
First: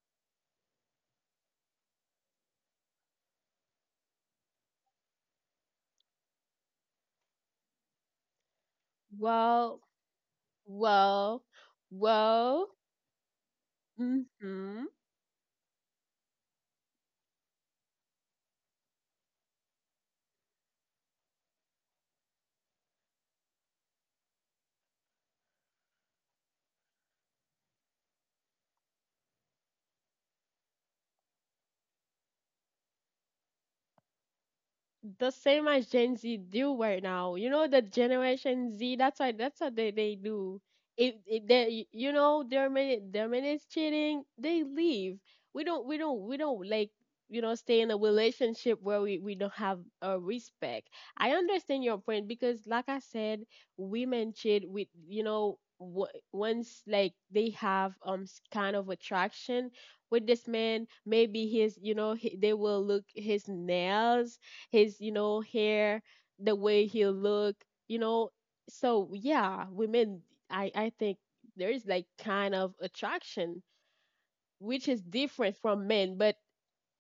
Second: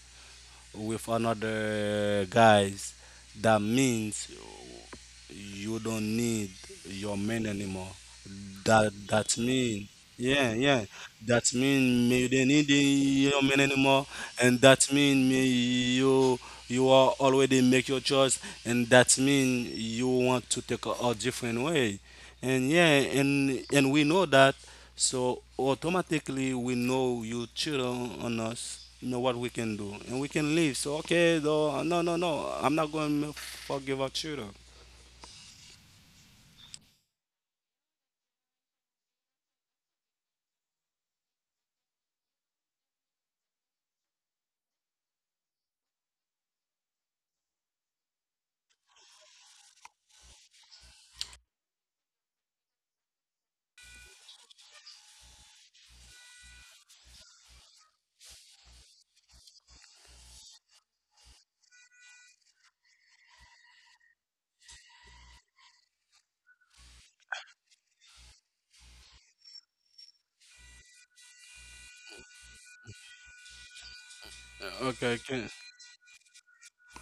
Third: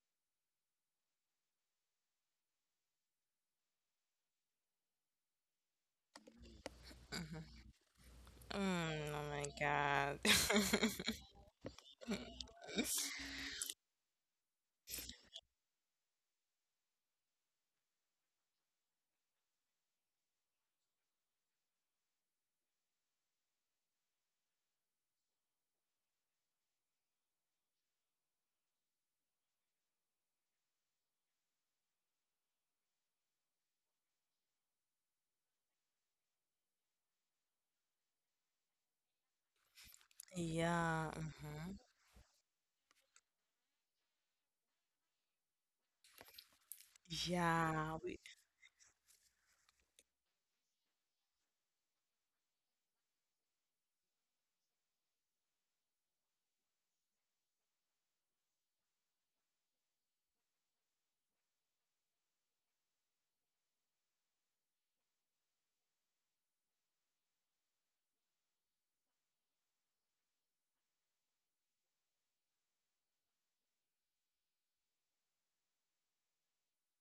[SPEAKER 2] with another guys, that means you don't need your man anymore. That
[SPEAKER 1] Mm, oh
[SPEAKER 2] that
[SPEAKER 1] my
[SPEAKER 3] well,
[SPEAKER 2] mean
[SPEAKER 1] God.
[SPEAKER 2] yeah, yeah.
[SPEAKER 3] well,
[SPEAKER 2] That mean may you don't need
[SPEAKER 3] well,
[SPEAKER 2] your man anymore, and
[SPEAKER 3] mm-hmm.
[SPEAKER 2] that mean may you, you are already make your choice, and that mean you want to take a different way, and yeah, and we know that, so automatically we know you cheat on us. You know what we can do, and we can leave. So okay, though, no, no, no, I'm not going to forgive our children.
[SPEAKER 3] The same as Gen Z do right now. You know, the Generation Z. That's why. That's what they do.
[SPEAKER 1] Yeah.
[SPEAKER 3] If
[SPEAKER 1] Mhm.
[SPEAKER 3] they, you know, their minutes cheating, they leave. We don't like, you know, stay in
[SPEAKER 1] Yeah.
[SPEAKER 3] a relationship where we don't have a respect. I understand your point because, like I said, women cheat with, you know, once like they have kind of attraction with this man, maybe his, you know, they will look his nails, his, you know, hair, the way he'll look, you know. So yeah, women, I think there is like kind of attraction which is
[SPEAKER 2] Okay, can,
[SPEAKER 3] different from men. but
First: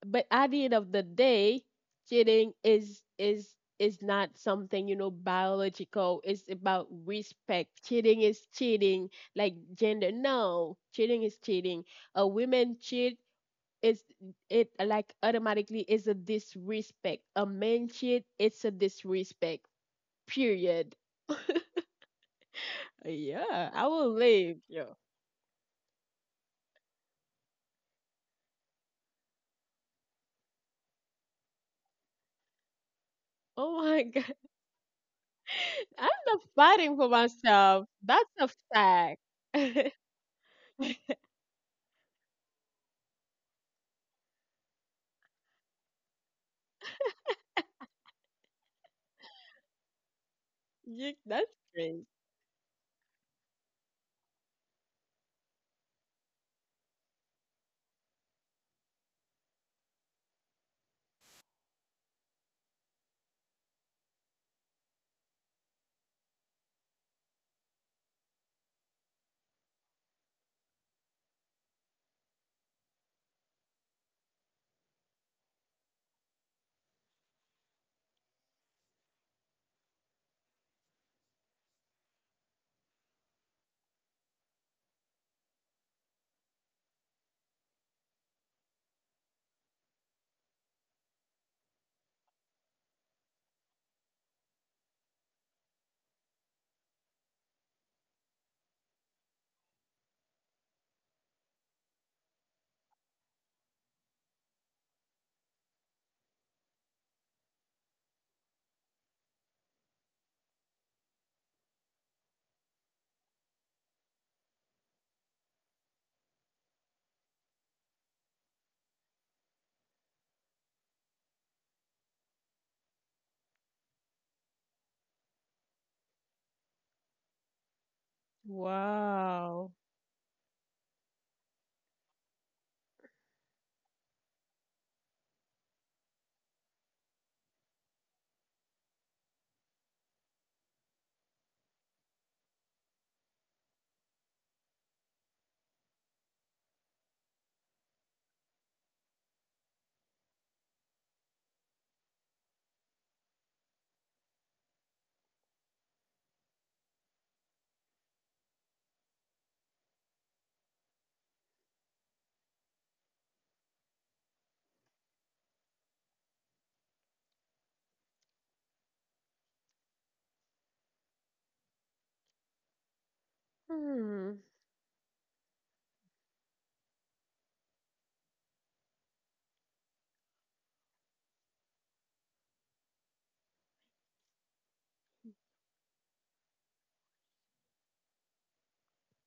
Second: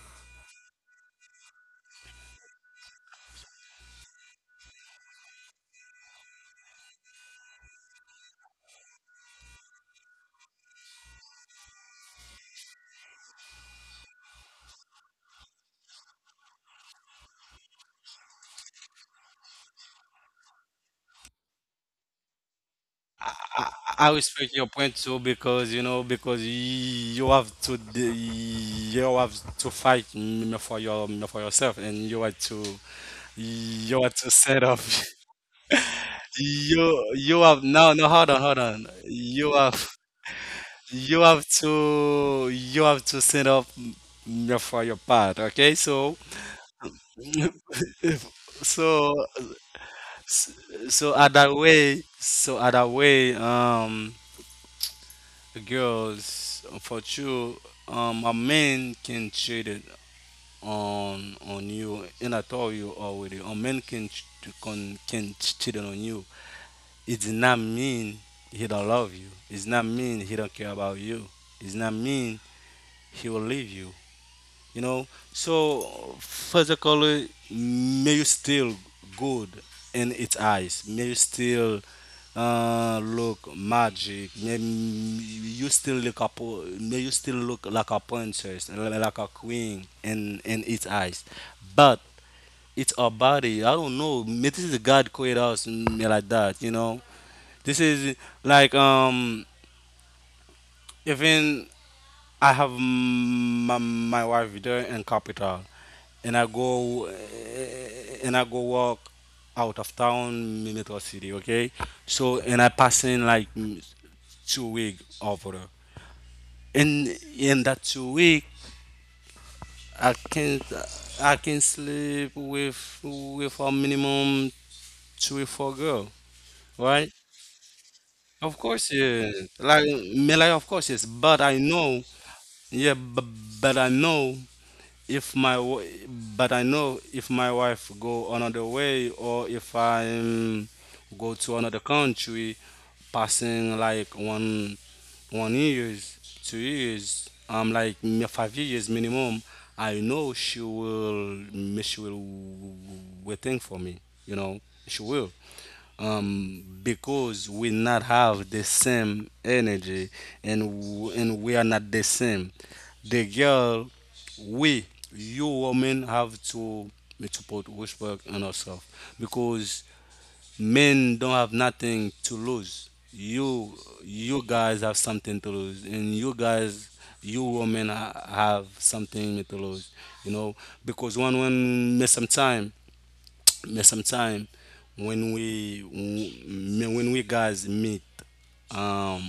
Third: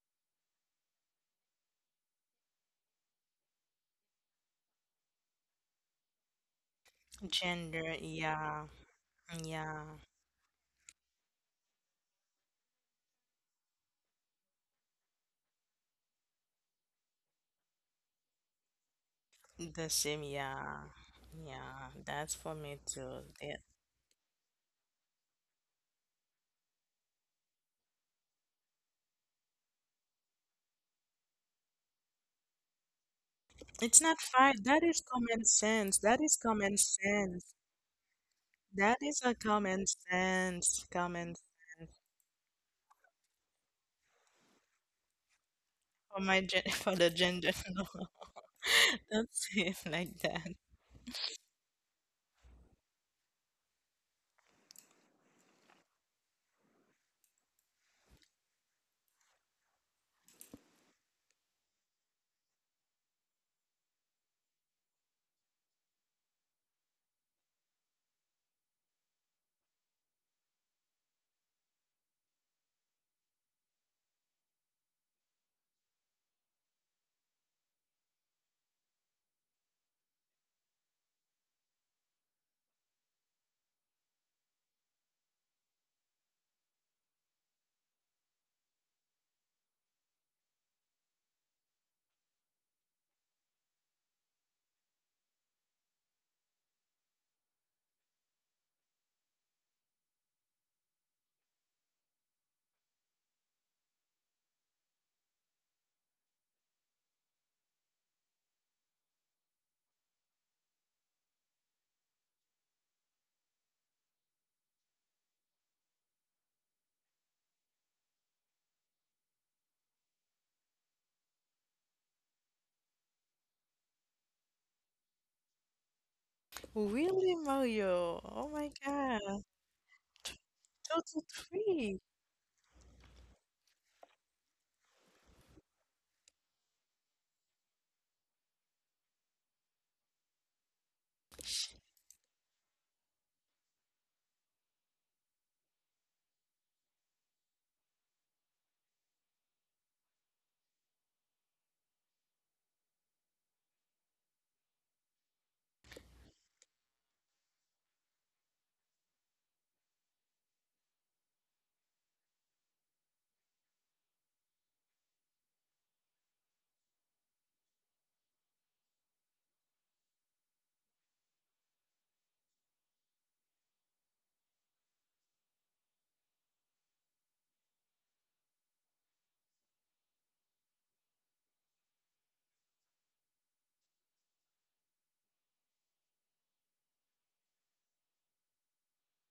[SPEAKER 3] but at the end of the day, cheating is not something, you know, biological. It's about respect.
[SPEAKER 1] Gender.
[SPEAKER 3] Cheating is
[SPEAKER 1] Yeah.
[SPEAKER 3] cheating. Like
[SPEAKER 1] Yeah.
[SPEAKER 3] gender, no, cheating is cheating. A woman cheat, it's, it like automatically is a disrespect. A man cheat, it's a disrespect.
[SPEAKER 1] The same. Yeah.
[SPEAKER 3] Period.
[SPEAKER 1] Yeah. That's for me too. Yeah.
[SPEAKER 3] Yeah, I will
[SPEAKER 2] I respect
[SPEAKER 3] leave
[SPEAKER 2] your
[SPEAKER 3] you.
[SPEAKER 2] point too, because you know, because you have to you have to fight, mm, for your for yourself, and you have to,
[SPEAKER 3] Oh
[SPEAKER 1] It's
[SPEAKER 2] you
[SPEAKER 3] my
[SPEAKER 2] have
[SPEAKER 1] not
[SPEAKER 2] to
[SPEAKER 3] god,
[SPEAKER 2] set
[SPEAKER 1] fight.
[SPEAKER 2] up.
[SPEAKER 1] That is common sense.
[SPEAKER 3] I'm not fighting for
[SPEAKER 2] You have,
[SPEAKER 3] myself.
[SPEAKER 2] no, no, hold
[SPEAKER 3] That's
[SPEAKER 2] on,
[SPEAKER 3] a
[SPEAKER 2] hold on,
[SPEAKER 1] That is
[SPEAKER 3] fact.
[SPEAKER 1] a
[SPEAKER 2] you have,
[SPEAKER 1] common sense.
[SPEAKER 2] you
[SPEAKER 1] Common
[SPEAKER 2] have to, you have to set up, mm, for your part, okay? So
[SPEAKER 1] for my gen for the gender. No.
[SPEAKER 2] so,
[SPEAKER 1] Don't say it like that.
[SPEAKER 2] so
[SPEAKER 3] That's
[SPEAKER 2] other way,
[SPEAKER 3] great.
[SPEAKER 2] so other way, um. Girls, for sure, um, a man can cheat it on you, and I told you already, a man can cheat it on you, it does not mean he don't love you, it's not mean he don't care about you, it's not mean he will leave you, you know. So physically, may you still good in its eyes, may you still look magic, may you still look up, may you still look like a princess, like a queen in its eyes. But it's our body, I don't know, may this is god created us, mm, like that, you know. This is like, um, even I have, mm, my wife there in capital, and I go, eh, and I go walk out of town, Metro City, okay? So and I pass in like, mm, 2 week over there. In that 2 week, I can, I can sleep with a minimum 3 4 girl, right?
[SPEAKER 1] Really, Mario? Oh
[SPEAKER 2] Of
[SPEAKER 1] my
[SPEAKER 2] course, yeah.
[SPEAKER 1] God.
[SPEAKER 3] Wow.
[SPEAKER 2] Like me, like, of course, yes.
[SPEAKER 1] Total
[SPEAKER 2] But I
[SPEAKER 1] three.
[SPEAKER 2] know, yeah. But I know, if my w- but I know, if my wife go another way, or if I go to another country, passing like 1 1 years, 2 years, um, like 5 years minimum, I know she will, she will waiting for me. You know, she will, because we not have the same energy, and and we are not the same. The girl, we, you women have to put respect on ourselves, because men don't have nothing to lose. You
[SPEAKER 3] Hmm.
[SPEAKER 2] you guys have something to lose, and you guys, you women have something to lose. You know, because one, when miss some time, but sometimes when we when we guys meet, um,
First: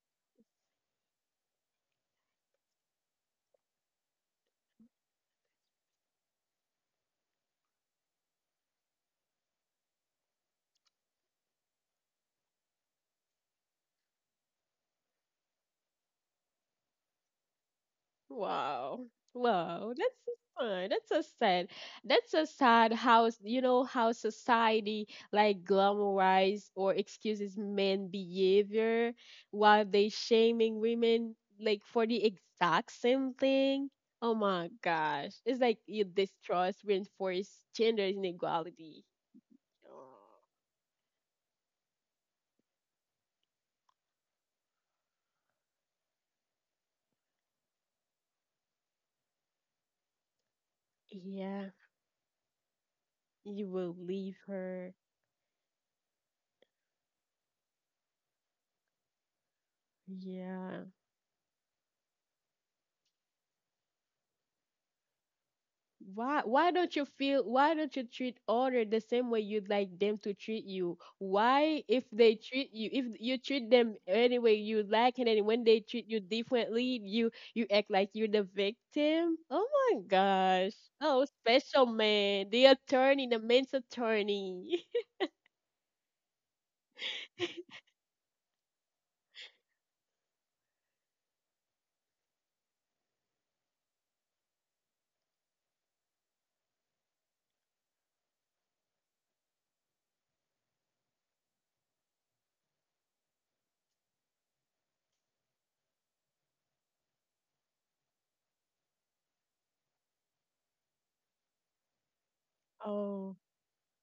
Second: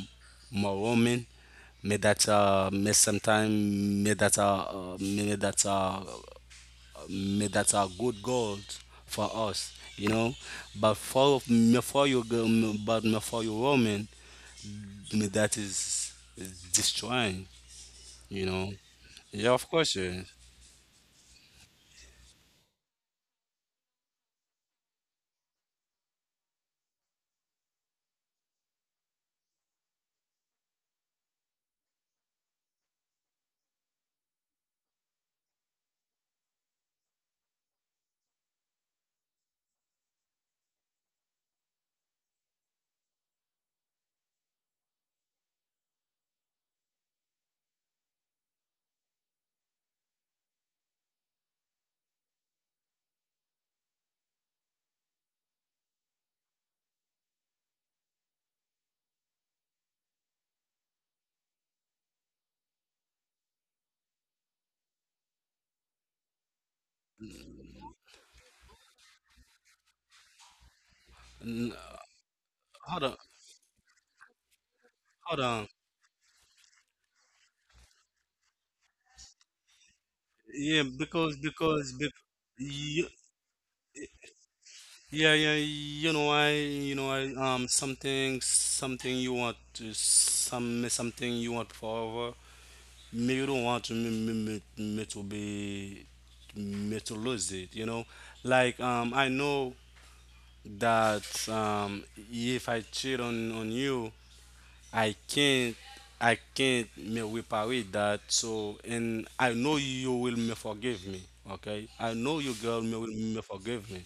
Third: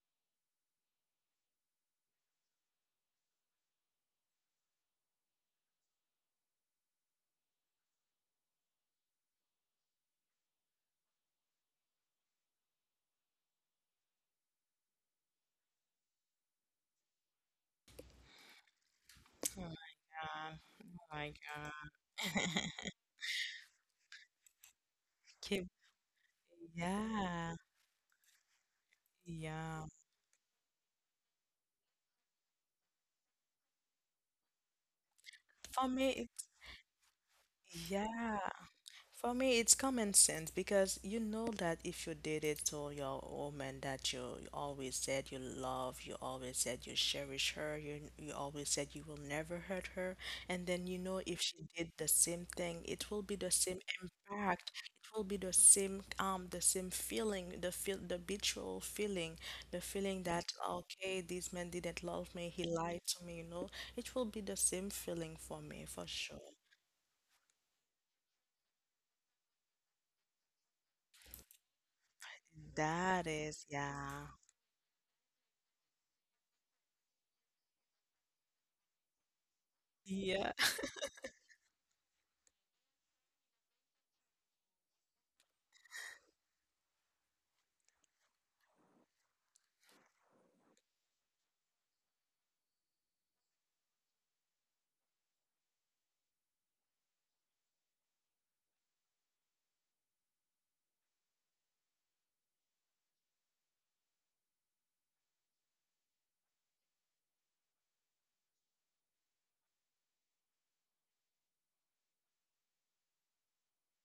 [SPEAKER 2] more women, me that me sometimes me that may that uh, me that are good goals for us, you know. But for me, for you girl, but me for you woman, me that is destroying, you know.
[SPEAKER 3] Wow.
[SPEAKER 2] Yeah,
[SPEAKER 1] Oh
[SPEAKER 2] of
[SPEAKER 1] my
[SPEAKER 3] Wow.
[SPEAKER 2] course,
[SPEAKER 3] That's
[SPEAKER 2] yeah.
[SPEAKER 3] so
[SPEAKER 1] God.
[SPEAKER 3] sad. That's
[SPEAKER 1] Oh
[SPEAKER 3] so
[SPEAKER 1] my
[SPEAKER 3] sad. That's so
[SPEAKER 1] God.
[SPEAKER 3] sad how, you know, how society like
[SPEAKER 1] Keep,
[SPEAKER 3] glamorize or
[SPEAKER 1] yeah.
[SPEAKER 3] excuses men behavior while
[SPEAKER 1] Yeah.
[SPEAKER 3] they shaming women like for the exact same thing. Oh my gosh. It's like
[SPEAKER 1] For
[SPEAKER 3] you
[SPEAKER 1] me,
[SPEAKER 3] distrust, reinforce gender
[SPEAKER 1] yeah.
[SPEAKER 3] inequality.
[SPEAKER 1] For me, it's common
[SPEAKER 3] Oh,
[SPEAKER 1] sense because you know that if you did it to your woman that you, always said you love, you always said you cherish her, you always said you will never hurt her, and then you know if she
[SPEAKER 3] yeah.
[SPEAKER 1] did the same thing, it will be the
[SPEAKER 3] You
[SPEAKER 1] same
[SPEAKER 3] will leave
[SPEAKER 1] impact.
[SPEAKER 3] her.
[SPEAKER 1] It will be the same feeling, the betrayal feeling, the feeling that
[SPEAKER 3] Yeah.
[SPEAKER 1] okay, this man didn't love me, he lied to me, you know. It will be the same feeling for me for
[SPEAKER 3] Why
[SPEAKER 1] sure.
[SPEAKER 3] why don't you feel, why don't you treat other the same way you'd like them to treat you?
[SPEAKER 2] N-
[SPEAKER 3] Why if they treat you, if
[SPEAKER 2] Hold on,
[SPEAKER 3] you treat them
[SPEAKER 1] Yeah.
[SPEAKER 3] any way you like, and
[SPEAKER 2] hold
[SPEAKER 3] then when
[SPEAKER 2] on.
[SPEAKER 3] they treat you differently, you act like you're the victim? Oh my
[SPEAKER 1] Yeah,
[SPEAKER 3] gosh.
[SPEAKER 2] Yeah,
[SPEAKER 3] Oh,
[SPEAKER 2] because,
[SPEAKER 3] special
[SPEAKER 2] because
[SPEAKER 3] man, the attorney, the men's attorney.
[SPEAKER 2] yeah, yeah, you know, I, something, something you want to, some, something you want forever, me, you don't want to, me to be, me to lose it, you know? Like, I know that, if I cheat on you, I can't, I can't me reparate that. So and I know you will me forgive me. Okay, I know you girl me will
[SPEAKER 3] Oh,
[SPEAKER 2] me forgive me,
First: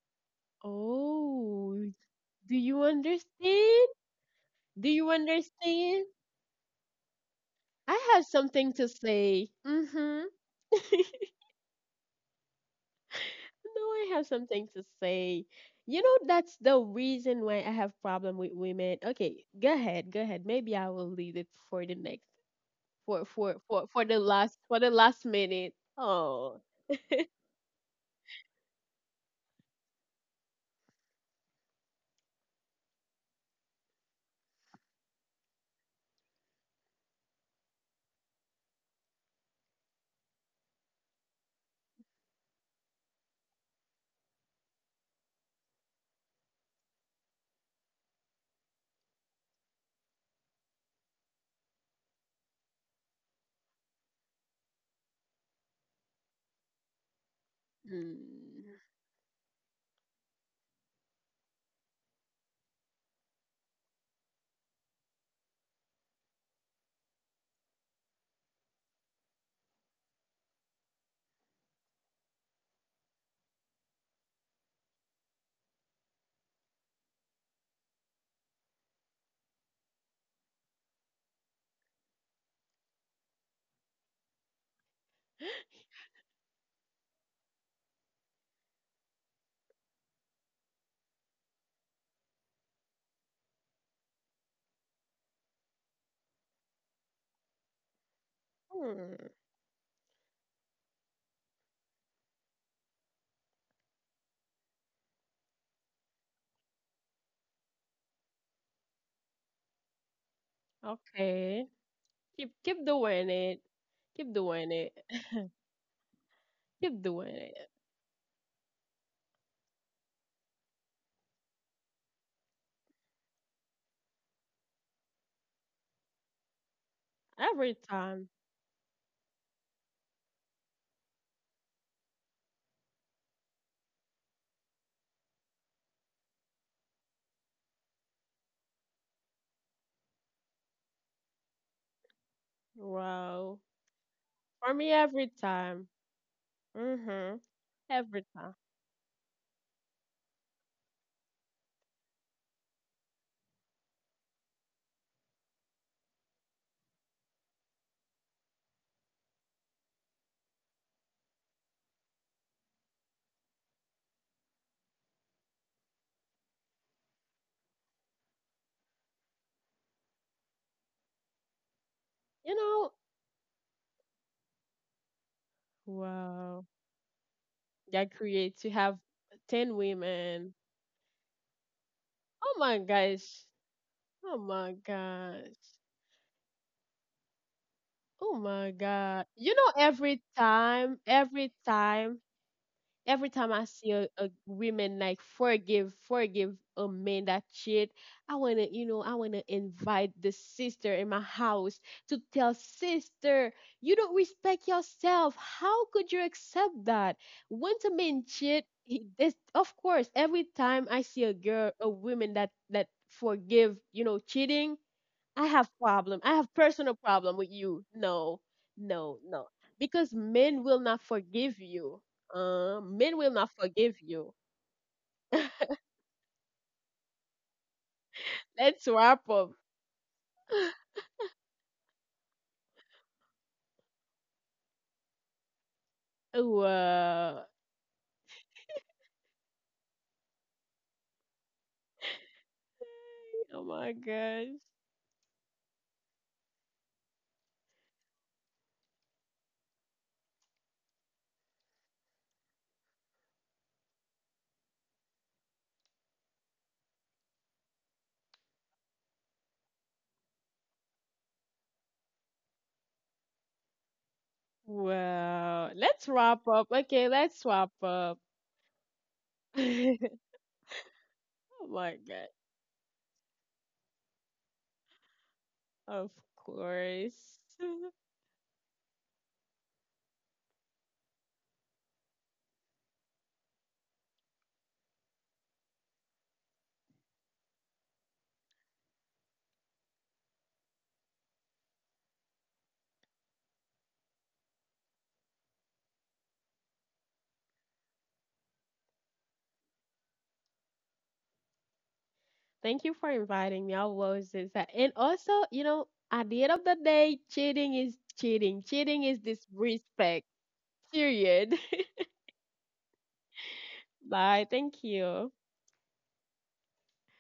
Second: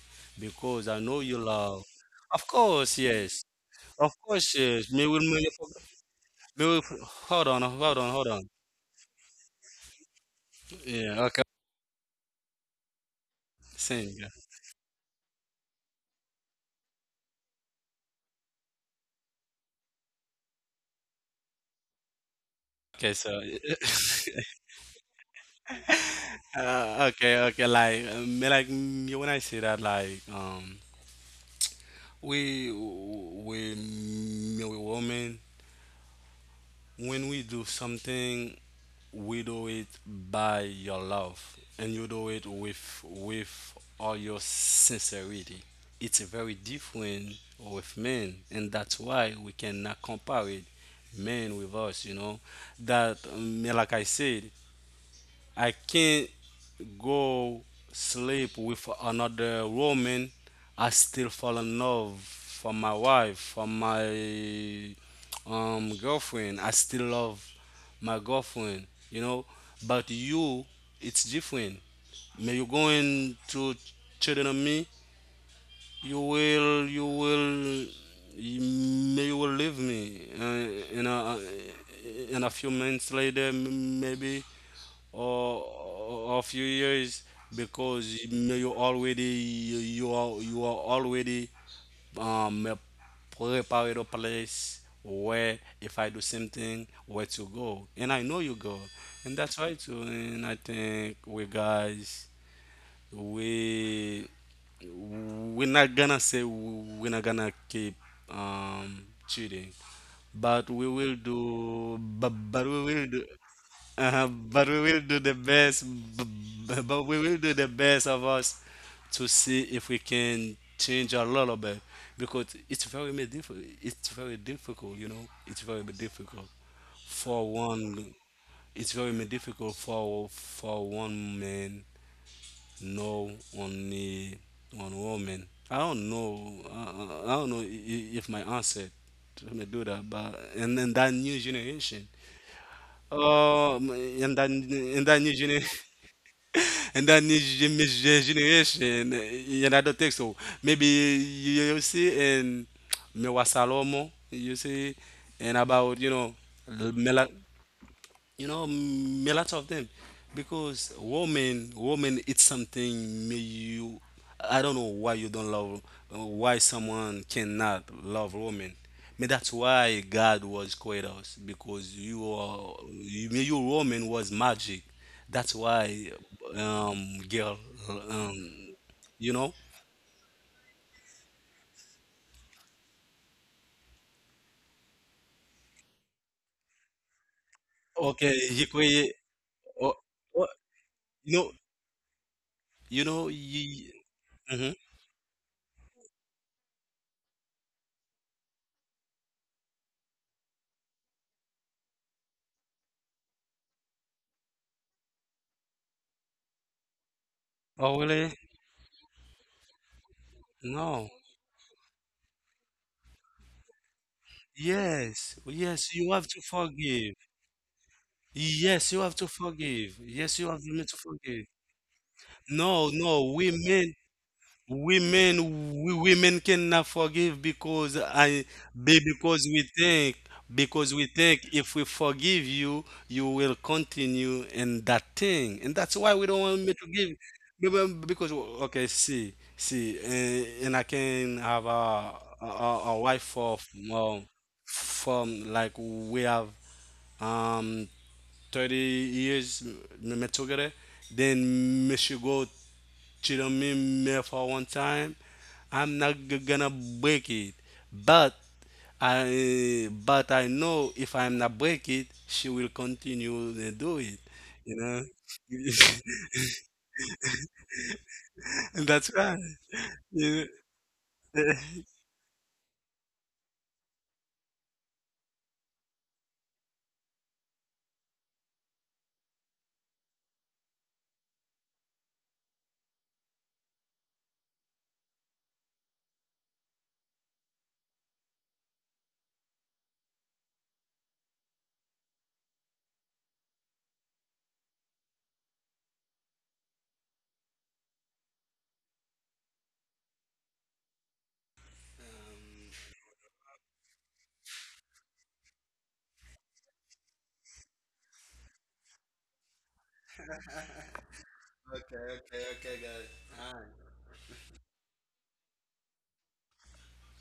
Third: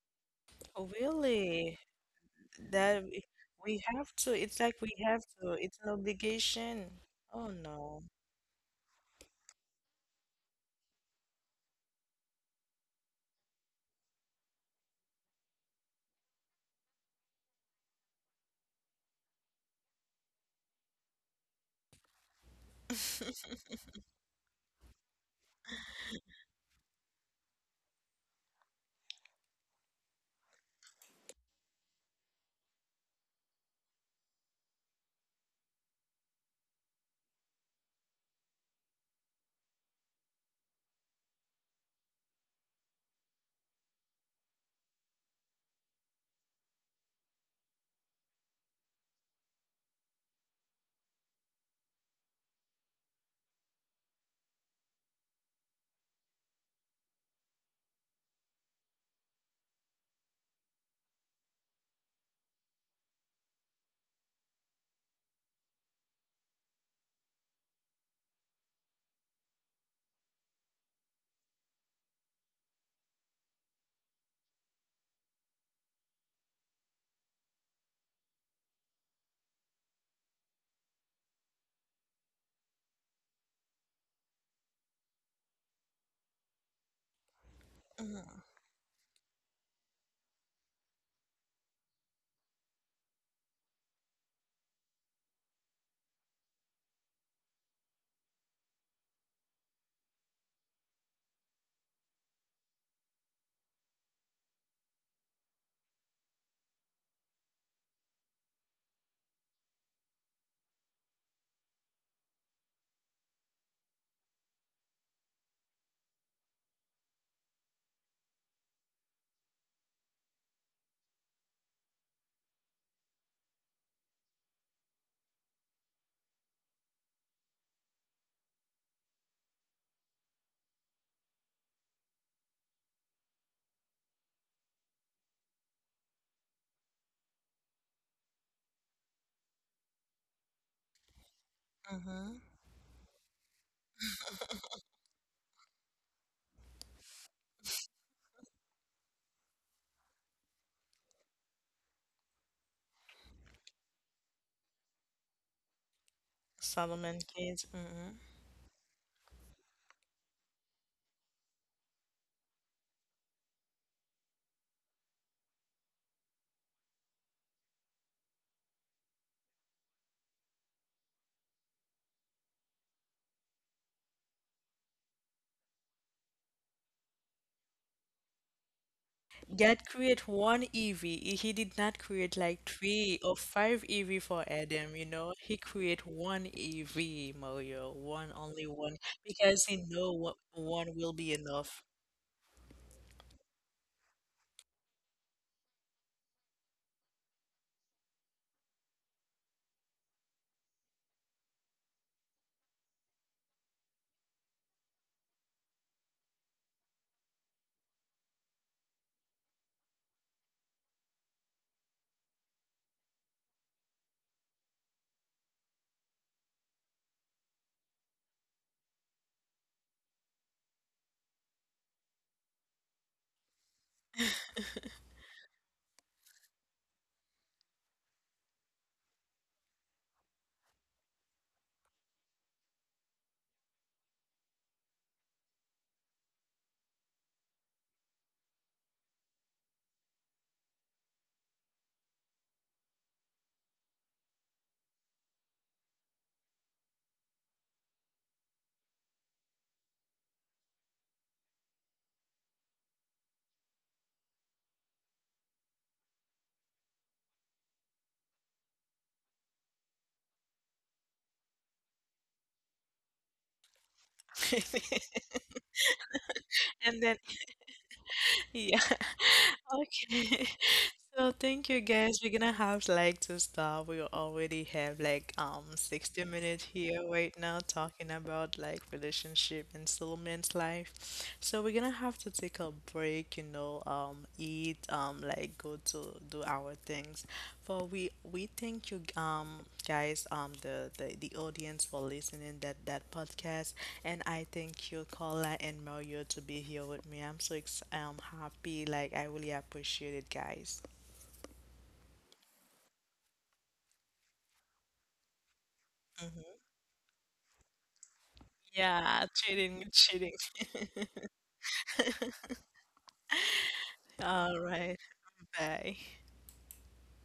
[SPEAKER 1] oh,
[SPEAKER 2] because I know you
[SPEAKER 3] oh,
[SPEAKER 1] really?
[SPEAKER 2] love. Of
[SPEAKER 3] do you
[SPEAKER 2] course,
[SPEAKER 1] That we
[SPEAKER 2] yes.
[SPEAKER 1] we
[SPEAKER 3] understand?
[SPEAKER 2] Of
[SPEAKER 1] have to.
[SPEAKER 2] course,
[SPEAKER 1] It's like
[SPEAKER 3] Do
[SPEAKER 2] yes.
[SPEAKER 1] we
[SPEAKER 2] Me
[SPEAKER 3] you
[SPEAKER 2] will
[SPEAKER 1] have
[SPEAKER 2] me,
[SPEAKER 1] to. It's an
[SPEAKER 2] forgive,
[SPEAKER 3] understand?
[SPEAKER 2] me will,
[SPEAKER 1] obligation. Oh
[SPEAKER 2] hold on, hold
[SPEAKER 1] no.
[SPEAKER 2] on,
[SPEAKER 3] I have
[SPEAKER 2] hold on.
[SPEAKER 3] something to say. Mm-hmm.
[SPEAKER 2] Yeah, okay.
[SPEAKER 3] No, I
[SPEAKER 2] Same,
[SPEAKER 3] have
[SPEAKER 2] yeah.
[SPEAKER 3] something to say. You know, that's the reason why I have problem with women. Okay, go ahead. Maybe I will leave it for the next
[SPEAKER 2] Okay, so
[SPEAKER 3] for the last minute. Oh.
[SPEAKER 2] okay. Like me when I say that, like, we women, when we do something, we do it by your love, and you do it with all your sincerity. It's very different with men, and that's why we cannot compare it, men with us, you know. That, like I said, I can't go
[SPEAKER 3] Hmm.
[SPEAKER 2] sleep with another woman. I still fall in love for my wife, for my, girlfriend. I still love my girlfriend, you know. But you, it's different. May you going to cheating on me? You will, you will, may you will leave me. In a few months later, maybe, or of your years, because you, you are, you are already, um uh, prepared a place where, if I do something, where to go, and I know you go.
[SPEAKER 3] Hmm.
[SPEAKER 2] And that's why too, and I think we guys, we, we're not gonna say, we're not gonna keep, um, cheating,
[SPEAKER 3] Okay. Keep
[SPEAKER 2] but we
[SPEAKER 3] keep
[SPEAKER 2] will do,
[SPEAKER 3] doing it. Keep doing
[SPEAKER 2] but we
[SPEAKER 3] it.
[SPEAKER 2] will do the best,
[SPEAKER 3] Keep
[SPEAKER 2] but we
[SPEAKER 3] doing
[SPEAKER 2] will do
[SPEAKER 3] it.
[SPEAKER 2] the best of us, to see if we can change a little bit, because it's very difficult. It's very difficult, you know, it's very difficult for
[SPEAKER 3] Every
[SPEAKER 2] one,
[SPEAKER 3] time.
[SPEAKER 2] it's very difficult for one man, no, only one woman. I don't know, I don't know, if my answer to me do that, but, and then that new generation.
[SPEAKER 1] Mm-hmm.
[SPEAKER 3] Wow.
[SPEAKER 2] Um, in that,
[SPEAKER 3] For me
[SPEAKER 2] in that
[SPEAKER 3] every
[SPEAKER 2] new generation,
[SPEAKER 3] time.
[SPEAKER 2] in that
[SPEAKER 3] Mhm.
[SPEAKER 2] new gen- mis-
[SPEAKER 3] Every
[SPEAKER 2] gen-
[SPEAKER 3] time.
[SPEAKER 2] generation, eh, and I don't think so. Maybe you, you see in Mewa Salomo, you see, and about, you know,
[SPEAKER 1] Solomon
[SPEAKER 2] Mela,
[SPEAKER 1] kids. Mm-hmm.
[SPEAKER 2] you know, mm, a lot of them, because woman, woman, it's something, may you, I don't know why you don't love, why someone cannot love woman, may that's why god was created us, because you
[SPEAKER 3] You
[SPEAKER 2] are,
[SPEAKER 3] know,
[SPEAKER 2] you may your woman was magic. That's why,
[SPEAKER 3] wow.
[SPEAKER 2] um, girl,
[SPEAKER 3] That
[SPEAKER 2] um,
[SPEAKER 3] creates you have
[SPEAKER 2] you know.
[SPEAKER 3] 10
[SPEAKER 1] God create
[SPEAKER 3] women.
[SPEAKER 1] one Evie. He did not create
[SPEAKER 3] Oh
[SPEAKER 1] like
[SPEAKER 3] my
[SPEAKER 1] three
[SPEAKER 3] gosh.
[SPEAKER 1] or five Evie
[SPEAKER 3] Oh
[SPEAKER 1] for
[SPEAKER 3] my
[SPEAKER 1] Adam, you know. He
[SPEAKER 3] gosh.
[SPEAKER 1] create one Evie, Mario. One,
[SPEAKER 3] Oh
[SPEAKER 2] Okay,
[SPEAKER 1] only
[SPEAKER 3] my
[SPEAKER 2] he
[SPEAKER 1] one.
[SPEAKER 3] god.
[SPEAKER 2] create.
[SPEAKER 3] You
[SPEAKER 1] Because
[SPEAKER 3] know,
[SPEAKER 1] he know
[SPEAKER 2] Oh,
[SPEAKER 3] every
[SPEAKER 1] what
[SPEAKER 2] oh,
[SPEAKER 1] one
[SPEAKER 3] time
[SPEAKER 1] will be
[SPEAKER 3] every
[SPEAKER 2] no.
[SPEAKER 1] enough.
[SPEAKER 3] time
[SPEAKER 2] You
[SPEAKER 3] every time
[SPEAKER 2] know,
[SPEAKER 3] I see
[SPEAKER 2] you,
[SPEAKER 3] a women
[SPEAKER 2] mhm.
[SPEAKER 3] like forgive a man that cheat, I wanna, you know, I wanna invite the sister in my house to tell sister you don't respect yourself. How could you accept that? Once a
[SPEAKER 2] Oh
[SPEAKER 3] man
[SPEAKER 2] really?
[SPEAKER 3] cheat, he, this of course every time I see
[SPEAKER 2] No.
[SPEAKER 3] a girl a woman that forgive, you know, cheating,
[SPEAKER 2] Yes,
[SPEAKER 3] I have
[SPEAKER 2] yes,
[SPEAKER 3] problem.
[SPEAKER 2] you
[SPEAKER 3] I
[SPEAKER 2] have
[SPEAKER 3] have
[SPEAKER 2] to
[SPEAKER 3] personal
[SPEAKER 2] forgive.
[SPEAKER 3] problem with you. No,
[SPEAKER 2] Yes,
[SPEAKER 3] no,
[SPEAKER 2] you have to
[SPEAKER 3] No. Because
[SPEAKER 2] forgive. Yes,
[SPEAKER 3] men
[SPEAKER 2] you
[SPEAKER 3] will
[SPEAKER 2] have
[SPEAKER 3] not
[SPEAKER 2] to
[SPEAKER 3] forgive
[SPEAKER 2] forgive.
[SPEAKER 3] you.
[SPEAKER 2] No,
[SPEAKER 3] Men will
[SPEAKER 2] no,
[SPEAKER 3] not forgive
[SPEAKER 2] women,
[SPEAKER 3] you.
[SPEAKER 2] women, we women cannot forgive, because I,
[SPEAKER 3] Let's
[SPEAKER 2] be-
[SPEAKER 3] wrap up.
[SPEAKER 2] because we think, if we forgive you, you will continue in that thing, and that's why we don't want me to give.
[SPEAKER 3] Wow.
[SPEAKER 2] Because okay, see, see, and I can have a a wife
[SPEAKER 3] Oh
[SPEAKER 2] of,
[SPEAKER 3] my
[SPEAKER 2] um,
[SPEAKER 3] gosh.
[SPEAKER 2] from like we have, um, 30 years me, me together. Then me she go cheat on me, me for one time. I'm not g- gonna break it, but I know if I'm not break it, she will continue to do it. You know,
[SPEAKER 3] Wow. Let's wrap up.
[SPEAKER 1] And
[SPEAKER 3] Okay,
[SPEAKER 1] then,
[SPEAKER 3] let's wrap up.
[SPEAKER 1] yeah.
[SPEAKER 2] and that's right.
[SPEAKER 3] Oh
[SPEAKER 2] You know?
[SPEAKER 1] Okay. So thank you
[SPEAKER 3] my
[SPEAKER 1] guys.
[SPEAKER 3] god.
[SPEAKER 1] We're gonna have like to stop. We already have like
[SPEAKER 3] Of
[SPEAKER 1] 60 minutes here right
[SPEAKER 3] course.
[SPEAKER 1] now talking about like relationship and soulmate life. So we're gonna have to take a break, you know, eat, like go to do our things. For we thank you guys, the audience for listening that that podcast, and I thank you Carla and Mario to be here with me. I'm so happy, like I really appreciate it guys.
[SPEAKER 3] Thank you for inviting me. I was is that and also, you know, at the end of the day, cheating is cheating. Cheating is
[SPEAKER 1] Yeah, cheating,
[SPEAKER 3] disrespect.
[SPEAKER 1] cheating.
[SPEAKER 3] Period.
[SPEAKER 2] Okay, okay, okay, guys.
[SPEAKER 3] Bye.
[SPEAKER 1] All
[SPEAKER 3] Thank
[SPEAKER 1] right,
[SPEAKER 3] you.
[SPEAKER 1] bye.